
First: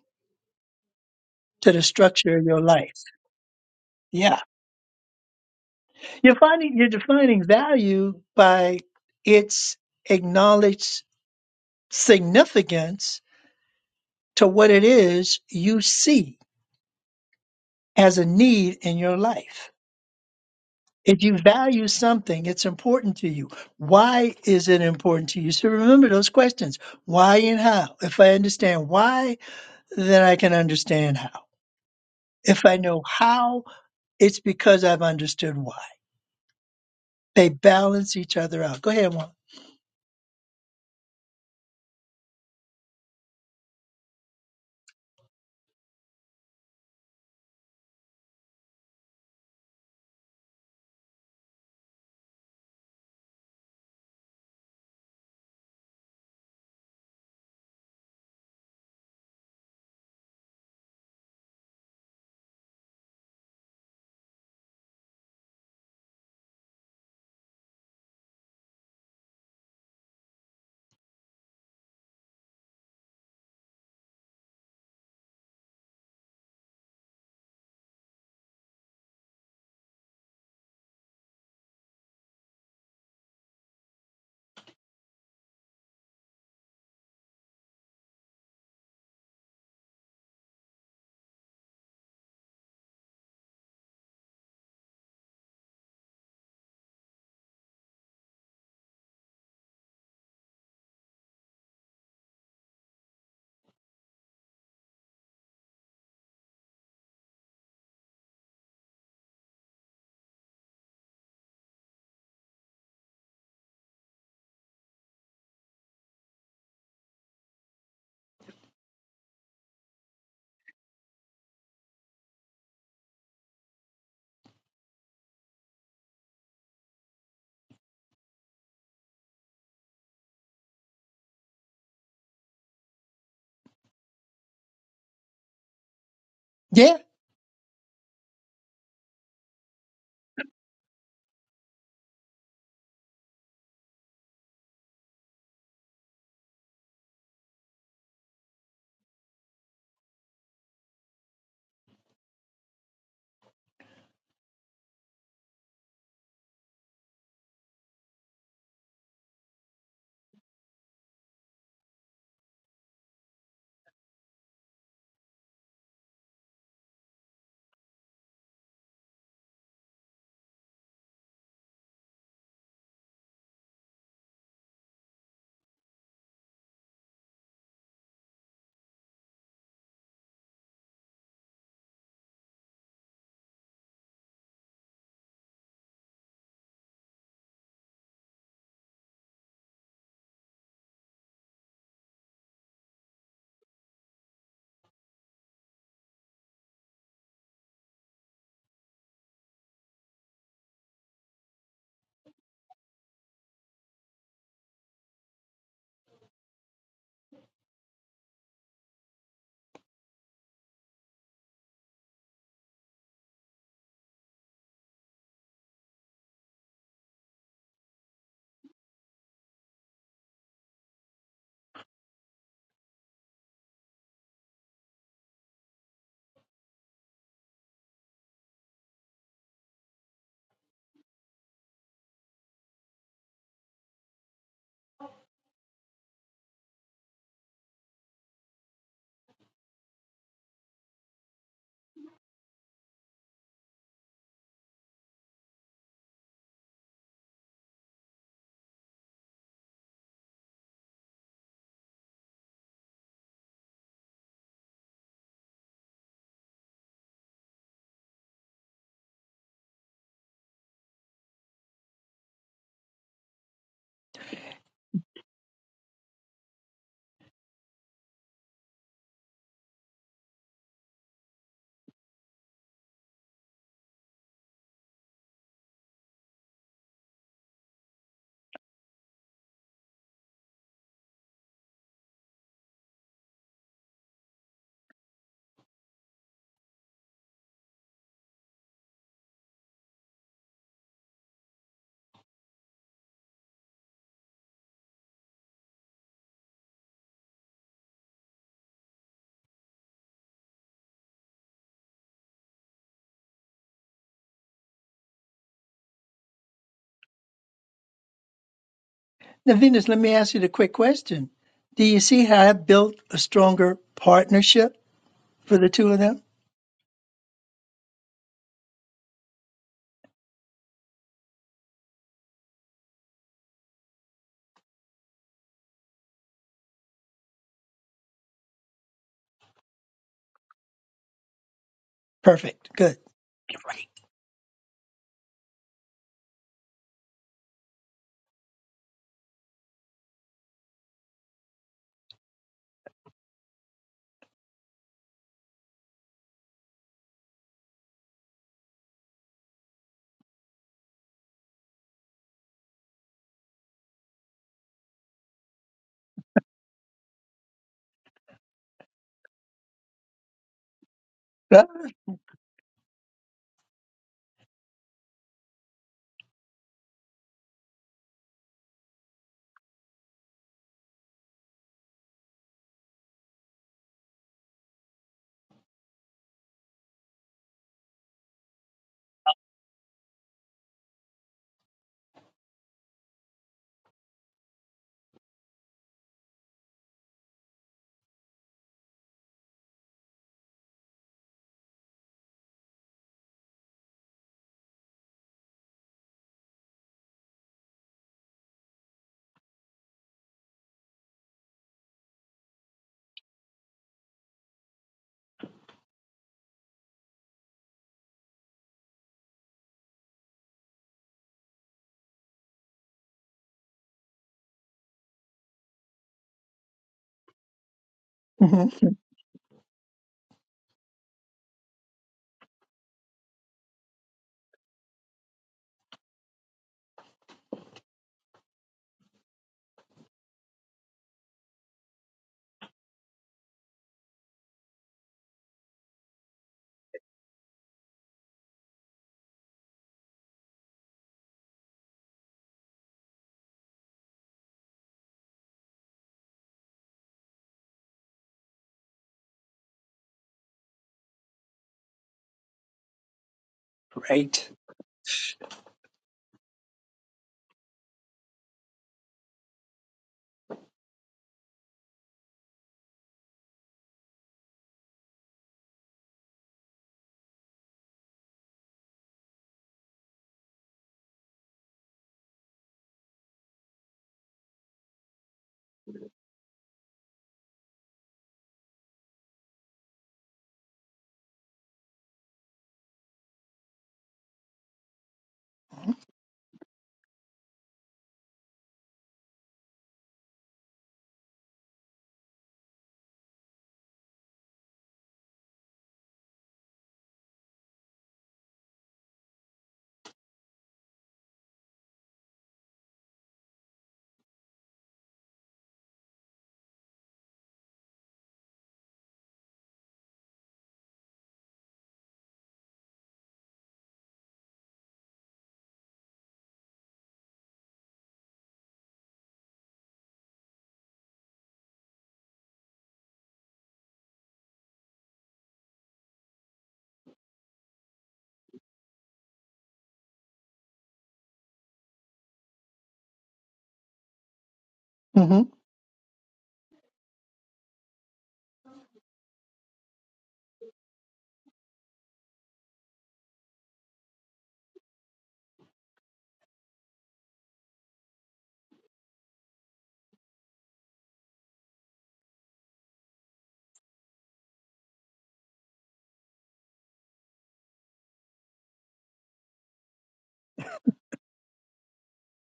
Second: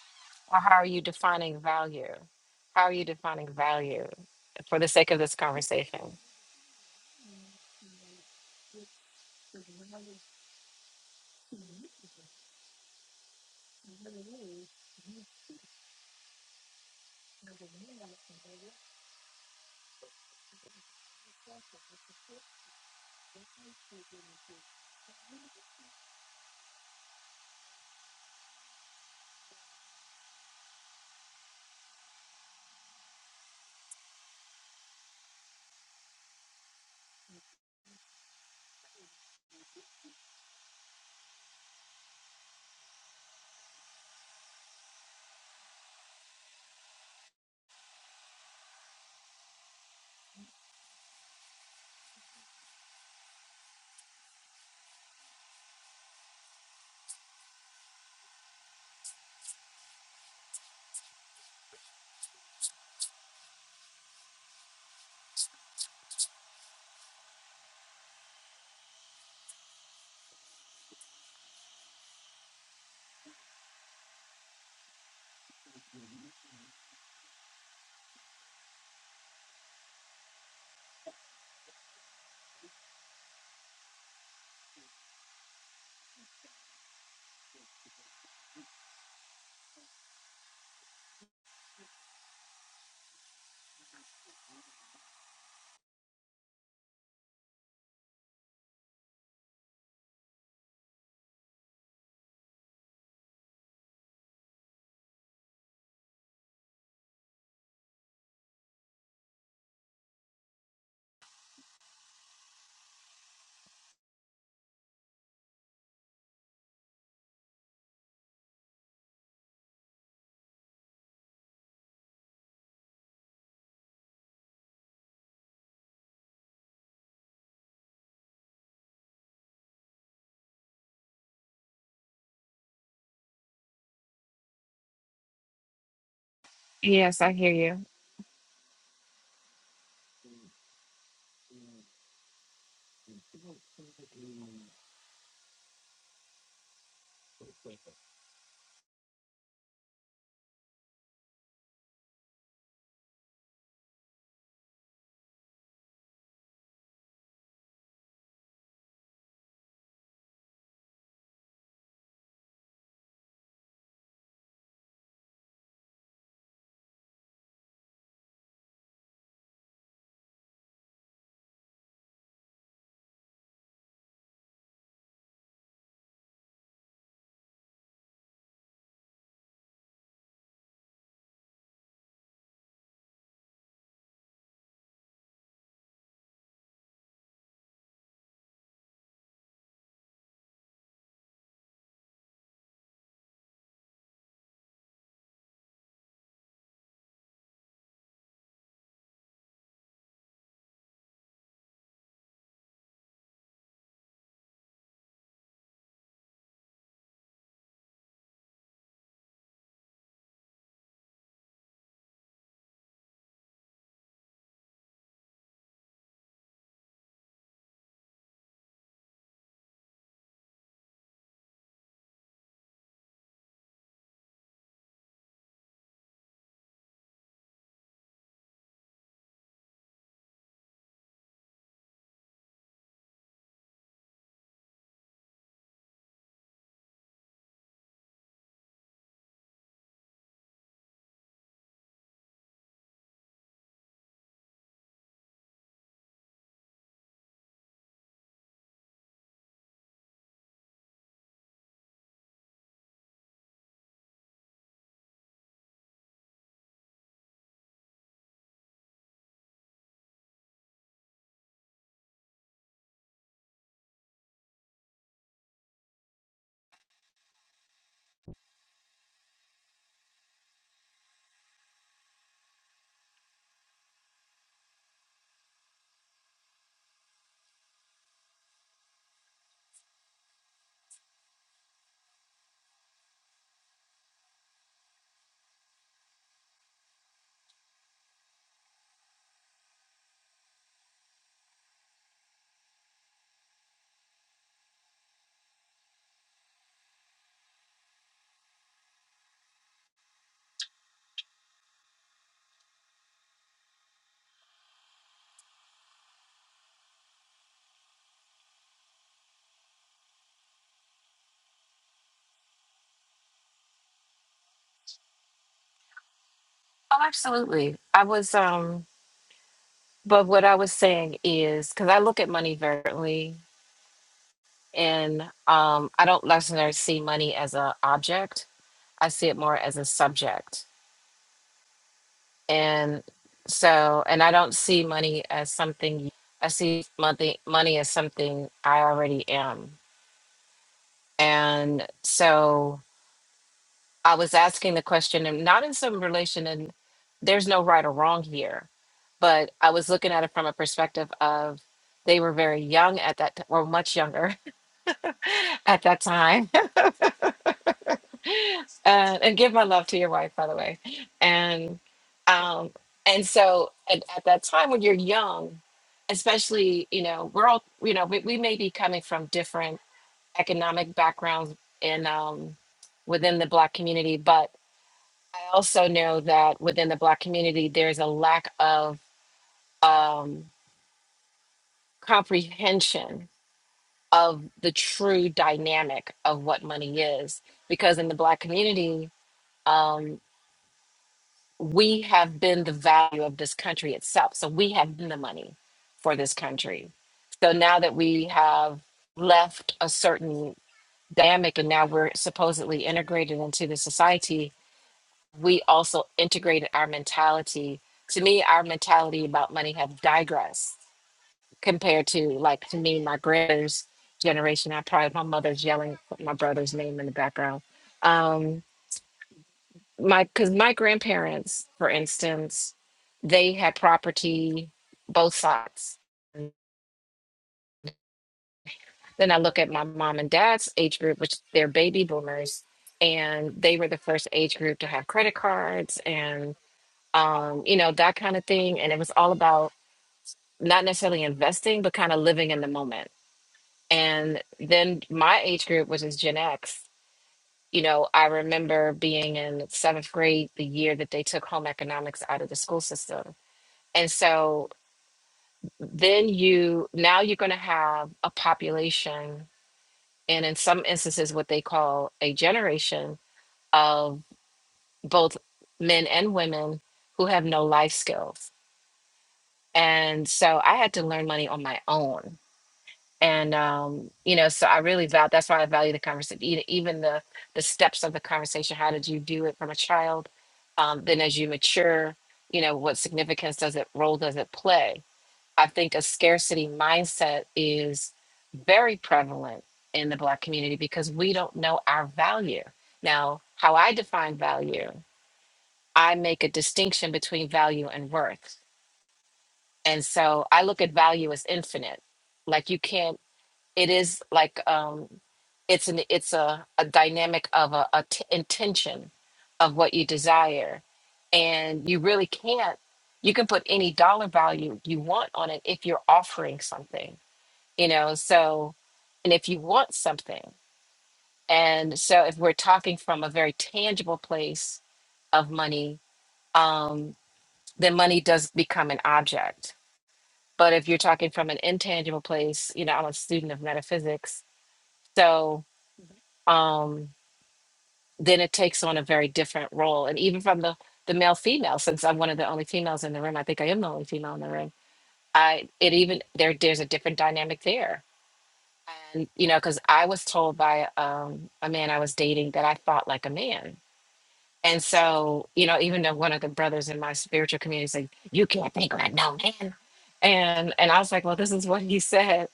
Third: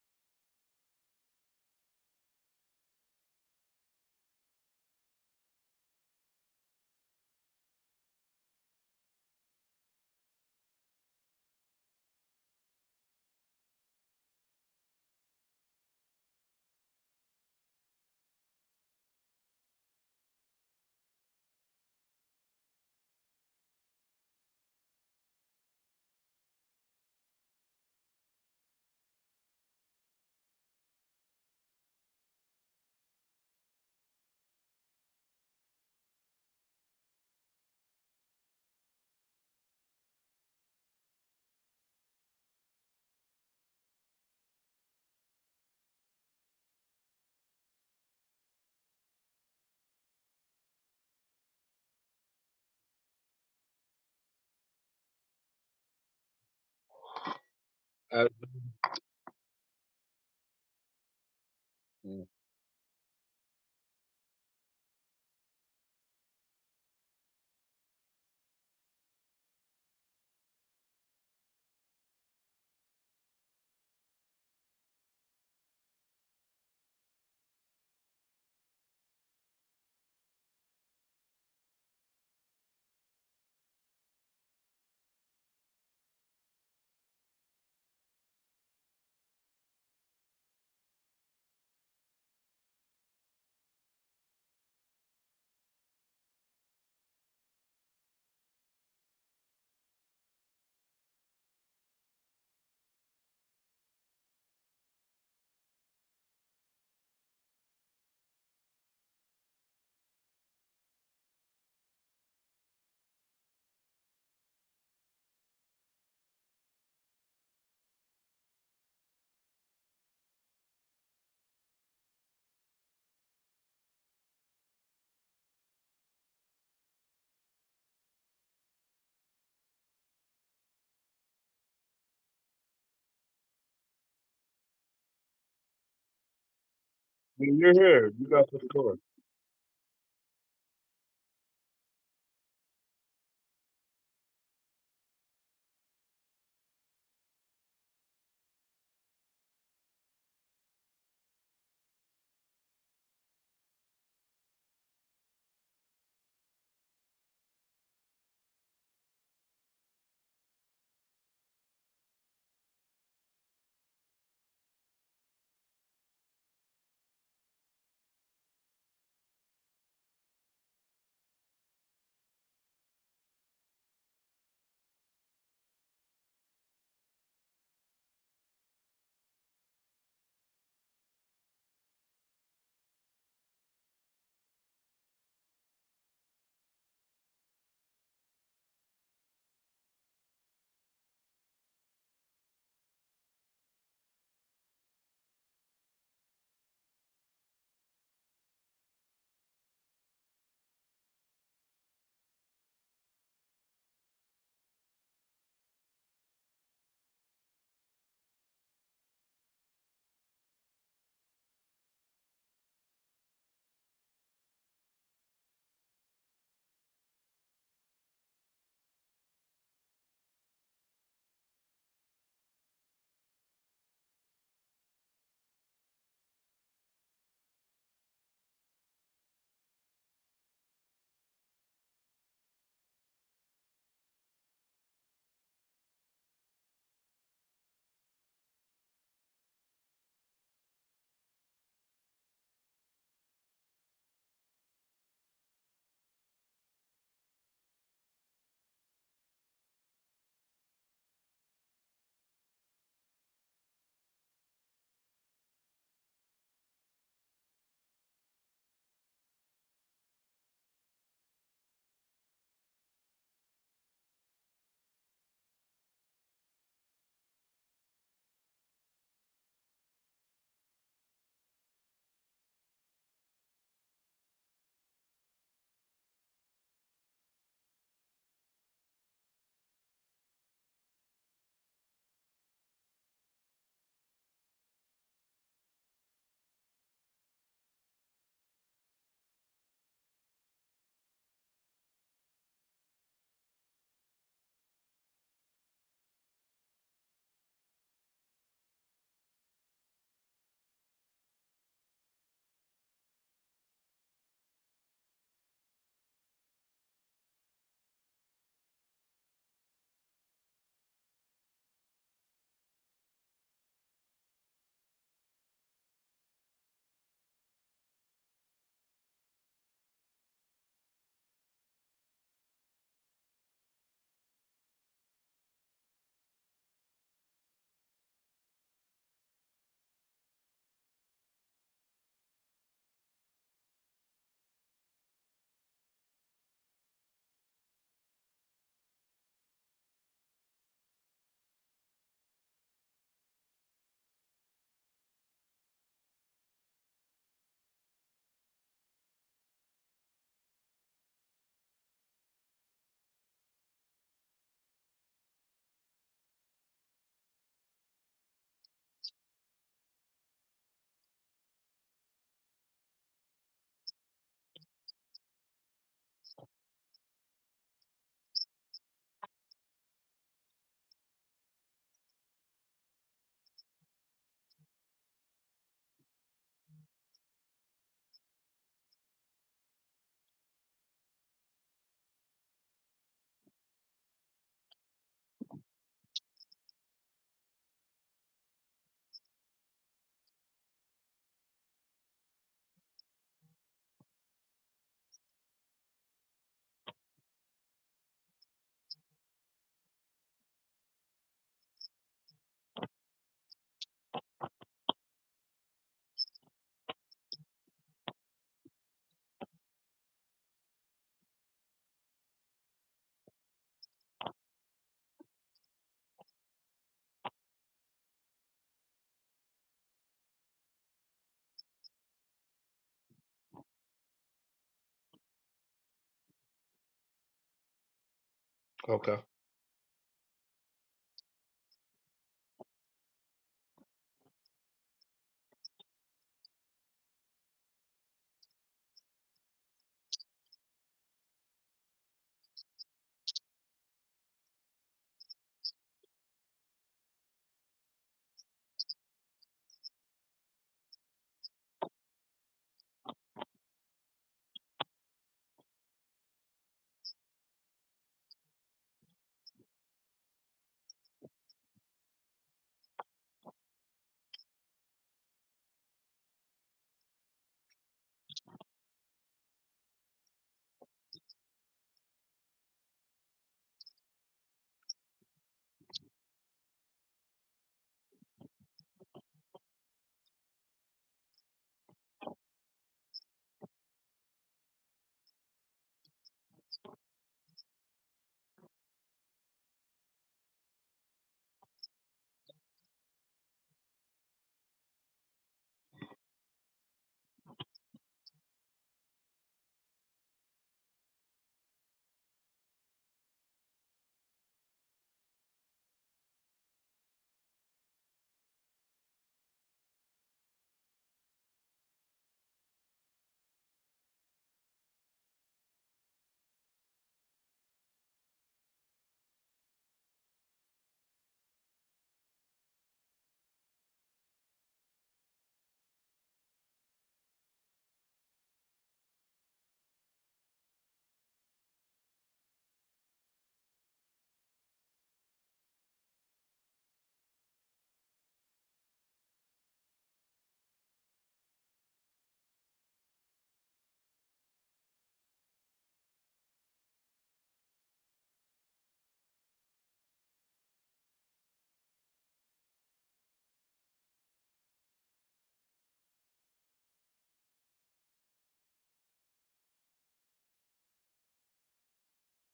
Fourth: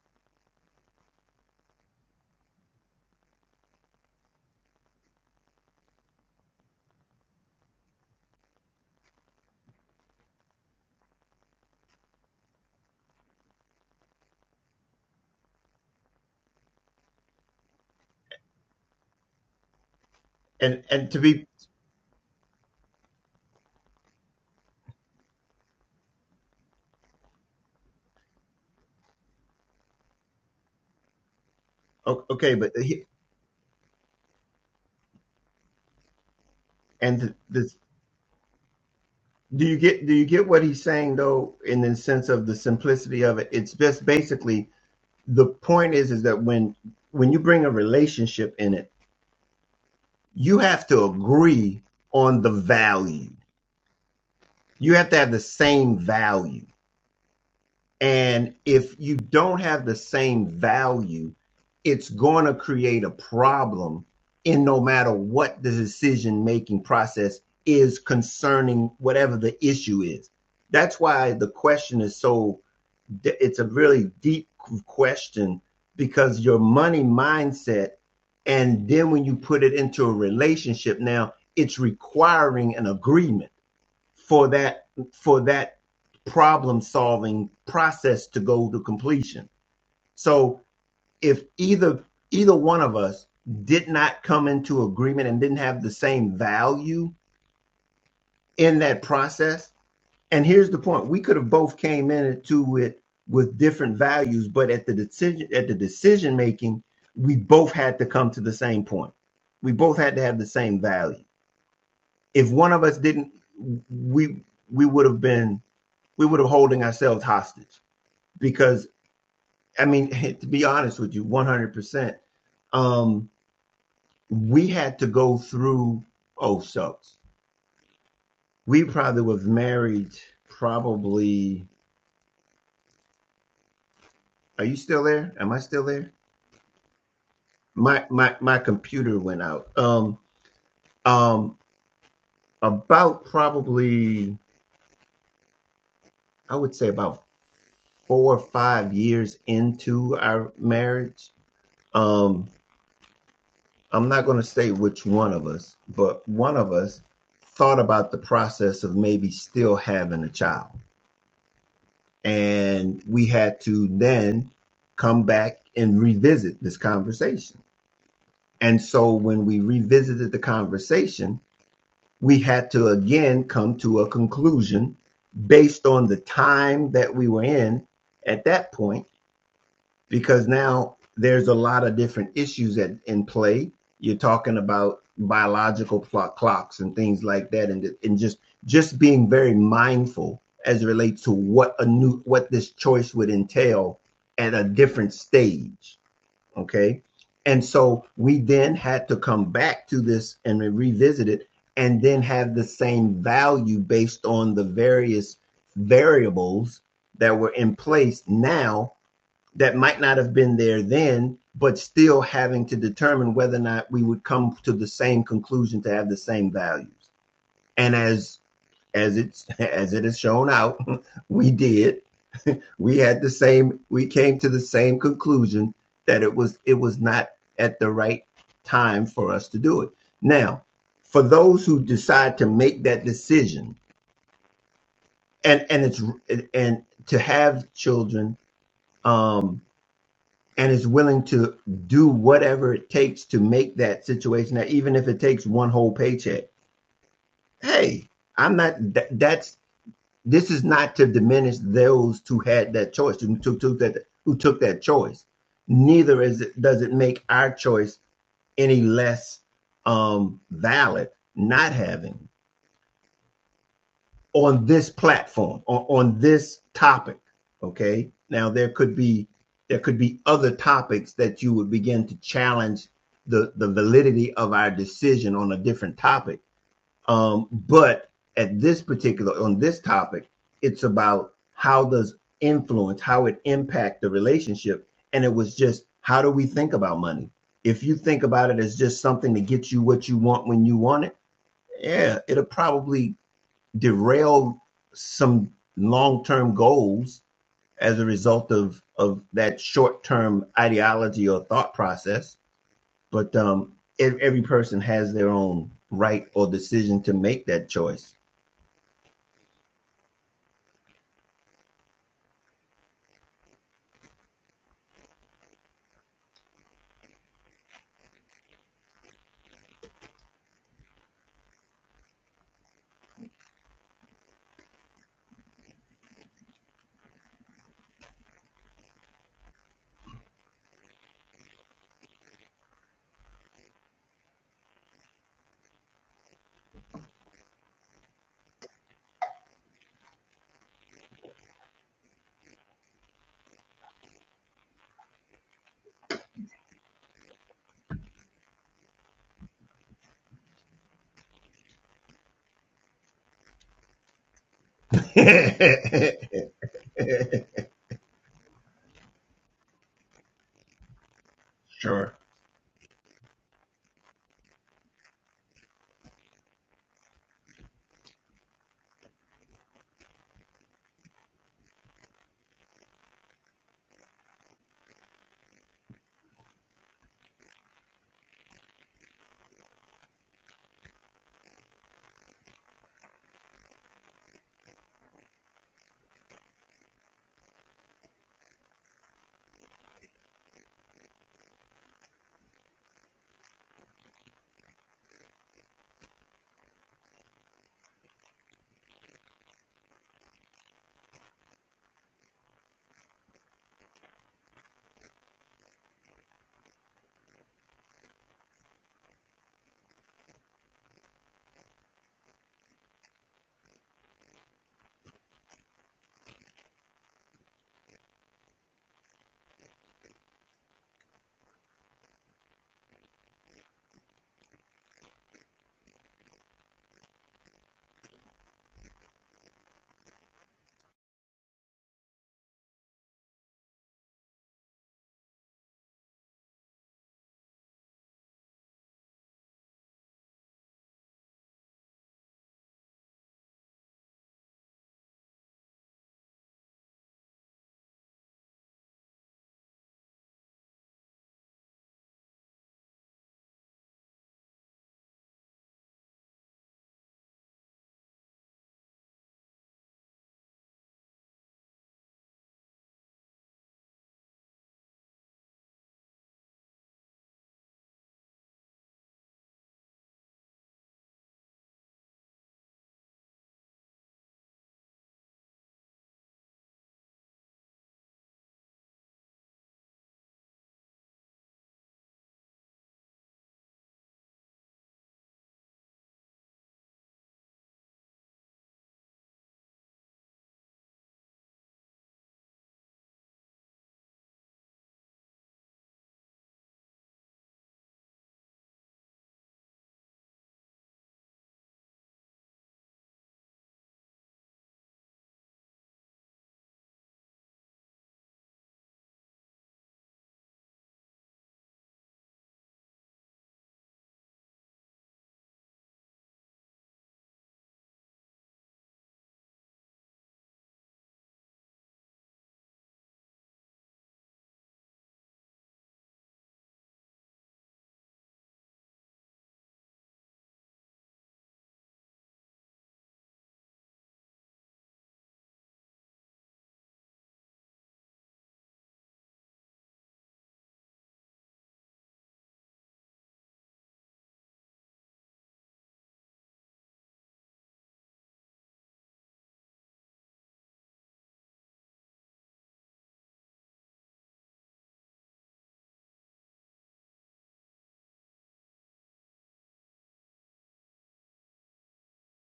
Speaker 4: Or how are you defining
Speaker 1: to the
Speaker 4: value?
Speaker 1: structure of your
Speaker 4: How are
Speaker 1: life.
Speaker 4: you defining value
Speaker 1: Yeah.
Speaker 4: for the sake of this conversation?
Speaker 1: You're finding you're defining value by its acknowledged significance to what it is you see as a need in your life.
Speaker 3: and and to
Speaker 1: If you
Speaker 3: be
Speaker 1: value something, it's important to you. Why is it important to you? So remember those questions. Why and how? If I understand why, then I can understand how.
Speaker 3: okay,
Speaker 1: If
Speaker 3: but
Speaker 1: I know how, it's because I've understood why.
Speaker 3: and th-
Speaker 1: They
Speaker 3: this
Speaker 1: balance each other out. Go ahead, Juan.
Speaker 3: Do you get do you get what he's saying though in the sense of the simplicity of it? It's just basically the point is is that when when you bring a relationship in it, you have to agree on the value. You have to have the same value.
Speaker 2: Uh,
Speaker 3: And if you don't have the same value, it's going to create a problem in no matter what the decision making process is concerning whatever the issue is. That's why the question is so it's a really deep question because your money mindset and then when you put it into a relationship now it's requiring an agreement for that for that problem solving process to go to completion so if either either one of us did not come into agreement and didn't have the same value in that process and here's the point we could have both came into it with different values but at the decision at the decision making we both had to come to the same point we both had to have the same value if one of us didn't we we would have been we would have holding ourselves hostage because i mean to be honest with you 100% um we had to go through oh shucks we probably was married probably are you still there am i still there
Speaker 1: Yeah.
Speaker 4: Yes, I hear
Speaker 2: you're
Speaker 4: you.
Speaker 3: my
Speaker 2: here. You
Speaker 3: my
Speaker 2: got
Speaker 3: my
Speaker 2: the floor.
Speaker 3: computer went out. Um um about probably I would say about four or five years into our marriage. Um I'm not going to say which one of us, but one of us thought about the process of maybe still having a child. And we had to then come back and revisit this conversation. And so when we revisited the conversation, we had to again come to a conclusion based on the time that we were in at that point, because now there's a lot of different issues at, in play. You're talking about biological clocks and things like that, and and just just being very mindful as it relates to what a new what this choice would entail at a different stage. Okay. And so we then had to come back to this and revisit it and then have the same value based on the various variables that were in place now that might not have been there then, but still having to determine whether or not we would come to the same conclusion to have the same values. And as as it's as it is shown out, we did we had the same we came to the same conclusion that it was it was not at the right time for us to do it now for those who decide to make that decision and and it's and to have children um and is willing to do whatever it takes to make that situation that even if it takes one whole paycheck hey i'm not that, that's this is not to diminish those who had that choice, who took, took that who took that choice. Neither is it, does it make our choice any less um, valid not having on this platform on, on this topic. Okay, now there could be there could be other topics that you would begin to challenge the the validity of our decision on a different topic um, but at this particular on this topic, it's about how does influence, how it impact the relationship, and it was just how do we think about money? If you think about it as just something to get you what you want when you want it, yeah, it'll probably derail some long-term goals as a result of of that short-term ideology or thought process. But um, every person has their own right or decision to make that choice.
Speaker 1: Now, Venus, let me ask you the quick question. Do you see how I built a stronger partnership for the two of them?
Speaker 4: Oh, absolutely. I was, um, but what I was saying is because I look at money very differently, and um, I don't necessarily see money as an object. I see it more as a subject.
Speaker 1: Perfect. Good.
Speaker 4: And so, and I don't see money as something, I see money, money as something I already am. And so I was asking the question, and not in some relation, and there's no right or wrong here, but I was looking at it from a perspective of they were very young at that, t- or much younger at that time and, and give my love to your wife, by the way.
Speaker 1: Yeah.
Speaker 4: And
Speaker 3: sure.
Speaker 4: um, and so at, at that time when you're young, especially, you know, we're all, you know, we, we may be coming from different economic backgrounds in um, within the Black community, but I also know that within the Black community, there's a lack of um, comprehension of the true dynamic of what money is, because in the Black community. um, we have been the value of this country itself. So we have been the money for this country. So now that we have left a certain dynamic and now we're supposedly integrated into the society, we also integrated our mentality. To me, our mentality about money have digressed compared to like to me, my grandmother's generation. I probably my mother's yelling my brother's name in the background. Um,
Speaker 1: Mhm.
Speaker 4: my because my grandparents, for instance, they had property both sides.
Speaker 2: Okay.
Speaker 4: Then I look at my mom and dad's age group, which they're baby boomers, and they were the first age group to have credit cards and um, you know that kind of thing. And it was all about not necessarily investing, but kind of living in the moment. And then my age group, which is Gen X, you know, I remember being in seventh grade the year that they took home economics out of the school system And
Speaker 1: Great.
Speaker 4: so then you now you're going to have a population and in some instances what they call a generation of both men and women who have no life skills. And so I had to learn money on my own. And um, you know, so I really value that's why I value the conversation, even the the steps of the conversation. How did you do it from a child? Um, then as you mature, you know, what significance does it role does it play? I think a scarcity mindset is very prevalent in the Black community because we don't know our value. Now, how I define value, I make a distinction between value and worth. And so I look at value as infinite. Like you can't, it is like, um, it's an it's a, a dynamic of a, a t- intention of what you desire and you really can't you can put any dollar value you want on it if you're offering something you know so and if you want something and so if we're talking from a very tangible place of money um then money does become an object but if you're talking from an intangible place you know i'm a student of metaphysics so um then it takes on a very different role and even from the the male female since i'm one of the only females in the room i think i am the only female in the room i it even there there's a different dynamic there And, you know, because I was told by um, a man I was dating that I thought like a man. And so, you know, even though one of the brothers in my spiritual community said, "You can't think like no man," and and I was like, "Well, this is what he said,"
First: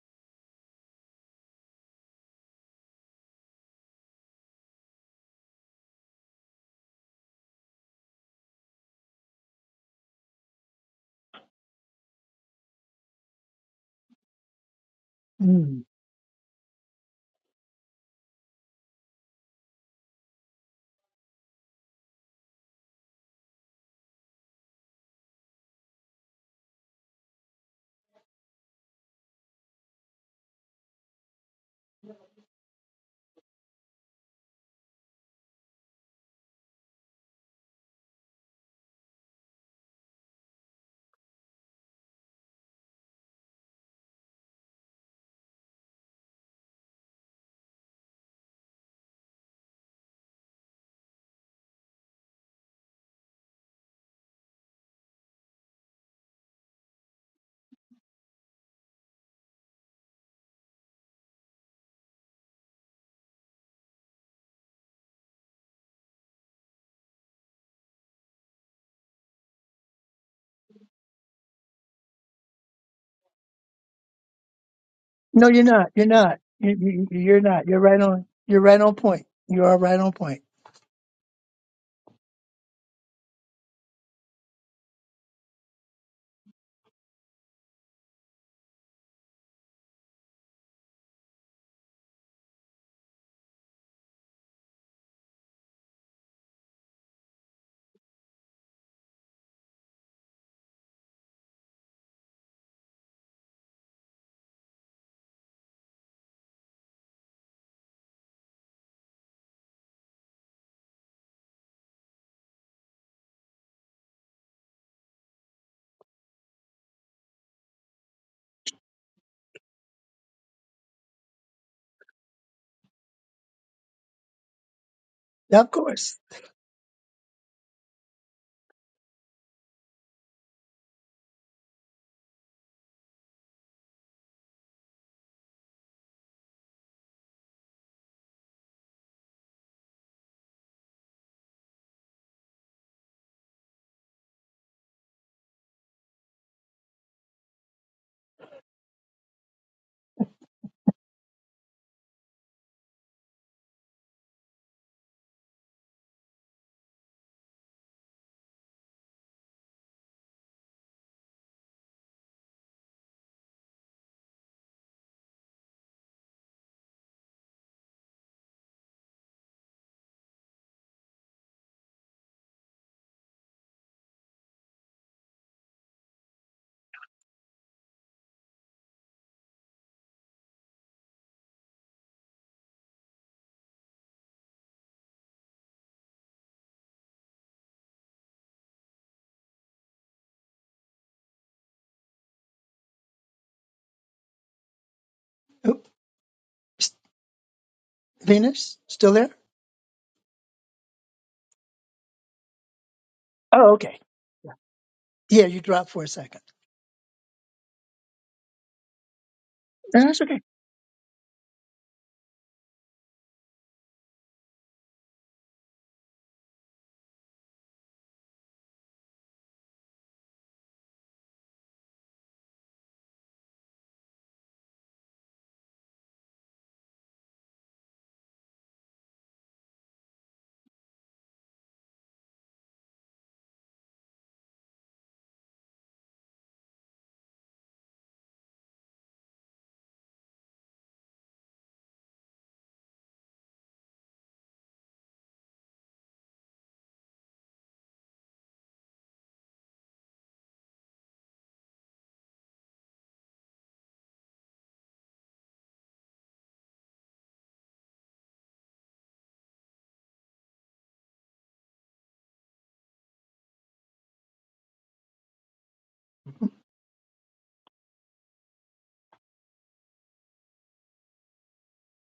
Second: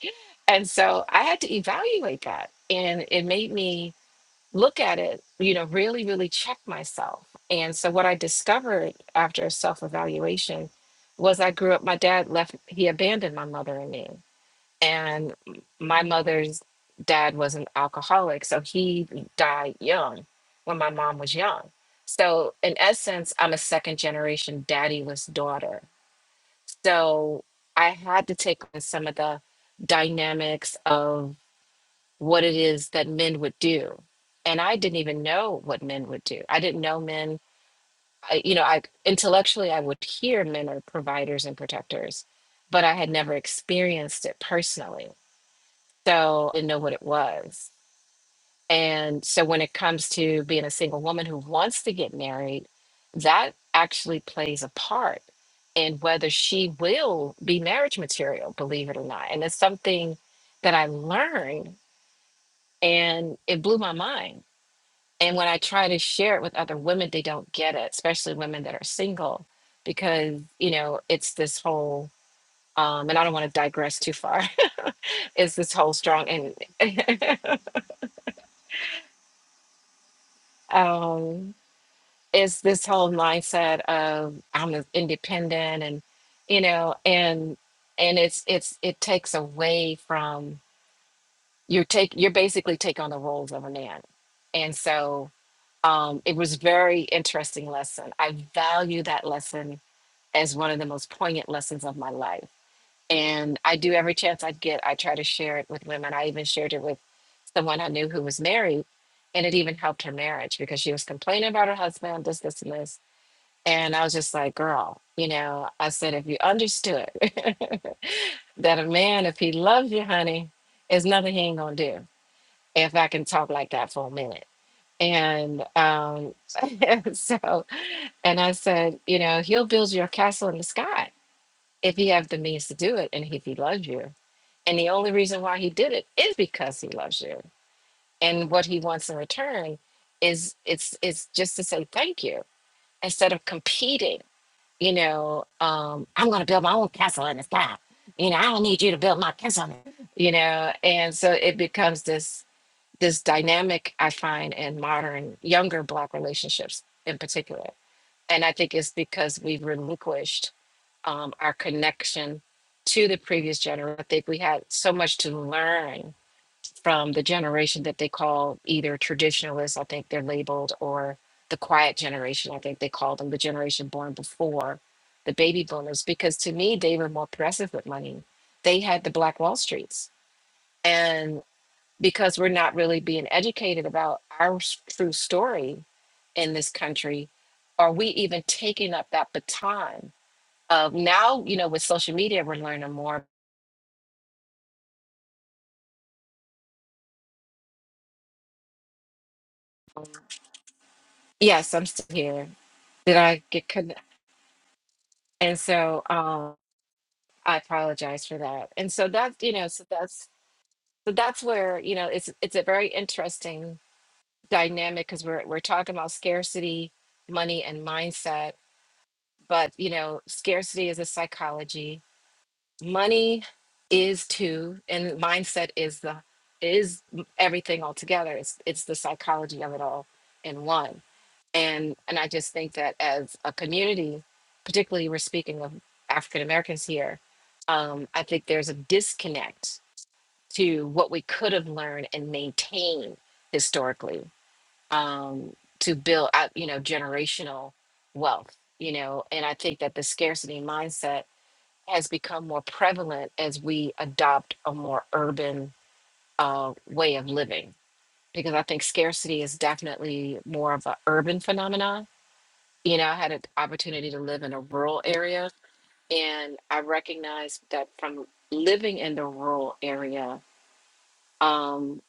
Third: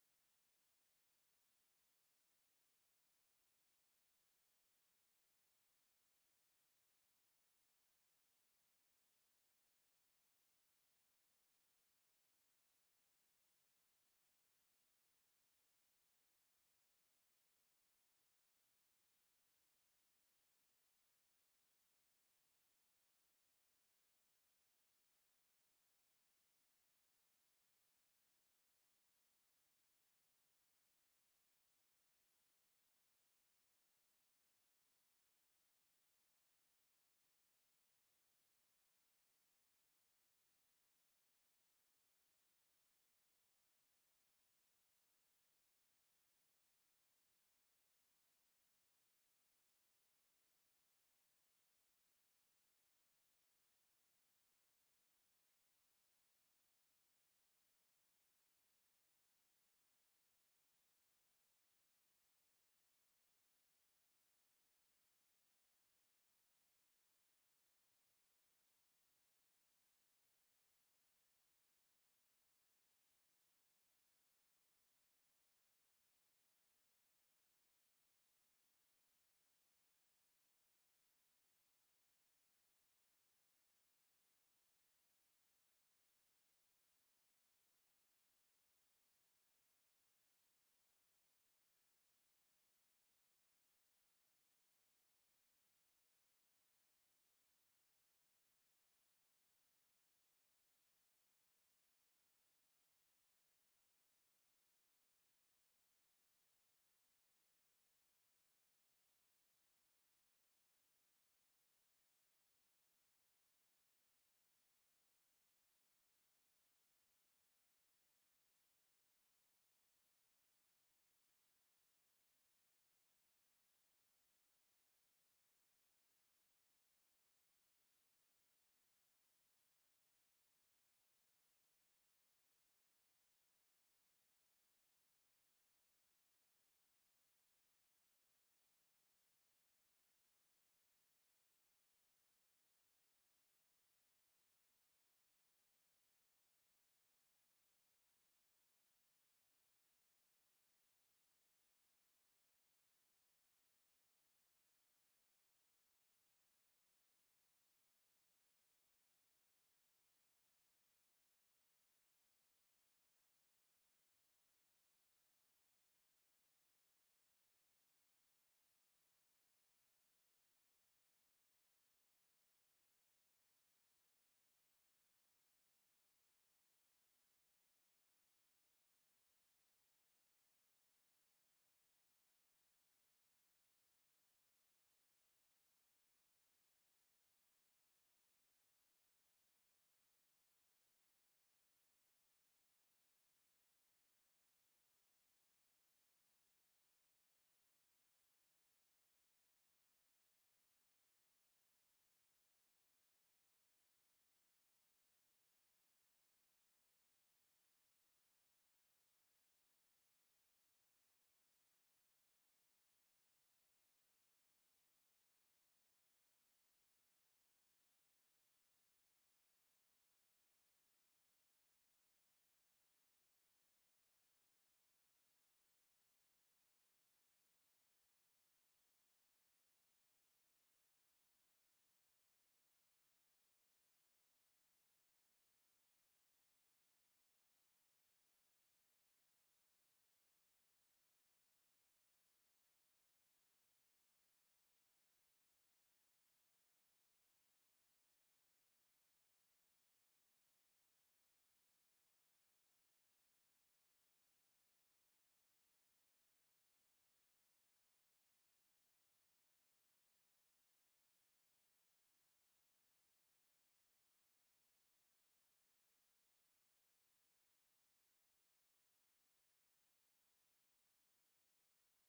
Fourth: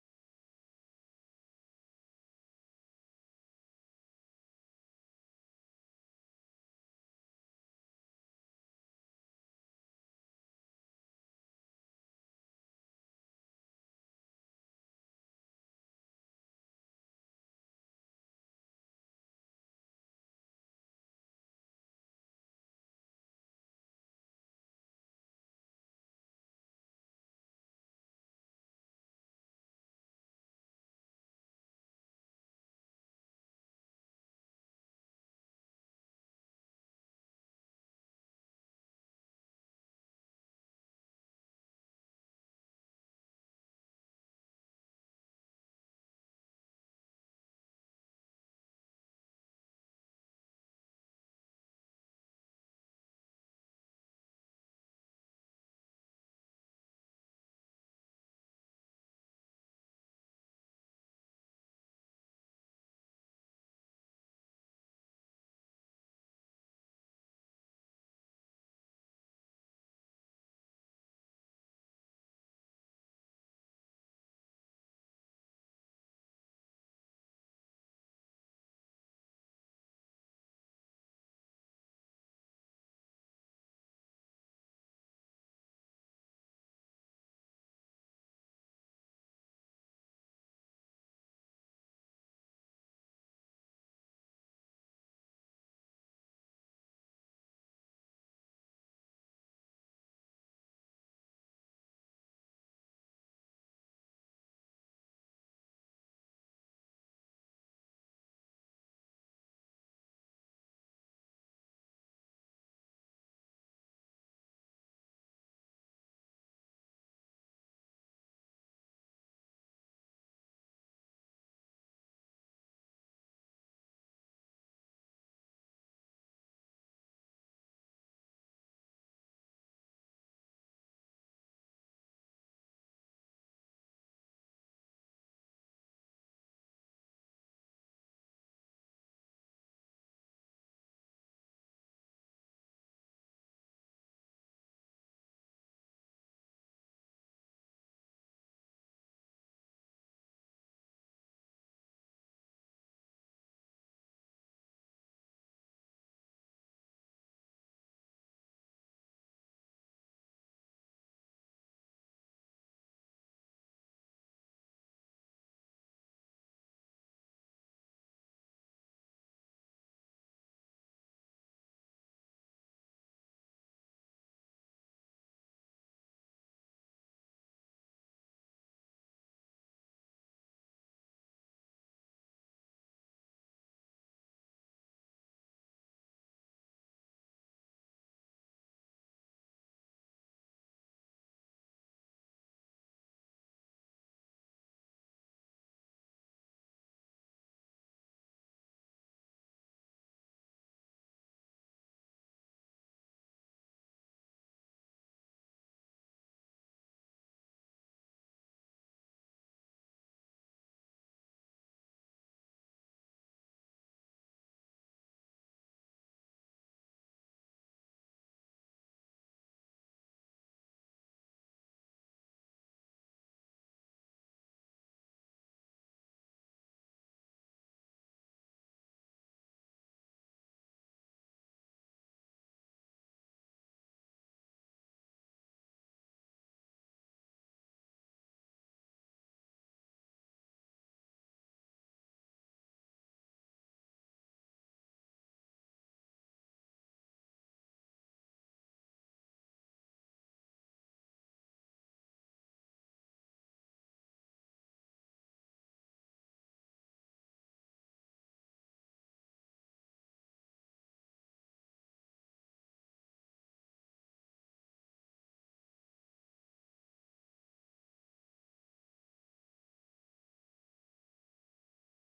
Speaker 4: and so I had to evaluate that, and it made me look at it, you know, really, really check myself. And so, what I discovered after a self evaluation was I grew up. My dad left; he abandoned my mother and me, and
Speaker 1: hmm
Speaker 4: my mother's dad was an alcoholic so he died young when my mom was young so in essence i'm a second generation daddyless daughter so i had to take on some of the dynamics of what it is that men would do and i didn't even know what men would do i didn't know men I, you know i intellectually i would hear men are providers and protectors but i had never experienced it personally so I didn't know what it was. And so when it comes to being a single woman who wants to get married, that actually plays a part in whether she will be marriage material, believe it or not. And it's something that I learned and it blew my mind. And when I try to share it with other women, they don't get it, especially women that are single, because, you know, it's this whole, um, and I don't want to digress too far,
Speaker 1: No,
Speaker 4: it's
Speaker 1: you're
Speaker 4: this
Speaker 1: not.
Speaker 4: whole
Speaker 1: You're not.
Speaker 4: strong
Speaker 1: You, you, you're
Speaker 4: and,
Speaker 1: not. You're right on. You're right on point. You are right on point.
Speaker 4: um, Is this whole mindset of I'm independent and you know and and it's it's it takes away from you're take you're basically take on the roles of a man and so um it was very interesting lesson I value that lesson as one of the most poignant lessons of my life and I do every chance I get I try to share it with women I even shared it with someone I knew who was married and it even helped her marriage because she was complaining about her husband this this and this and I was just like, girl, you know, I said, if you understood that a man, if he loves you, honey, there's nothing he ain't gonna do. If I can talk like that for a minute. And
Speaker 1: Of course.
Speaker 4: um, so, and I said, you know, he'll build you a castle in the sky if he have the means to do it and if he loves you. And the only reason why he did it is because he loves you. And what he wants in return is it's it's just to say thank you instead of competing you know, um, I'm going to build my own castle in the sky. You know, I don't need you to build my castle. You know, and so it becomes this this dynamic I find in modern younger black relationships in particular, and I think it's because we've relinquished um, our connection to the previous generation. I think we had so much to learn from the generation that they call either traditionalists, I think they're labeled, or the quiet generation, I think they call them the generation born before the baby boomers, because to me, they were more progressive with money. They had the Black Wall Streets. And because we're not really being educated about our s- true story in this country, are we even taking up that baton of now, you know, with social media, we're learning more.
Speaker 1: Oops. Venus, still there?
Speaker 4: Yes, I'm still here. Did I get
Speaker 1: Oh, okay.
Speaker 4: connected?
Speaker 1: Yeah,
Speaker 4: And
Speaker 1: you dropped
Speaker 4: so,
Speaker 1: for a second.
Speaker 4: um, I apologize for that. And so that's, you know, so
Speaker 1: No, That's
Speaker 4: that's
Speaker 1: okay.
Speaker 4: so that's where, you know, it's it's a very interesting dynamic because we're we're talking about scarcity, money and mindset, but you know, scarcity is a psychology. Money is too, and mindset is the is everything altogether. It's it's the psychology of it all in one and and I just think that as a community, particularly we're speaking of African Americans here, um, I think there's a disconnect to what we could have learned and maintained historically um, to build up, you know, generational wealth, you know, and I think that the scarcity mindset has become more prevalent as we adopt a more urban uh, way of living because I think scarcity is definitely more of an urban phenomenon you know, I had an opportunity to live in a rural area, and I recognized that from living in the rural area, um,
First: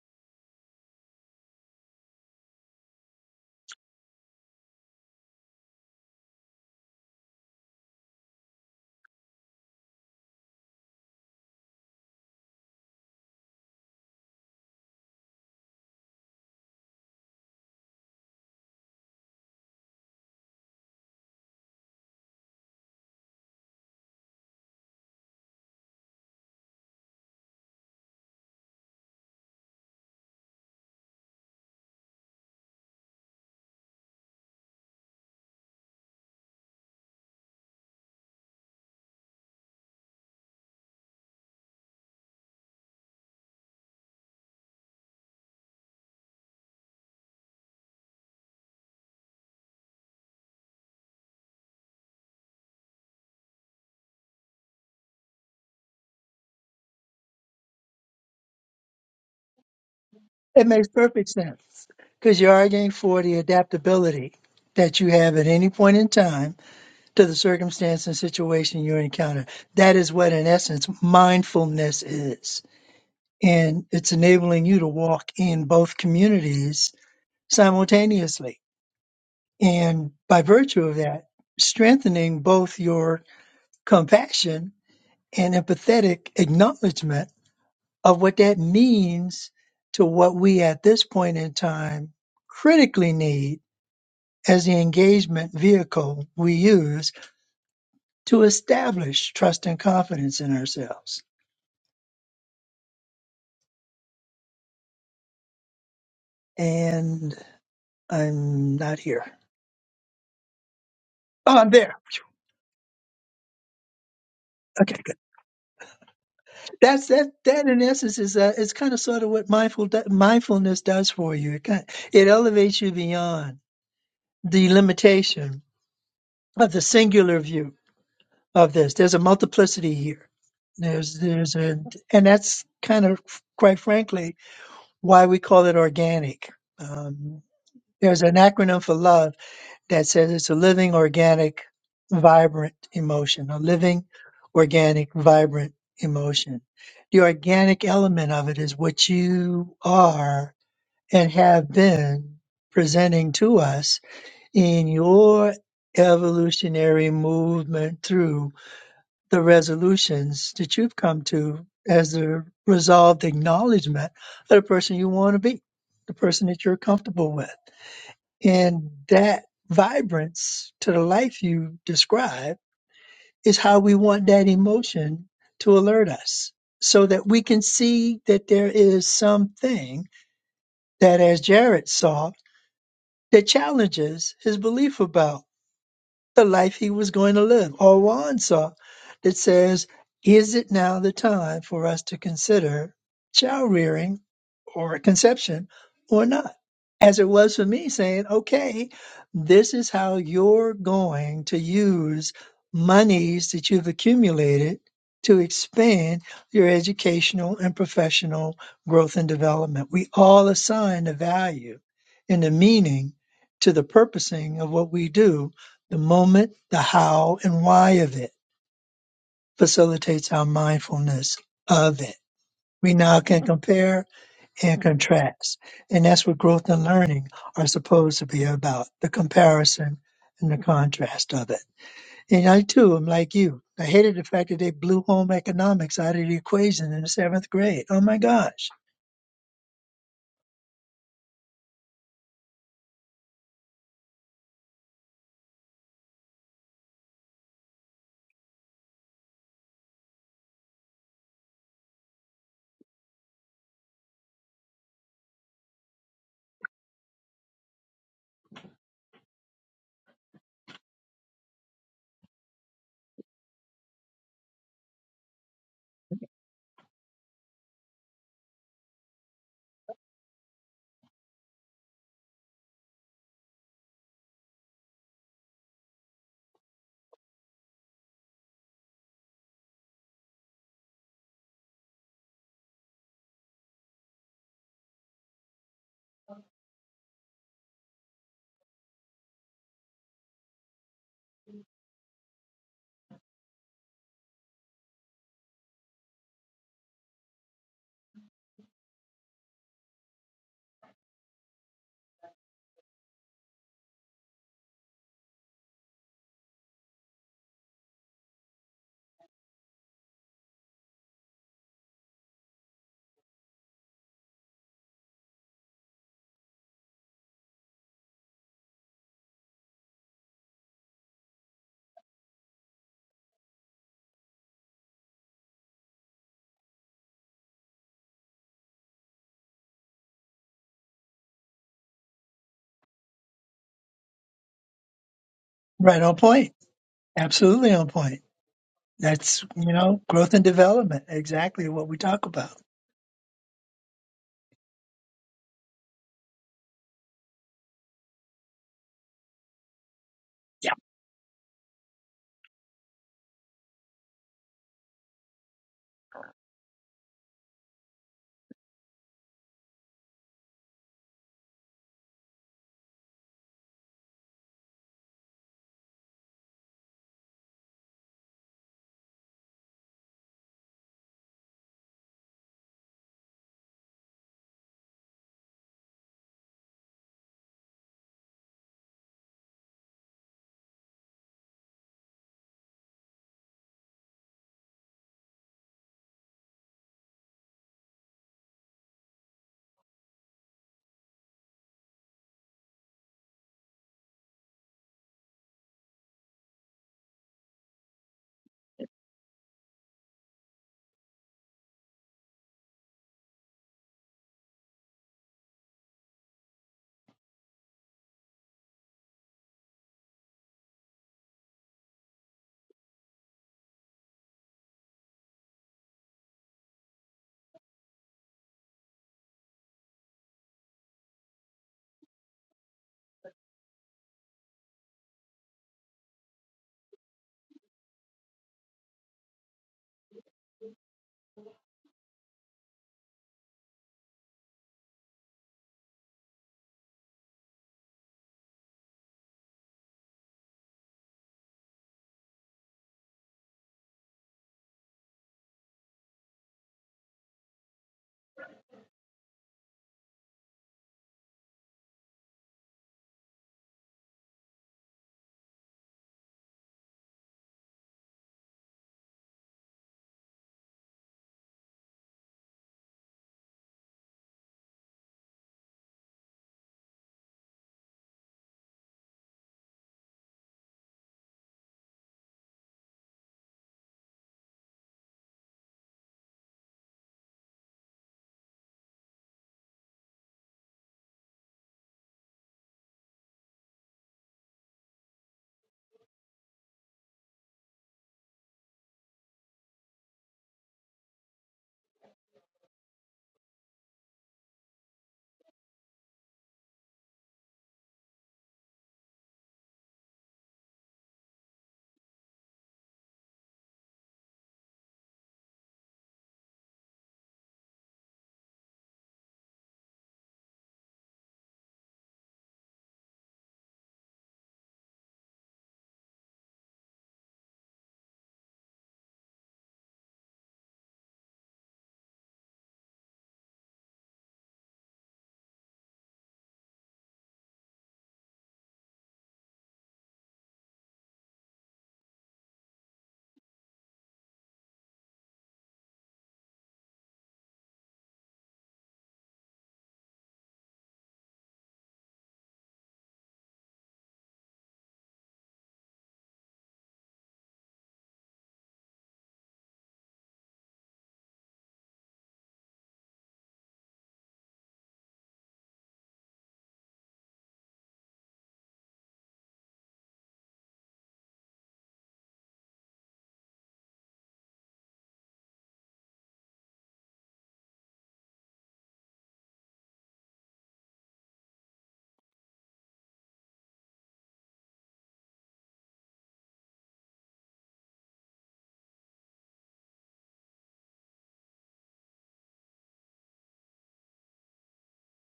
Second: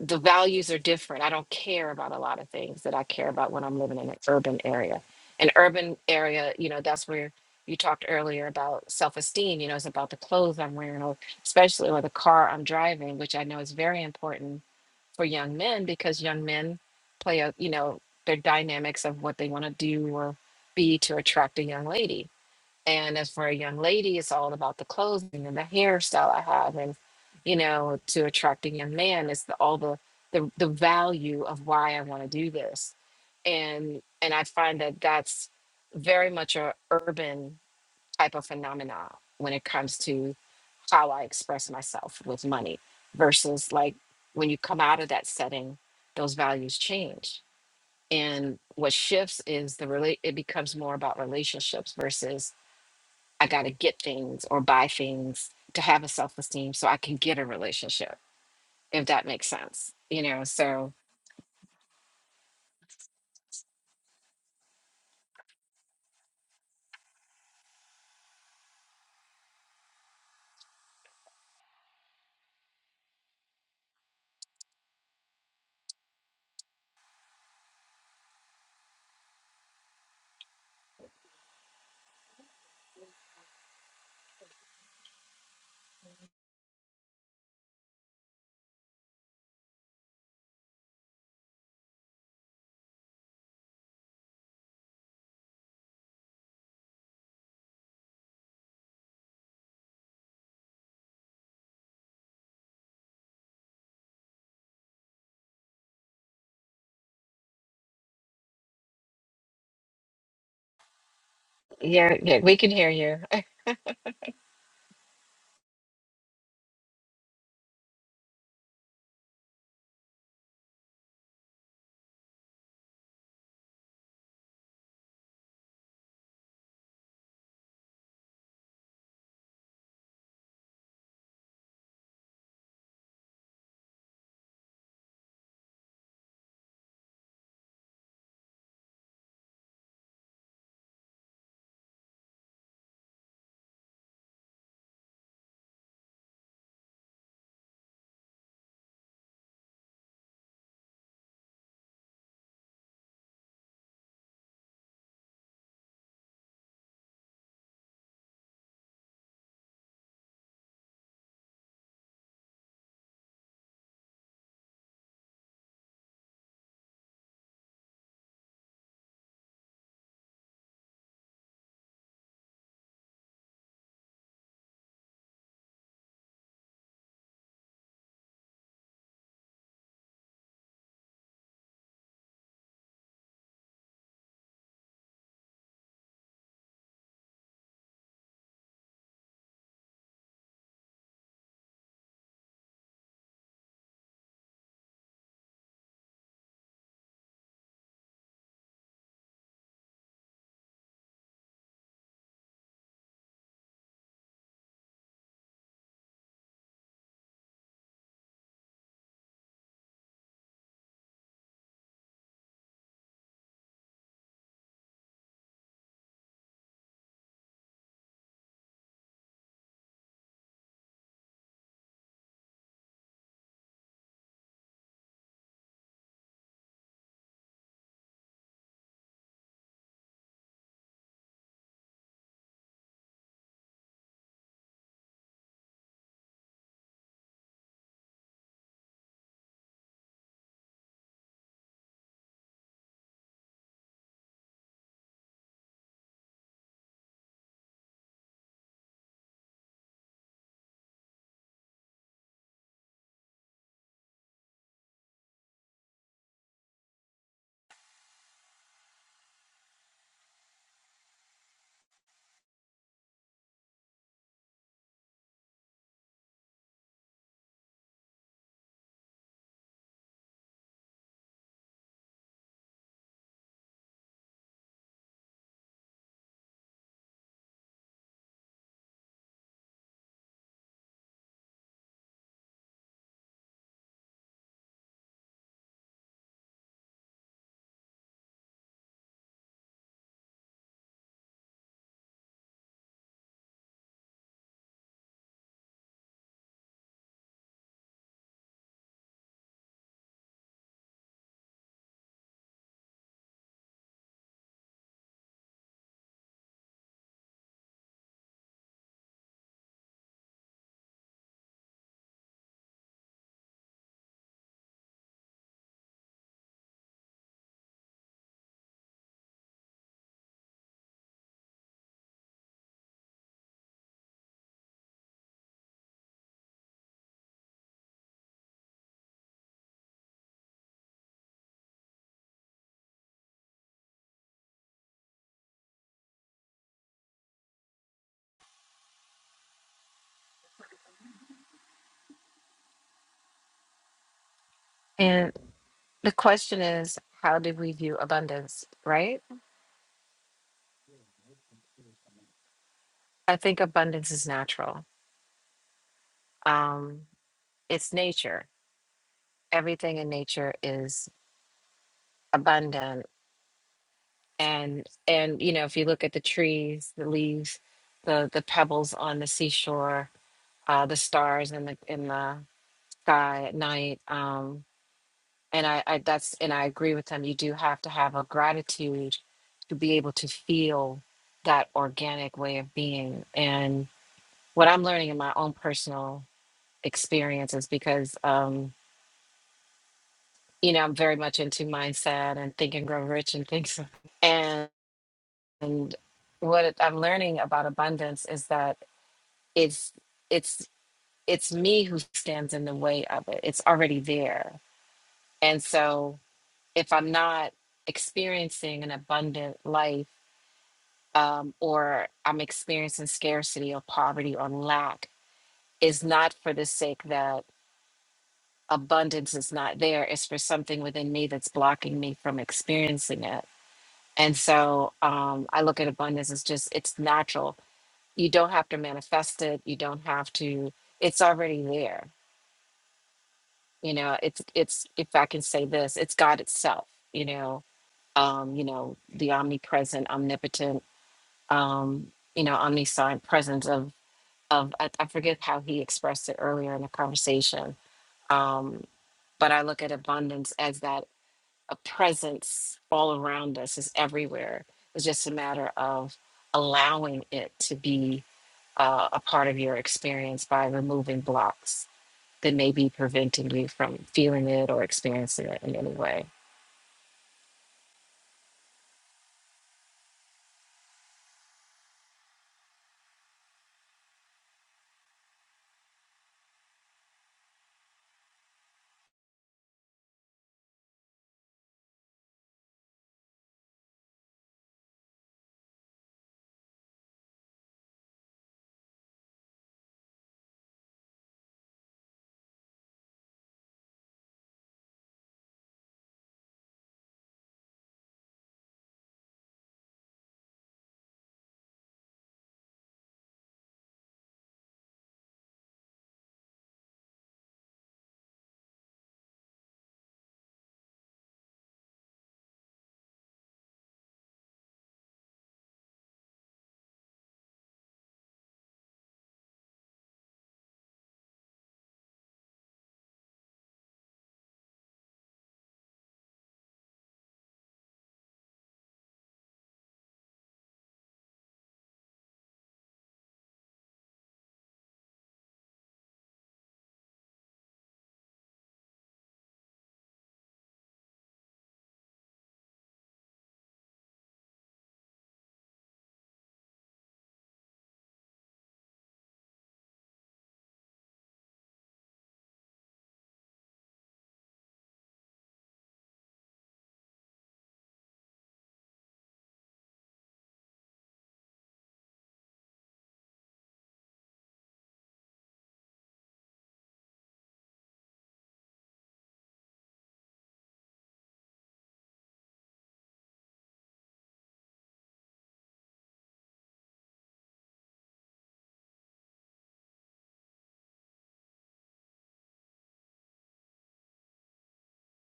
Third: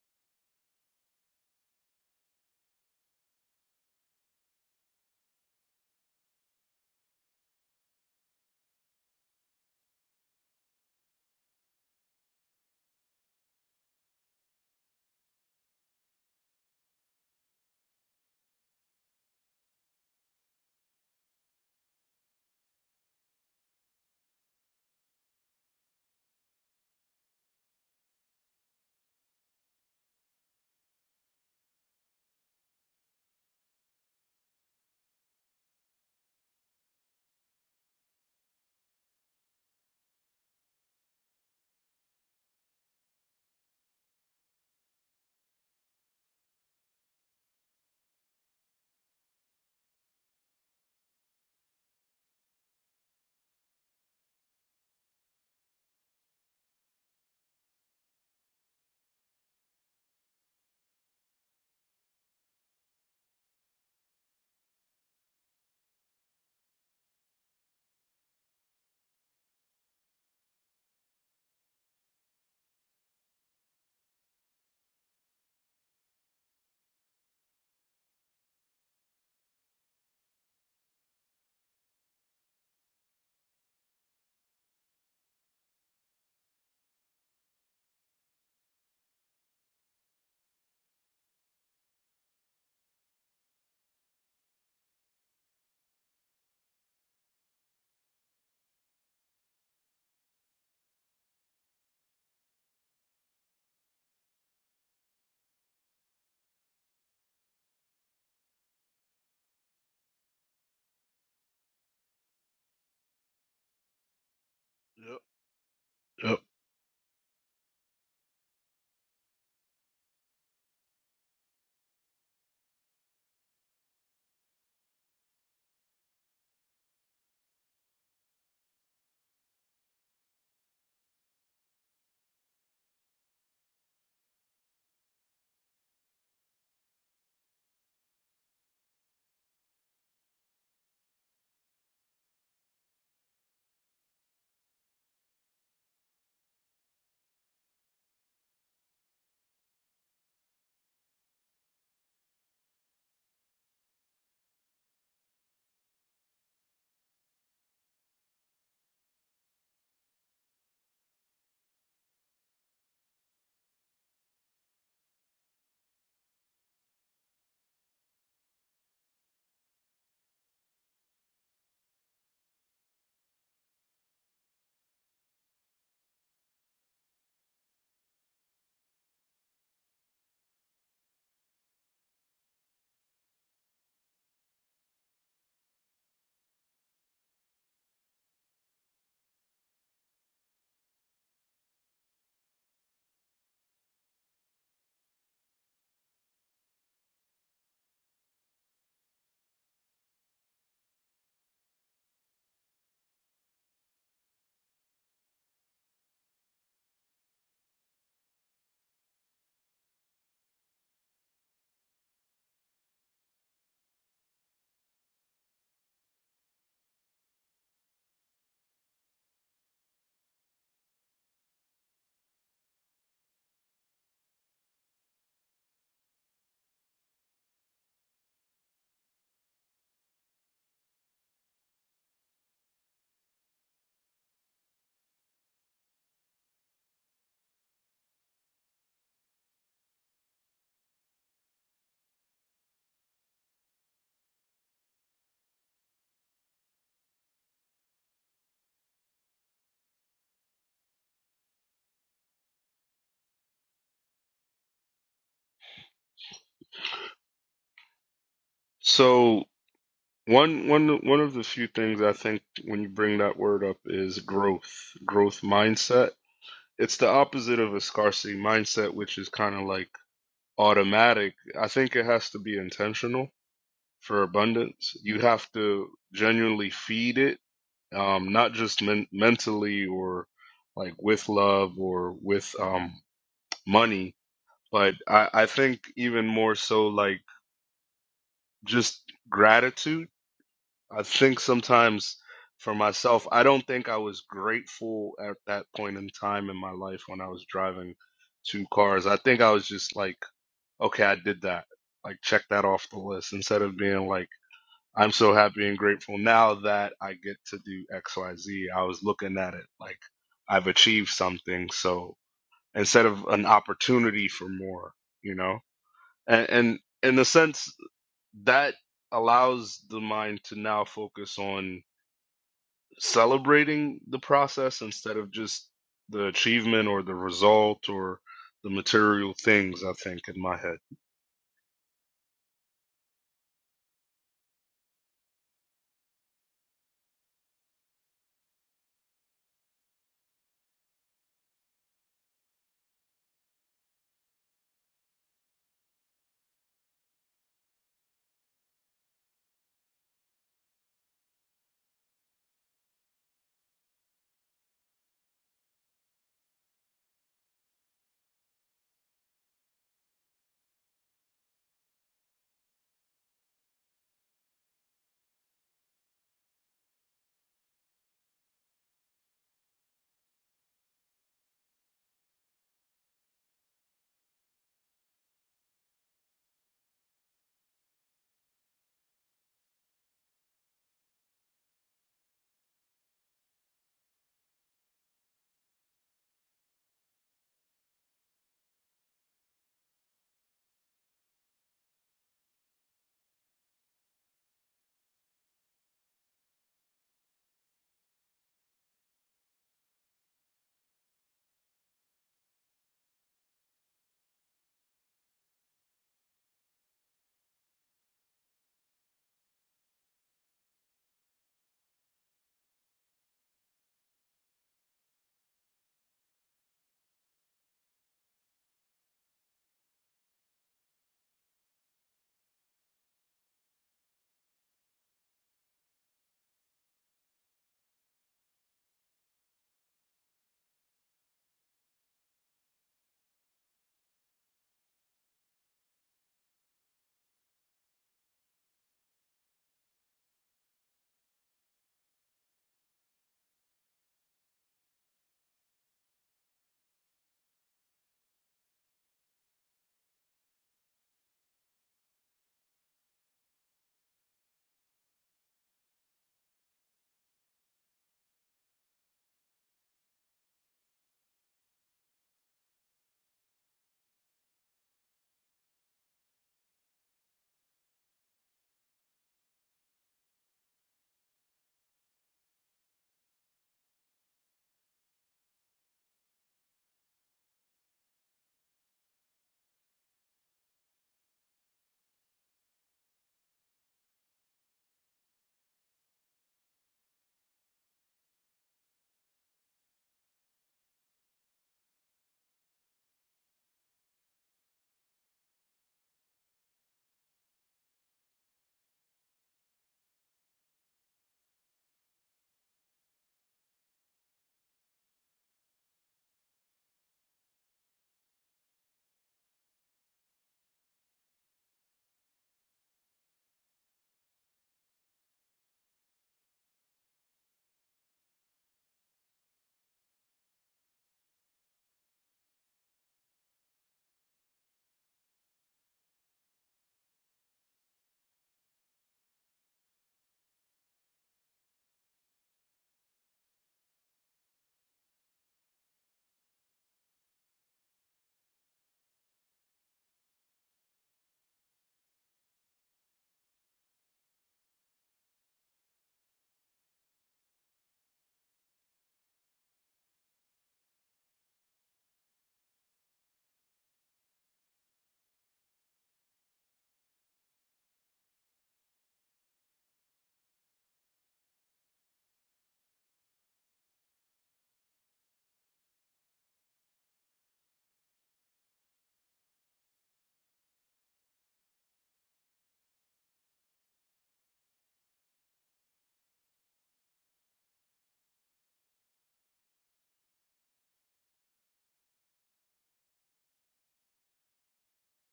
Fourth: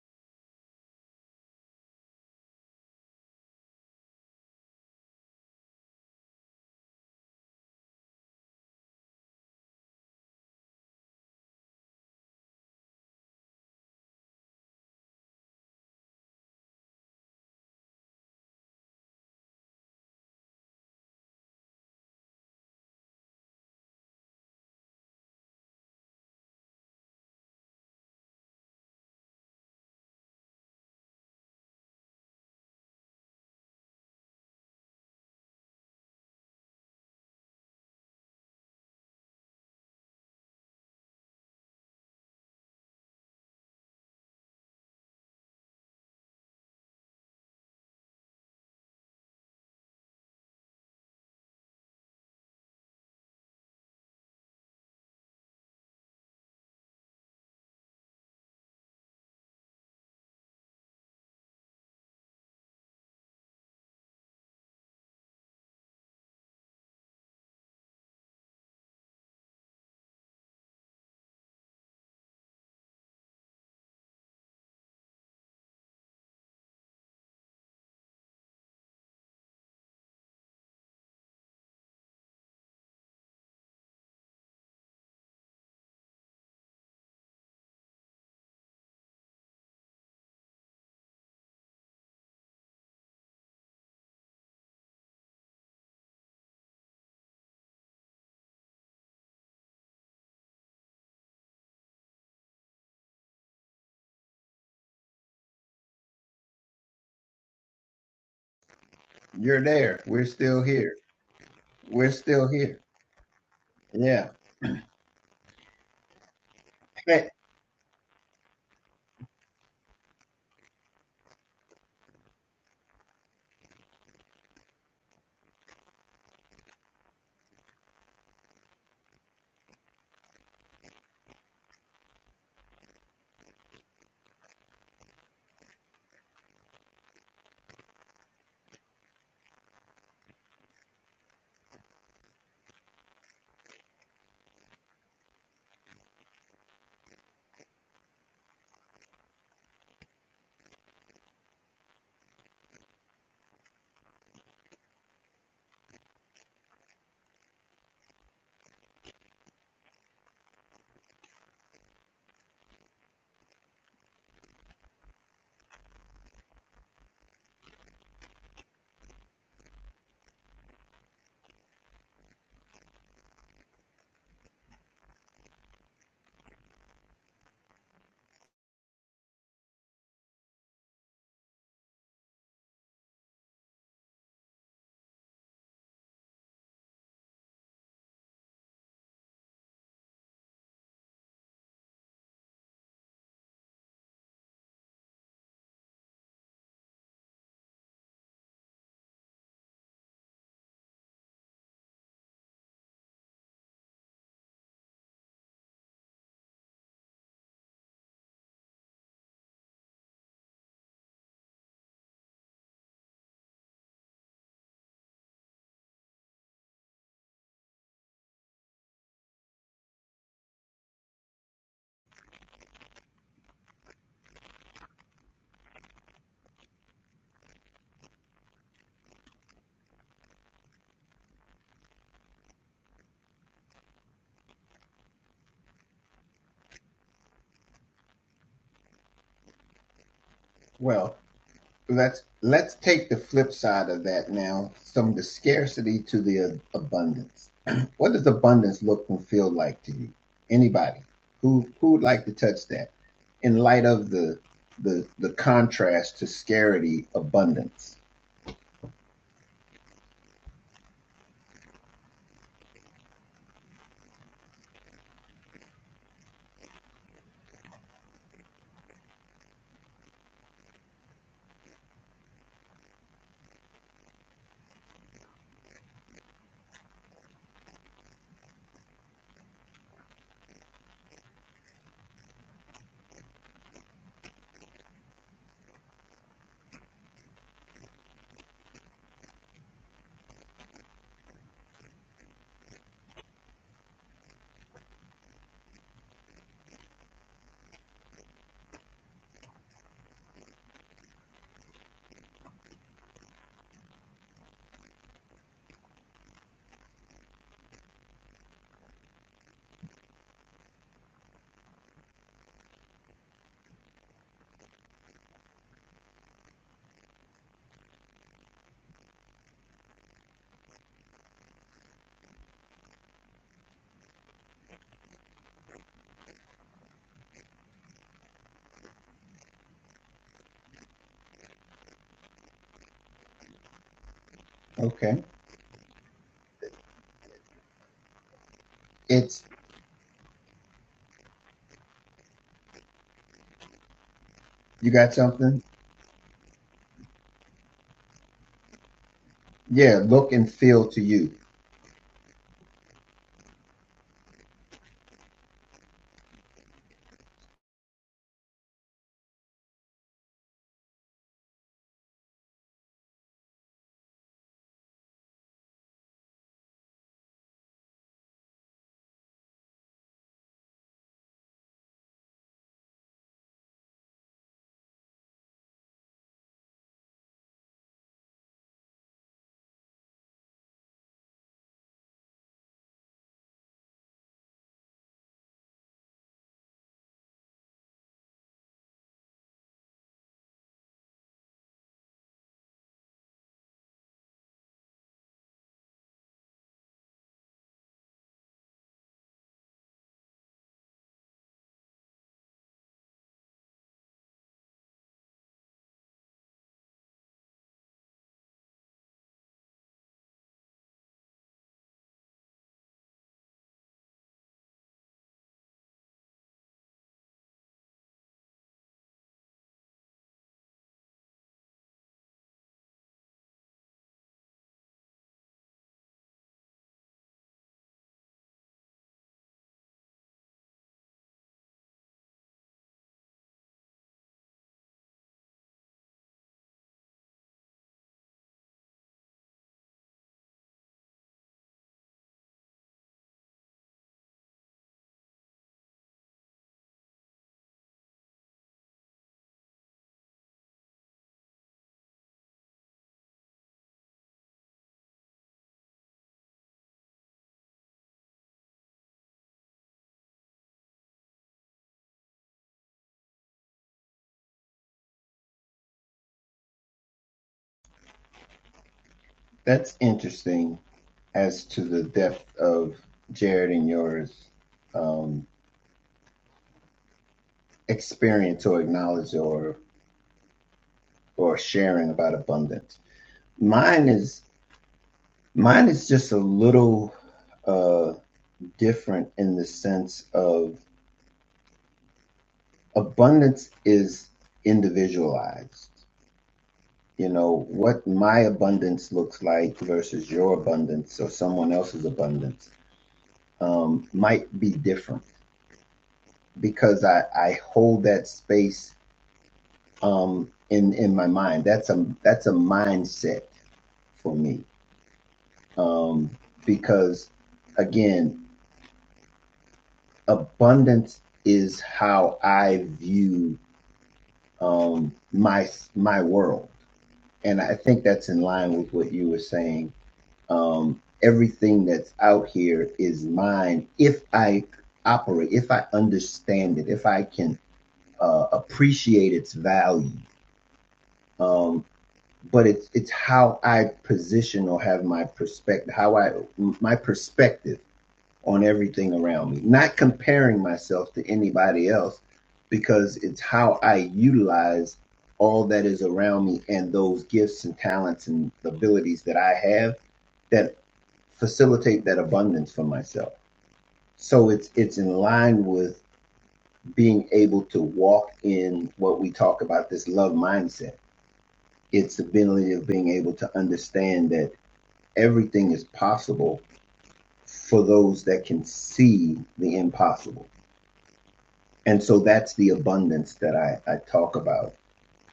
Speaker 4: the values are different. I don't care about a lot of things that I care about when I'm living in an urban area. An urban area, you know, that's where you talked earlier about self-esteem. You know, it's about the clothes I'm wearing, or especially or the car I'm driving, which I know is very important for young men because young men play out, you know, their dynamics of what they want to do or be to attract a young lady. And as for a young lady, it's all about the clothing and the hairstyle I have, and you know, to attract a young man it's the, all the, the the value of why I want to do this, and and I find that that's very much a urban type of phenomena when it comes to how I express myself with money versus like when you come out of that setting, those values change. And what shifts is the relate it becomes more about relationships versus I gotta get things or buy things to have a self-esteem so I can get a relationship, if that makes sense. You know,
Speaker 1: It makes
Speaker 4: so
Speaker 1: perfect sense because you're arguing for the adaptability that you have at any point in time to the circumstance and situation you encounter. That is what, in essence, mindfulness is. And it's enabling you to walk in both communities simultaneously And by virtue of that, strengthening both your compassion and empathetic acknowledgement of what that means to what we at this point in time critically need as the engagement vehicle we use to establish trust and confidence in ourselves. And I'm not here.
Speaker 3: You're there. We're still here.
Speaker 1: Oh, I'm there.
Speaker 3: We're
Speaker 4: yeah, yeah,
Speaker 3: still
Speaker 4: we can
Speaker 3: here.
Speaker 4: hear you.
Speaker 3: Yeah.
Speaker 1: Okay.
Speaker 2: Yep. Yep.
Speaker 1: That's
Speaker 3: Hey,
Speaker 1: that. That in essence is uh, it's kind of sort of what mindful mindfulness does for you. It kind it elevates you beyond the limitation of the singular view of this. There's a multiplicity here. There's there's a and that's kind of quite frankly why we call it organic. Um, there's an acronym for love that says it's a living, organic, vibrant emotion, a living, organic, vibrant emotion. The organic element of it is what you are and have been presenting to us in your evolutionary movement through the resolutions that you've come to as the resolved acknowledgement of the person you want to be, the person that you're comfortable with. And that vibrance to the life you describe is how we want that emotion to alert us so that we can see that there is something that, as Jared saw, that challenges his belief about the life he was going to live, or Juan saw, that says, Is it now the time for us to consider child rearing or conception or not? As it was for me saying, Okay, this is how you're going to use monies that you've accumulated to expand your educational and professional growth and development. We all assign a value and a meaning to the purposing of what we do the moment, the how and why of it facilitates our mindfulness of it. We now can compare and contrast. And that's what growth and learning are supposed to be about, the comparison and the contrast of it. And I too am like you. I hated the fact that they blew home economics out of the equation in the seventh grade. Oh my gosh.
Speaker 3: well, let's let's take the flip side of that now, from the scarcity to the abundance. what does abundance look and feel like to you? Anybody who who would like to touch that in light of the the the contrast to scarcity abundance?
Speaker 2: So one one one of the few things I think when you bring that word up is growth, growth mindset. It's the opposite of a scarcity mindset, which is kind of like automatic. I think it has to be intentional for abundance. You have to genuinely feed it um, not just men- mentally or like with love or with um, money, but I, I think even more so like just gratitude. I think sometimes for myself, I don't think I was grateful at that point in time in my life when I was driving two cars. I think I was just like, okay, I did that. Like, check that off the list instead of being like, I'm so happy and grateful now that I get to do X, Y, Z. I was looking at it like I've achieved something. So instead of an opportunity for more, you know, and, and in a sense, that allows the mind to now focus on celebrating the process instead of just the achievement or the result or the material things, I think, in my head.
Speaker 3: Okay.
Speaker 1: Right on point. Absolutely on point. That's,
Speaker 3: It's
Speaker 1: you know, growth and development. Exactly what we talk about.
Speaker 3: you got
Speaker 4: And
Speaker 3: something?
Speaker 4: the question is, how do we view abundance, right?
Speaker 3: Yeah, look and feel to you.
Speaker 4: I think abundance is natural. Um, it's nature everything in nature is abundant and and you know if you look at the trees the leaves the the pebbles on the seashore uh the stars in the in the sky at night um and i i that's and i agree with them you do have to have a gratitude to be able to feel that organic way of being and what i'm learning in my own personal experience is because um you know, I'm very much into mindset and think and grow rich and things. And what it- I'm learning about abundance is that it's it's it's me who stands in the way of it. It's already there. And so if I'm not experiencing an abundant life um, or I'm experiencing scarcity or poverty or lack, is not for the sake that abundance is not there. It's for something within me that's blocking me from experiencing it And so um, I look at abundance as just, it's natural. You don't have to manifest it. You don't have to, it's already there. You know, it's, it's, if I can say this, it's God itself, you know, um, you know, the omnipresent, omnipotent, um, you know, omniscient presence of, of, I, I forget how he expressed it earlier in the conversation. Um, but I look at abundance as that a presence all around us is everywhere. It's just a matter of allowing it to be uh, a part of your experience by removing blocks that may be preventing you from feeling it or experiencing it in any way.
Speaker 3: That's interesting as to the depth of Jared and yours um, experience or knowledge or or sharing about abundance. Mine is mine is just a little uh, different in the sense of abundance is individualized. You know what my abundance looks like versus your abundance or someone else's abundance um, might be different. because I, I hold that space um, in in my mind. That's a that's a mindset for me um, because again, abundance is how I view um, my my world, and I think that's in line with what you were saying. Um, everything that's out here is mine if I operate, if I understand it, if I can uh, appreciate its value. Um, but it's it's how I position or have my perspective, how I my perspective on everything around me. Not comparing myself to anybody else, because it's how I utilize all that is around me and those gifts and talents and abilities that I have that facilitate that abundance for myself. So it's it's in line with being able to walk in what we talk about this love mindset. It's the ability of being able to understand that everything is possible for those that can see the impossible. And so that's the abundance that I, I talk about.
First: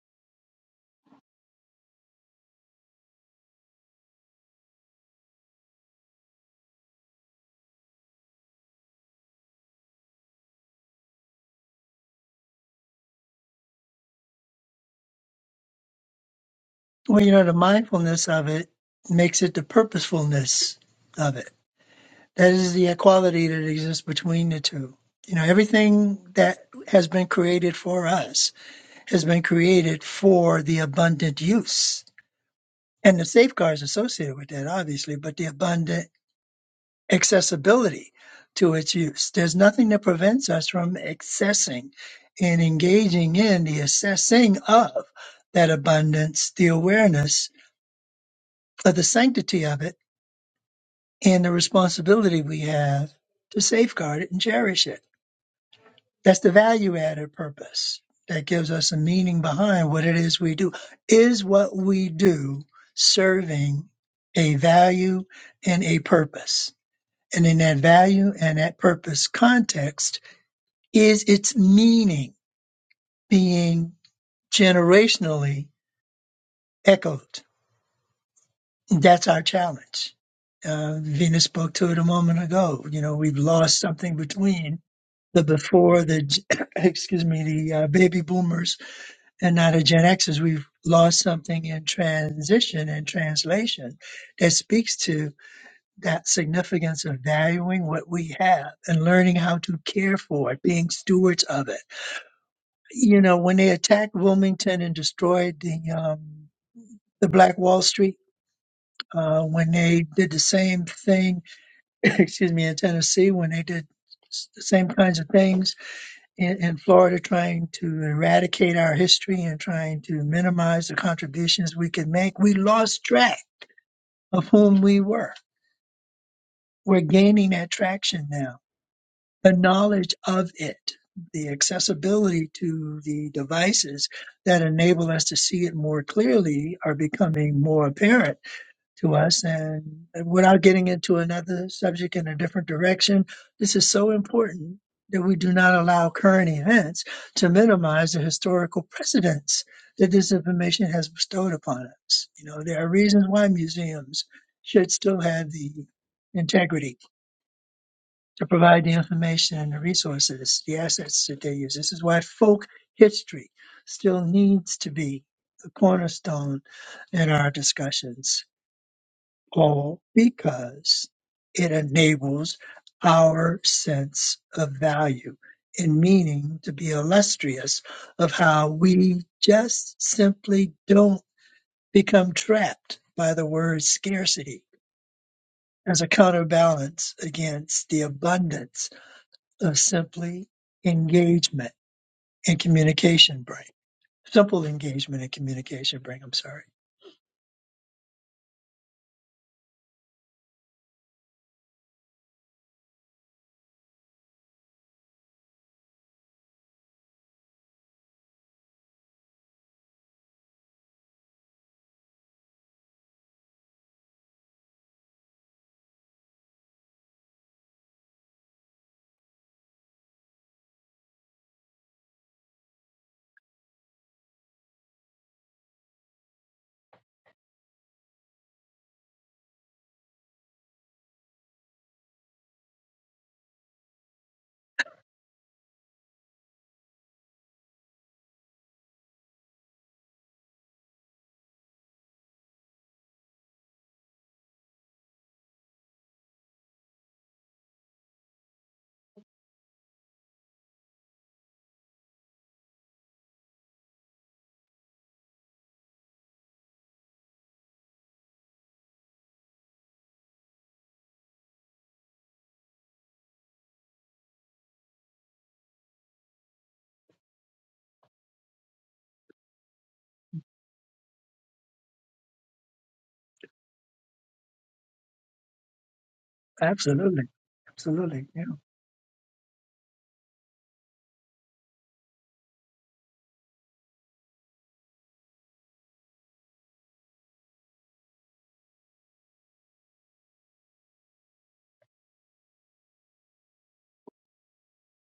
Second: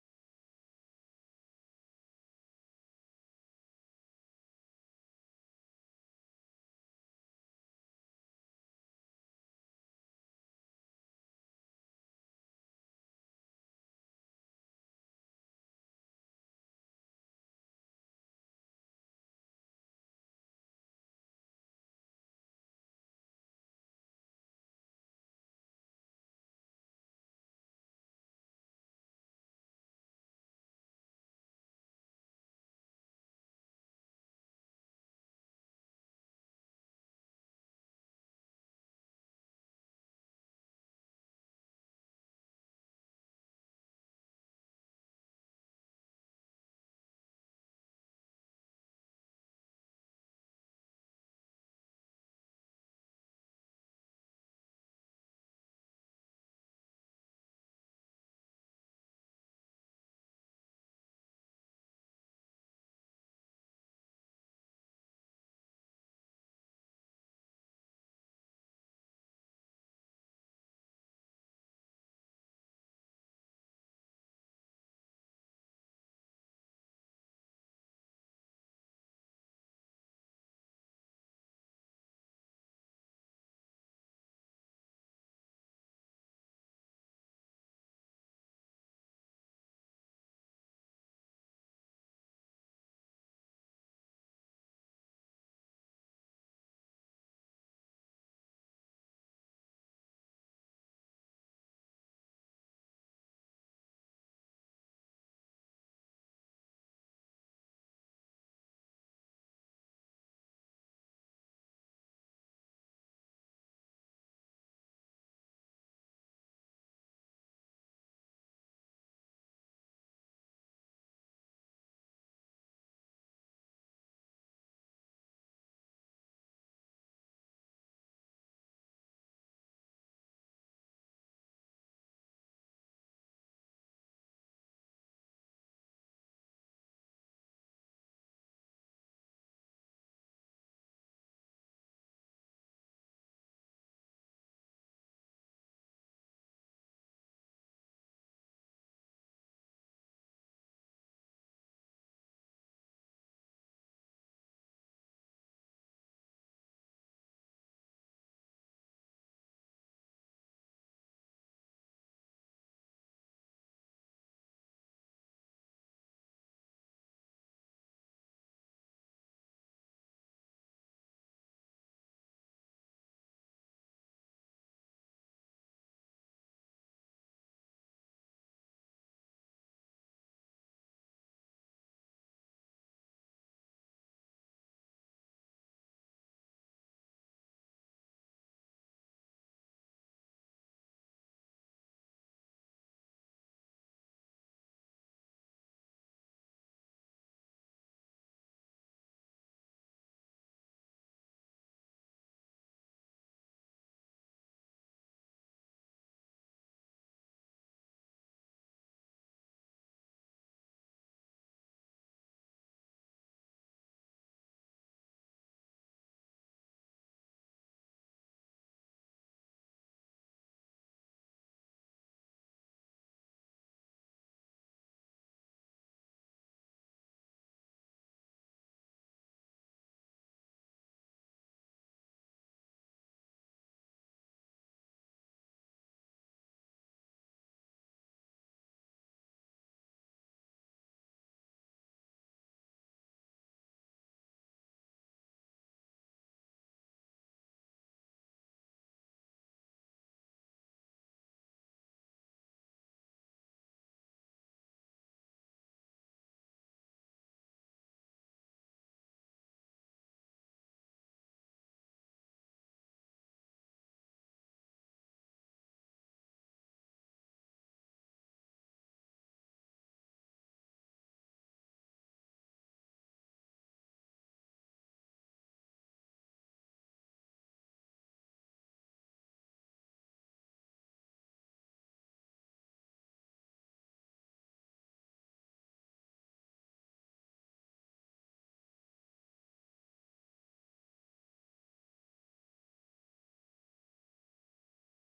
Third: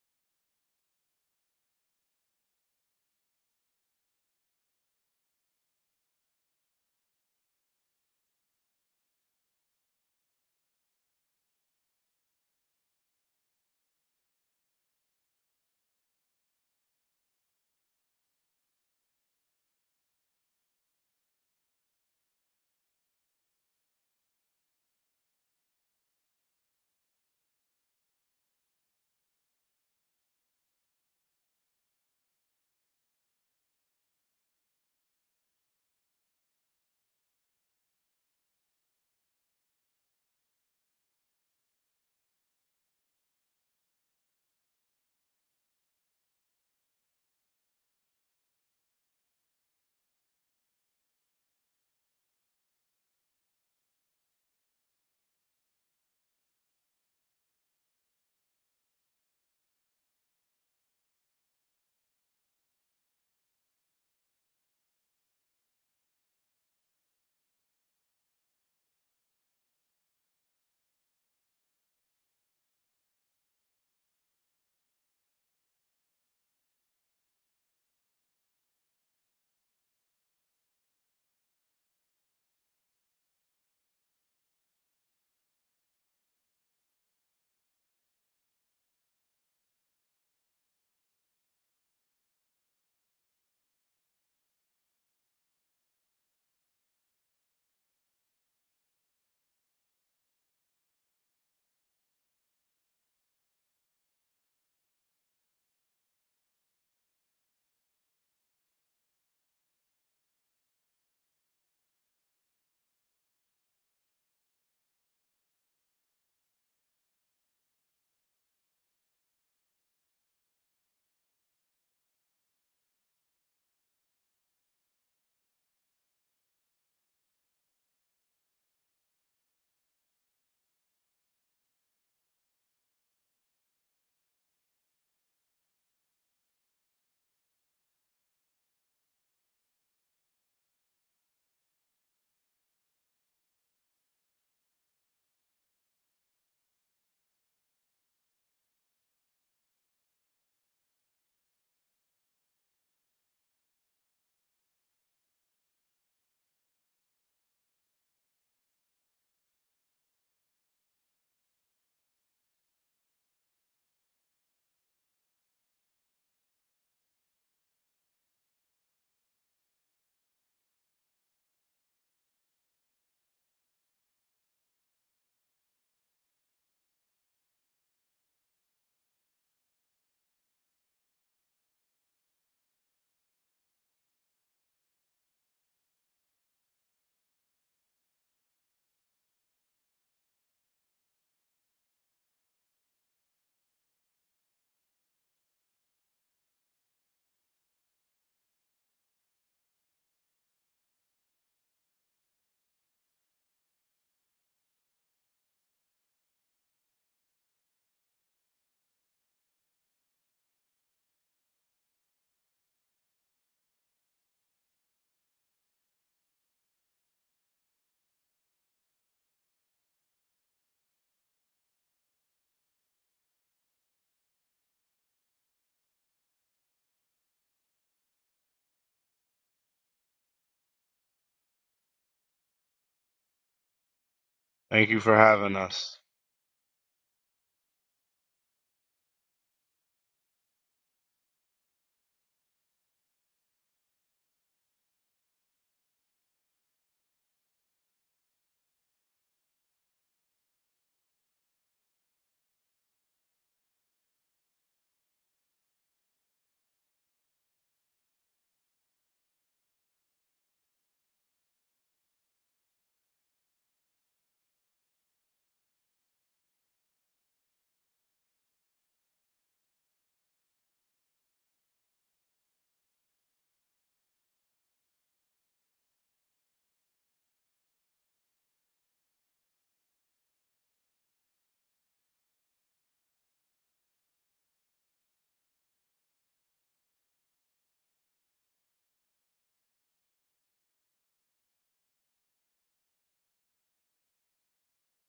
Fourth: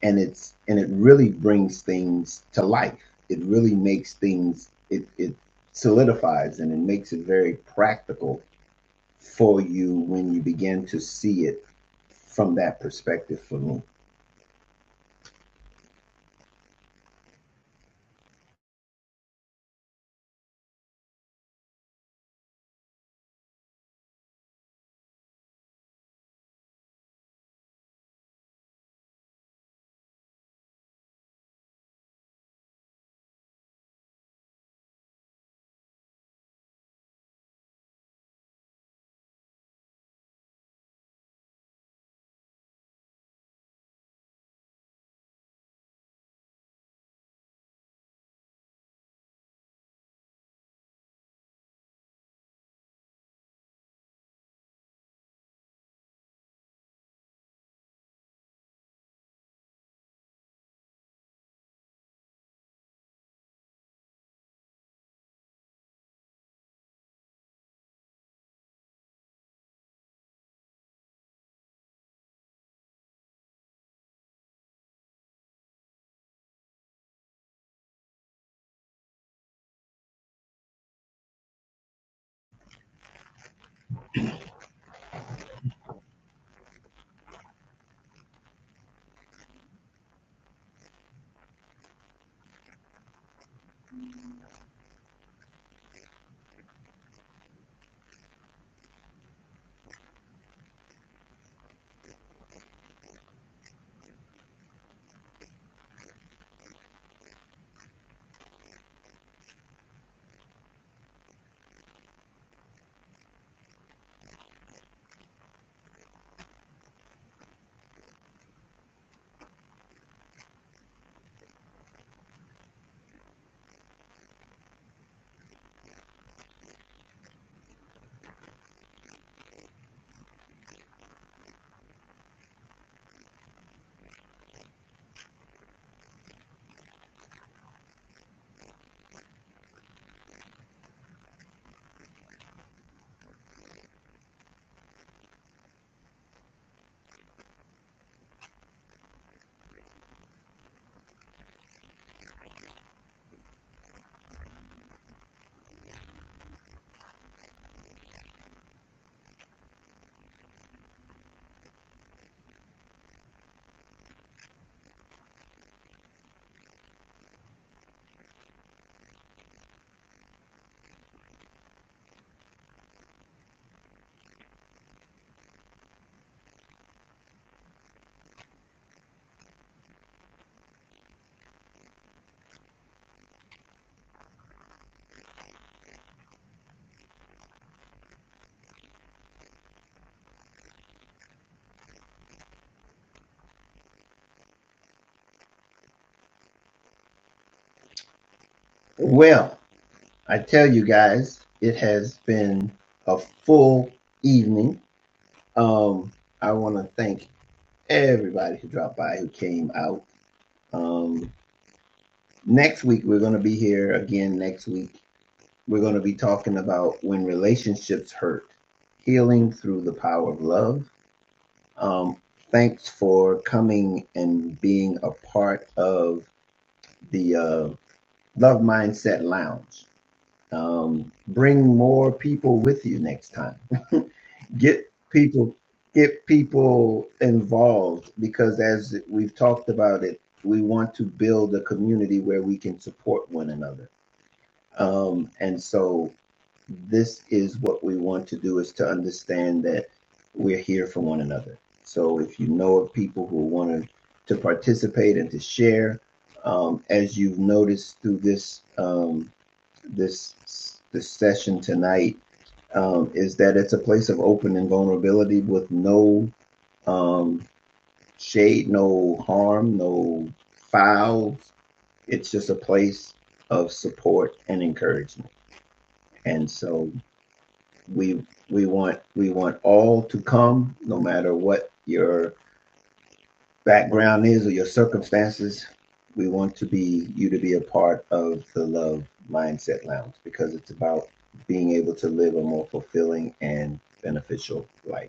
Speaker 3: And it's and it really brings things to life. It really makes things it, it solidifies and it makes it very practical for you when you begin to see it from that perspective for me.
Speaker 1: Well, you know, the mindfulness of it makes it the purposefulness of it. That is the equality that exists between the two. You know, everything that has been created for us has been created for the abundant use and the safeguards associated with that, obviously, but the abundant accessibility to its use. There's nothing that prevents us from accessing and engaging in the assessing of that abundance, the awareness of the sanctity of it and the responsibility we have to safeguard it and cherish it. That's the value added purpose that gives us a meaning behind what it is we do. Is what we do serving a value and a purpose? And in that value and that purpose context, is its meaning being generationally echoed? That's our challenge uh, Venus spoke to it a moment ago. You know, we've lost something between the before the g- excuse me the uh, baby boomers and now the Gen Xers. We've lost something in transition and translation that speaks to that significance of valuing what we have and learning how to care for it, being stewards of it. You know, when they attacked Wilmington and destroyed the um, the Black Wall Street. Uh, when they did the same thing, excuse me, in Tennessee, when they did s- the same kinds of things in, in Florida trying to eradicate our history and trying to minimize the contributions we could make, we lost track of whom we were. We're gaining that traction now. The knowledge of it, the accessibility to the devices that enable us to see it more clearly are becoming more apparent to us and, without getting into another subject in a different direction this is so important that we do not allow current events to minimize the historical precedents that this information has bestowed upon us you know there are reasons why museums should still have the integrity to provide the information and the resources the assets that they use this is why folk history still needs to be the cornerstone in our discussions all because it enables our sense of value and meaning to be illustrious of how we just simply don't become trapped by the word scarcity as a counterbalance against the abundance of simply engagement and communication brain. Simple engagement and communication brain, I'm sorry.
Speaker 3: Well, I tell you guys, it has been a full evening. Um, I want to thank everybody who dropped by who came out. Um, next week we're going to be here again. Next week we're going to be talking about when relationships hurt, healing through the power of love. Um, thanks for coming and being a part of the uh, Love Mindset Lounge. Um, bring more people with you next time.
Speaker 2: Thank
Speaker 3: get
Speaker 2: you for
Speaker 3: people
Speaker 2: having us.
Speaker 3: get people involved because as we've talked about it we want to build a community where we can support one another um, and so this is what we want to do is to understand that we're here for one another so if you know of people who want to participate and to share um, as you've noticed through this um, this this session tonight um, is that it's a place of open and vulnerability with no um, shade, no harm, no foul. It's just a place of support and encouragement. And so
Speaker 1: Absolutely.
Speaker 3: we
Speaker 1: Absolutely. Yeah.
Speaker 3: we want we want all to come, no matter what your background is or your circumstances. We want to be you to be a part of the Love Mindset Lounge because it's about being able to live a more fulfilling and beneficial life.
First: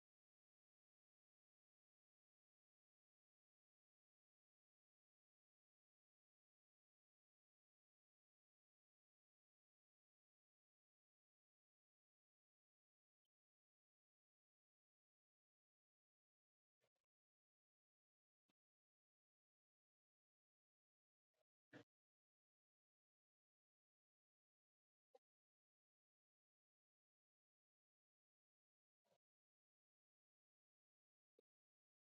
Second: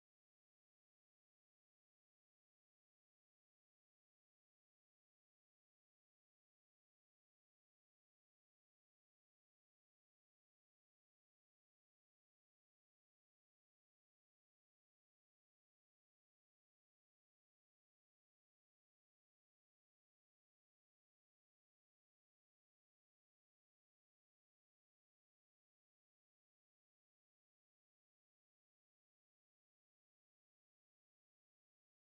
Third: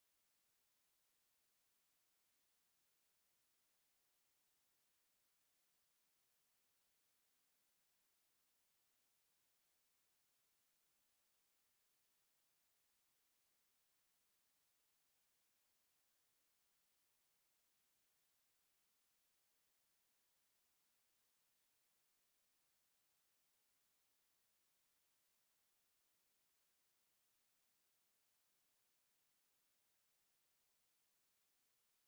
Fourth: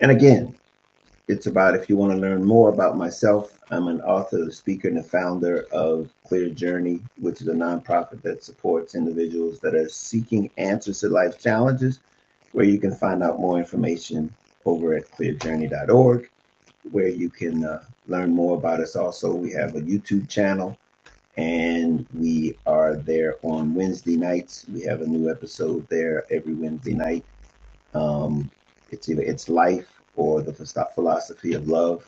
Speaker 3: And again, it's about if you want to learn more about myself, I'm an author, speaker, and a founder of Clear Journey, which is a nonprofit that supports individuals that are seeking answers to life challenges, where you can find out more information over at clearjourney.org, where you can uh, learn more about us. Also, we have a YouTube channel and we are there on Wednesday nights. We have a new episode there every Wednesday night. Um, it's either it's life or the philosophy of love.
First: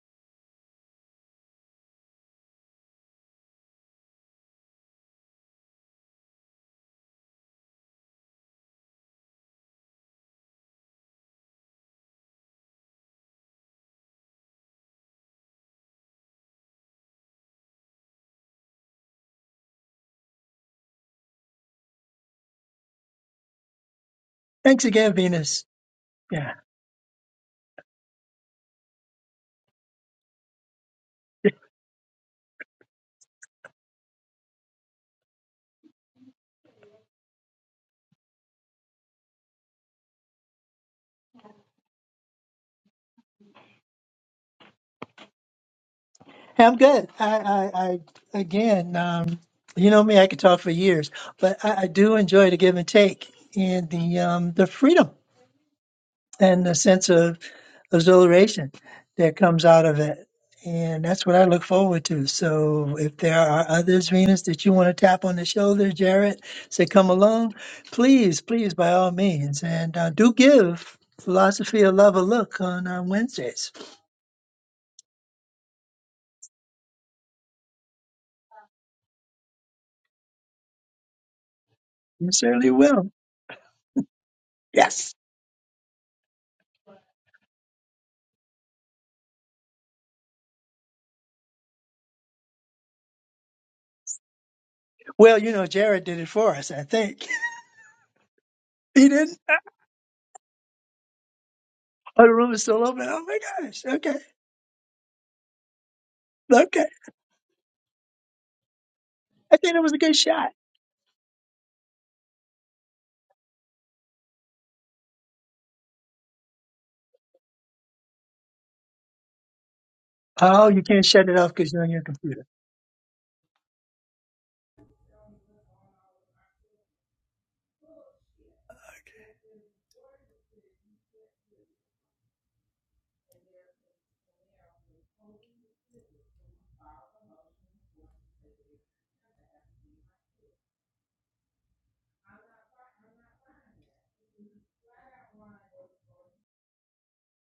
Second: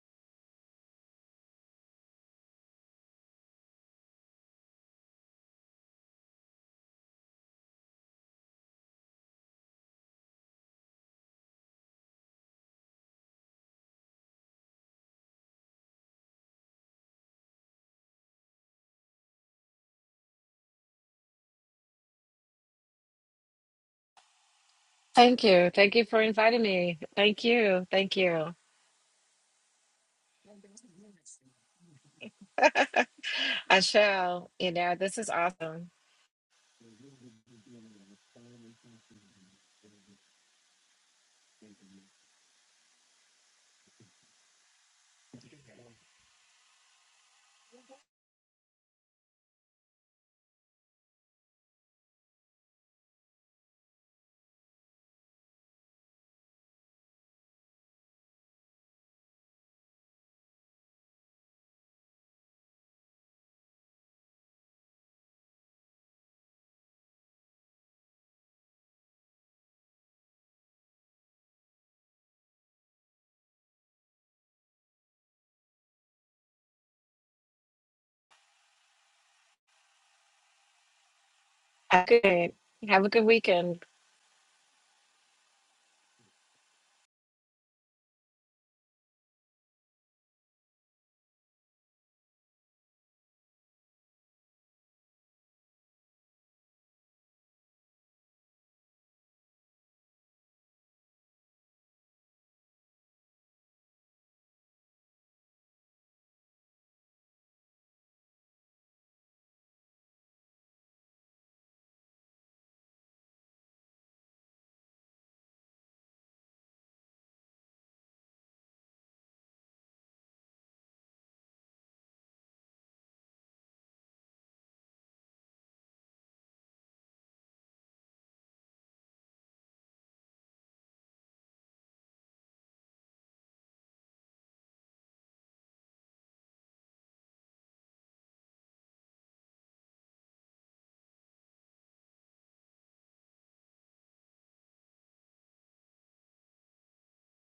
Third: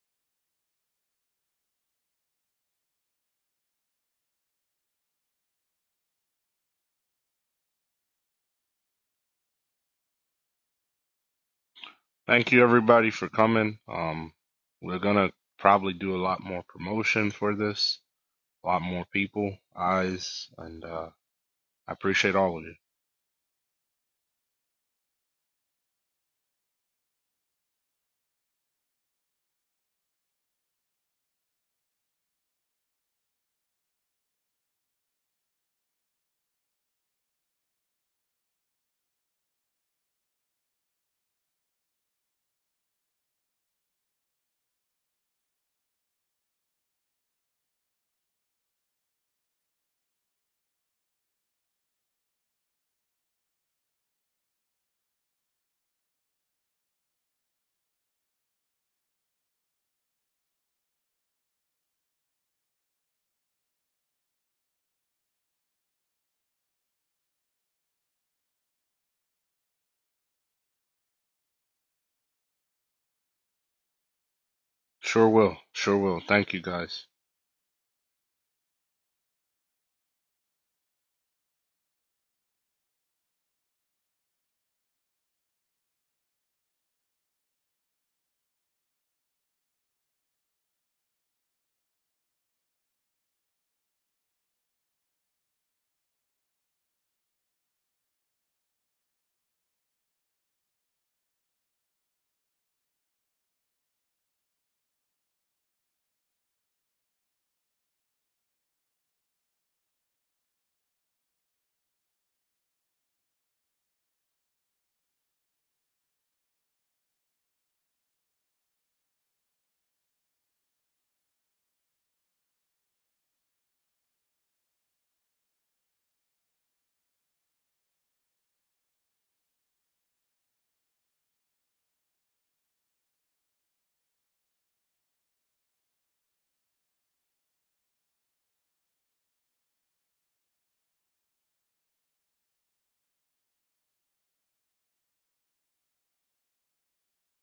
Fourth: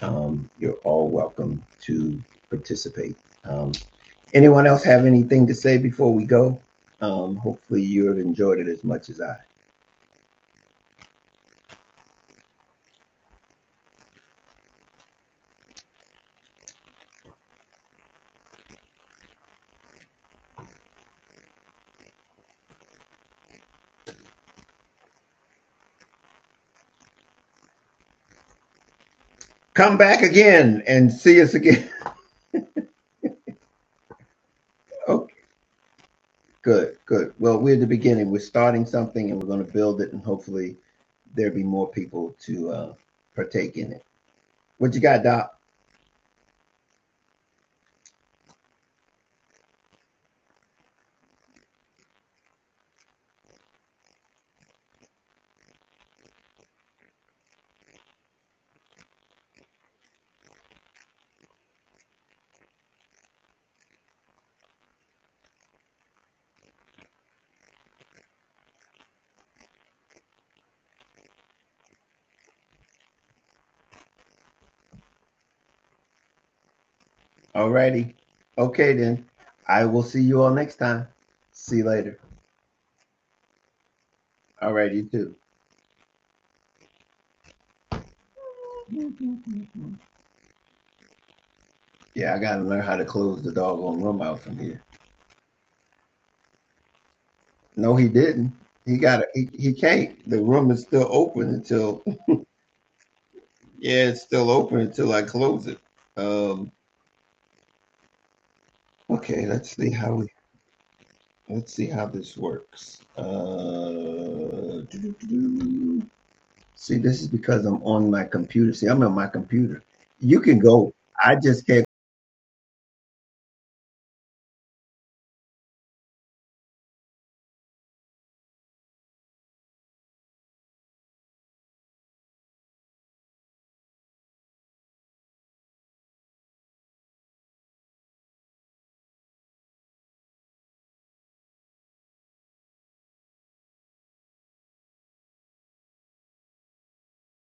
Speaker 3: Um, you're all welcome to participate. Um, anyone else have anything to say before we go? Um, hopefully you have enjoyed it as much as I.
Speaker 2: Thank you everybody for coming. Um, we're gonna probably do a lot more promotion for this, a lot more people, eyes, and uh, I appreciate all of you.
Speaker 1: Thanks again,
Speaker 4: Thank
Speaker 1: Venus.
Speaker 4: you. Thank you for
Speaker 1: Yeah.
Speaker 4: inviting me. Thank you. Thank you.
Speaker 3: Come back again and see us again.
Speaker 4: I shall. You know, this is
Speaker 3: okay,
Speaker 4: awesome.
Speaker 3: good, good. Well, we're at the beginning. We're starting something and we're going to build it, and hopefully there'll be more people to uh, partake in it. What you got, Doc?
Speaker 1: I'm good. I, I, I again, um, you know me, I could talk for years, but I, I do enjoy the give and take and the um, the freedom and the sense of exhilaration that comes out of it. And that's what I look forward to. So if there are others, Venus, that you want to tap on the shoulder, Jared, say, come along, please, please, by all means. And uh, do give Philosophy of Love a look on uh, Wednesdays.
Speaker 2: Sure will, sure will. Thank you guys.
Speaker 3: All righty. Okay, then. I will see you all next time. See you
Speaker 4: Have
Speaker 3: later.
Speaker 4: a
Speaker 1: You
Speaker 4: good.
Speaker 1: certainly
Speaker 4: Have a
Speaker 1: will.
Speaker 4: good weekend.
Speaker 3: All right, you
Speaker 1: Yes.
Speaker 3: too. Yeah, I gotta learn how to close the doggone room out from here.
Speaker 1: Well, you know, Jared did it for us, I think.
Speaker 3: No, he didn't. He
Speaker 1: He
Speaker 3: got
Speaker 1: didn't?
Speaker 3: he, he can't. The room is still open until
Speaker 1: Oh, the room is still open. Oh my gosh.
Speaker 3: yeah,
Speaker 1: Okay.
Speaker 3: it's still open until I close it. Um
Speaker 1: Okay.
Speaker 3: okay,
Speaker 1: I think
Speaker 3: let's
Speaker 1: it
Speaker 3: see
Speaker 1: was a
Speaker 3: how
Speaker 1: good
Speaker 3: we
Speaker 1: shot.
Speaker 3: let's see how this works. Uh doo-doo-doo-doo. see this is because I'm on my computer. See, I'm on my computer. You can
Speaker 1: Oh, you
Speaker 3: go.
Speaker 1: can't shut
Speaker 3: I
Speaker 1: it off
Speaker 3: just
Speaker 1: because
Speaker 3: can't
Speaker 1: you're on your computer.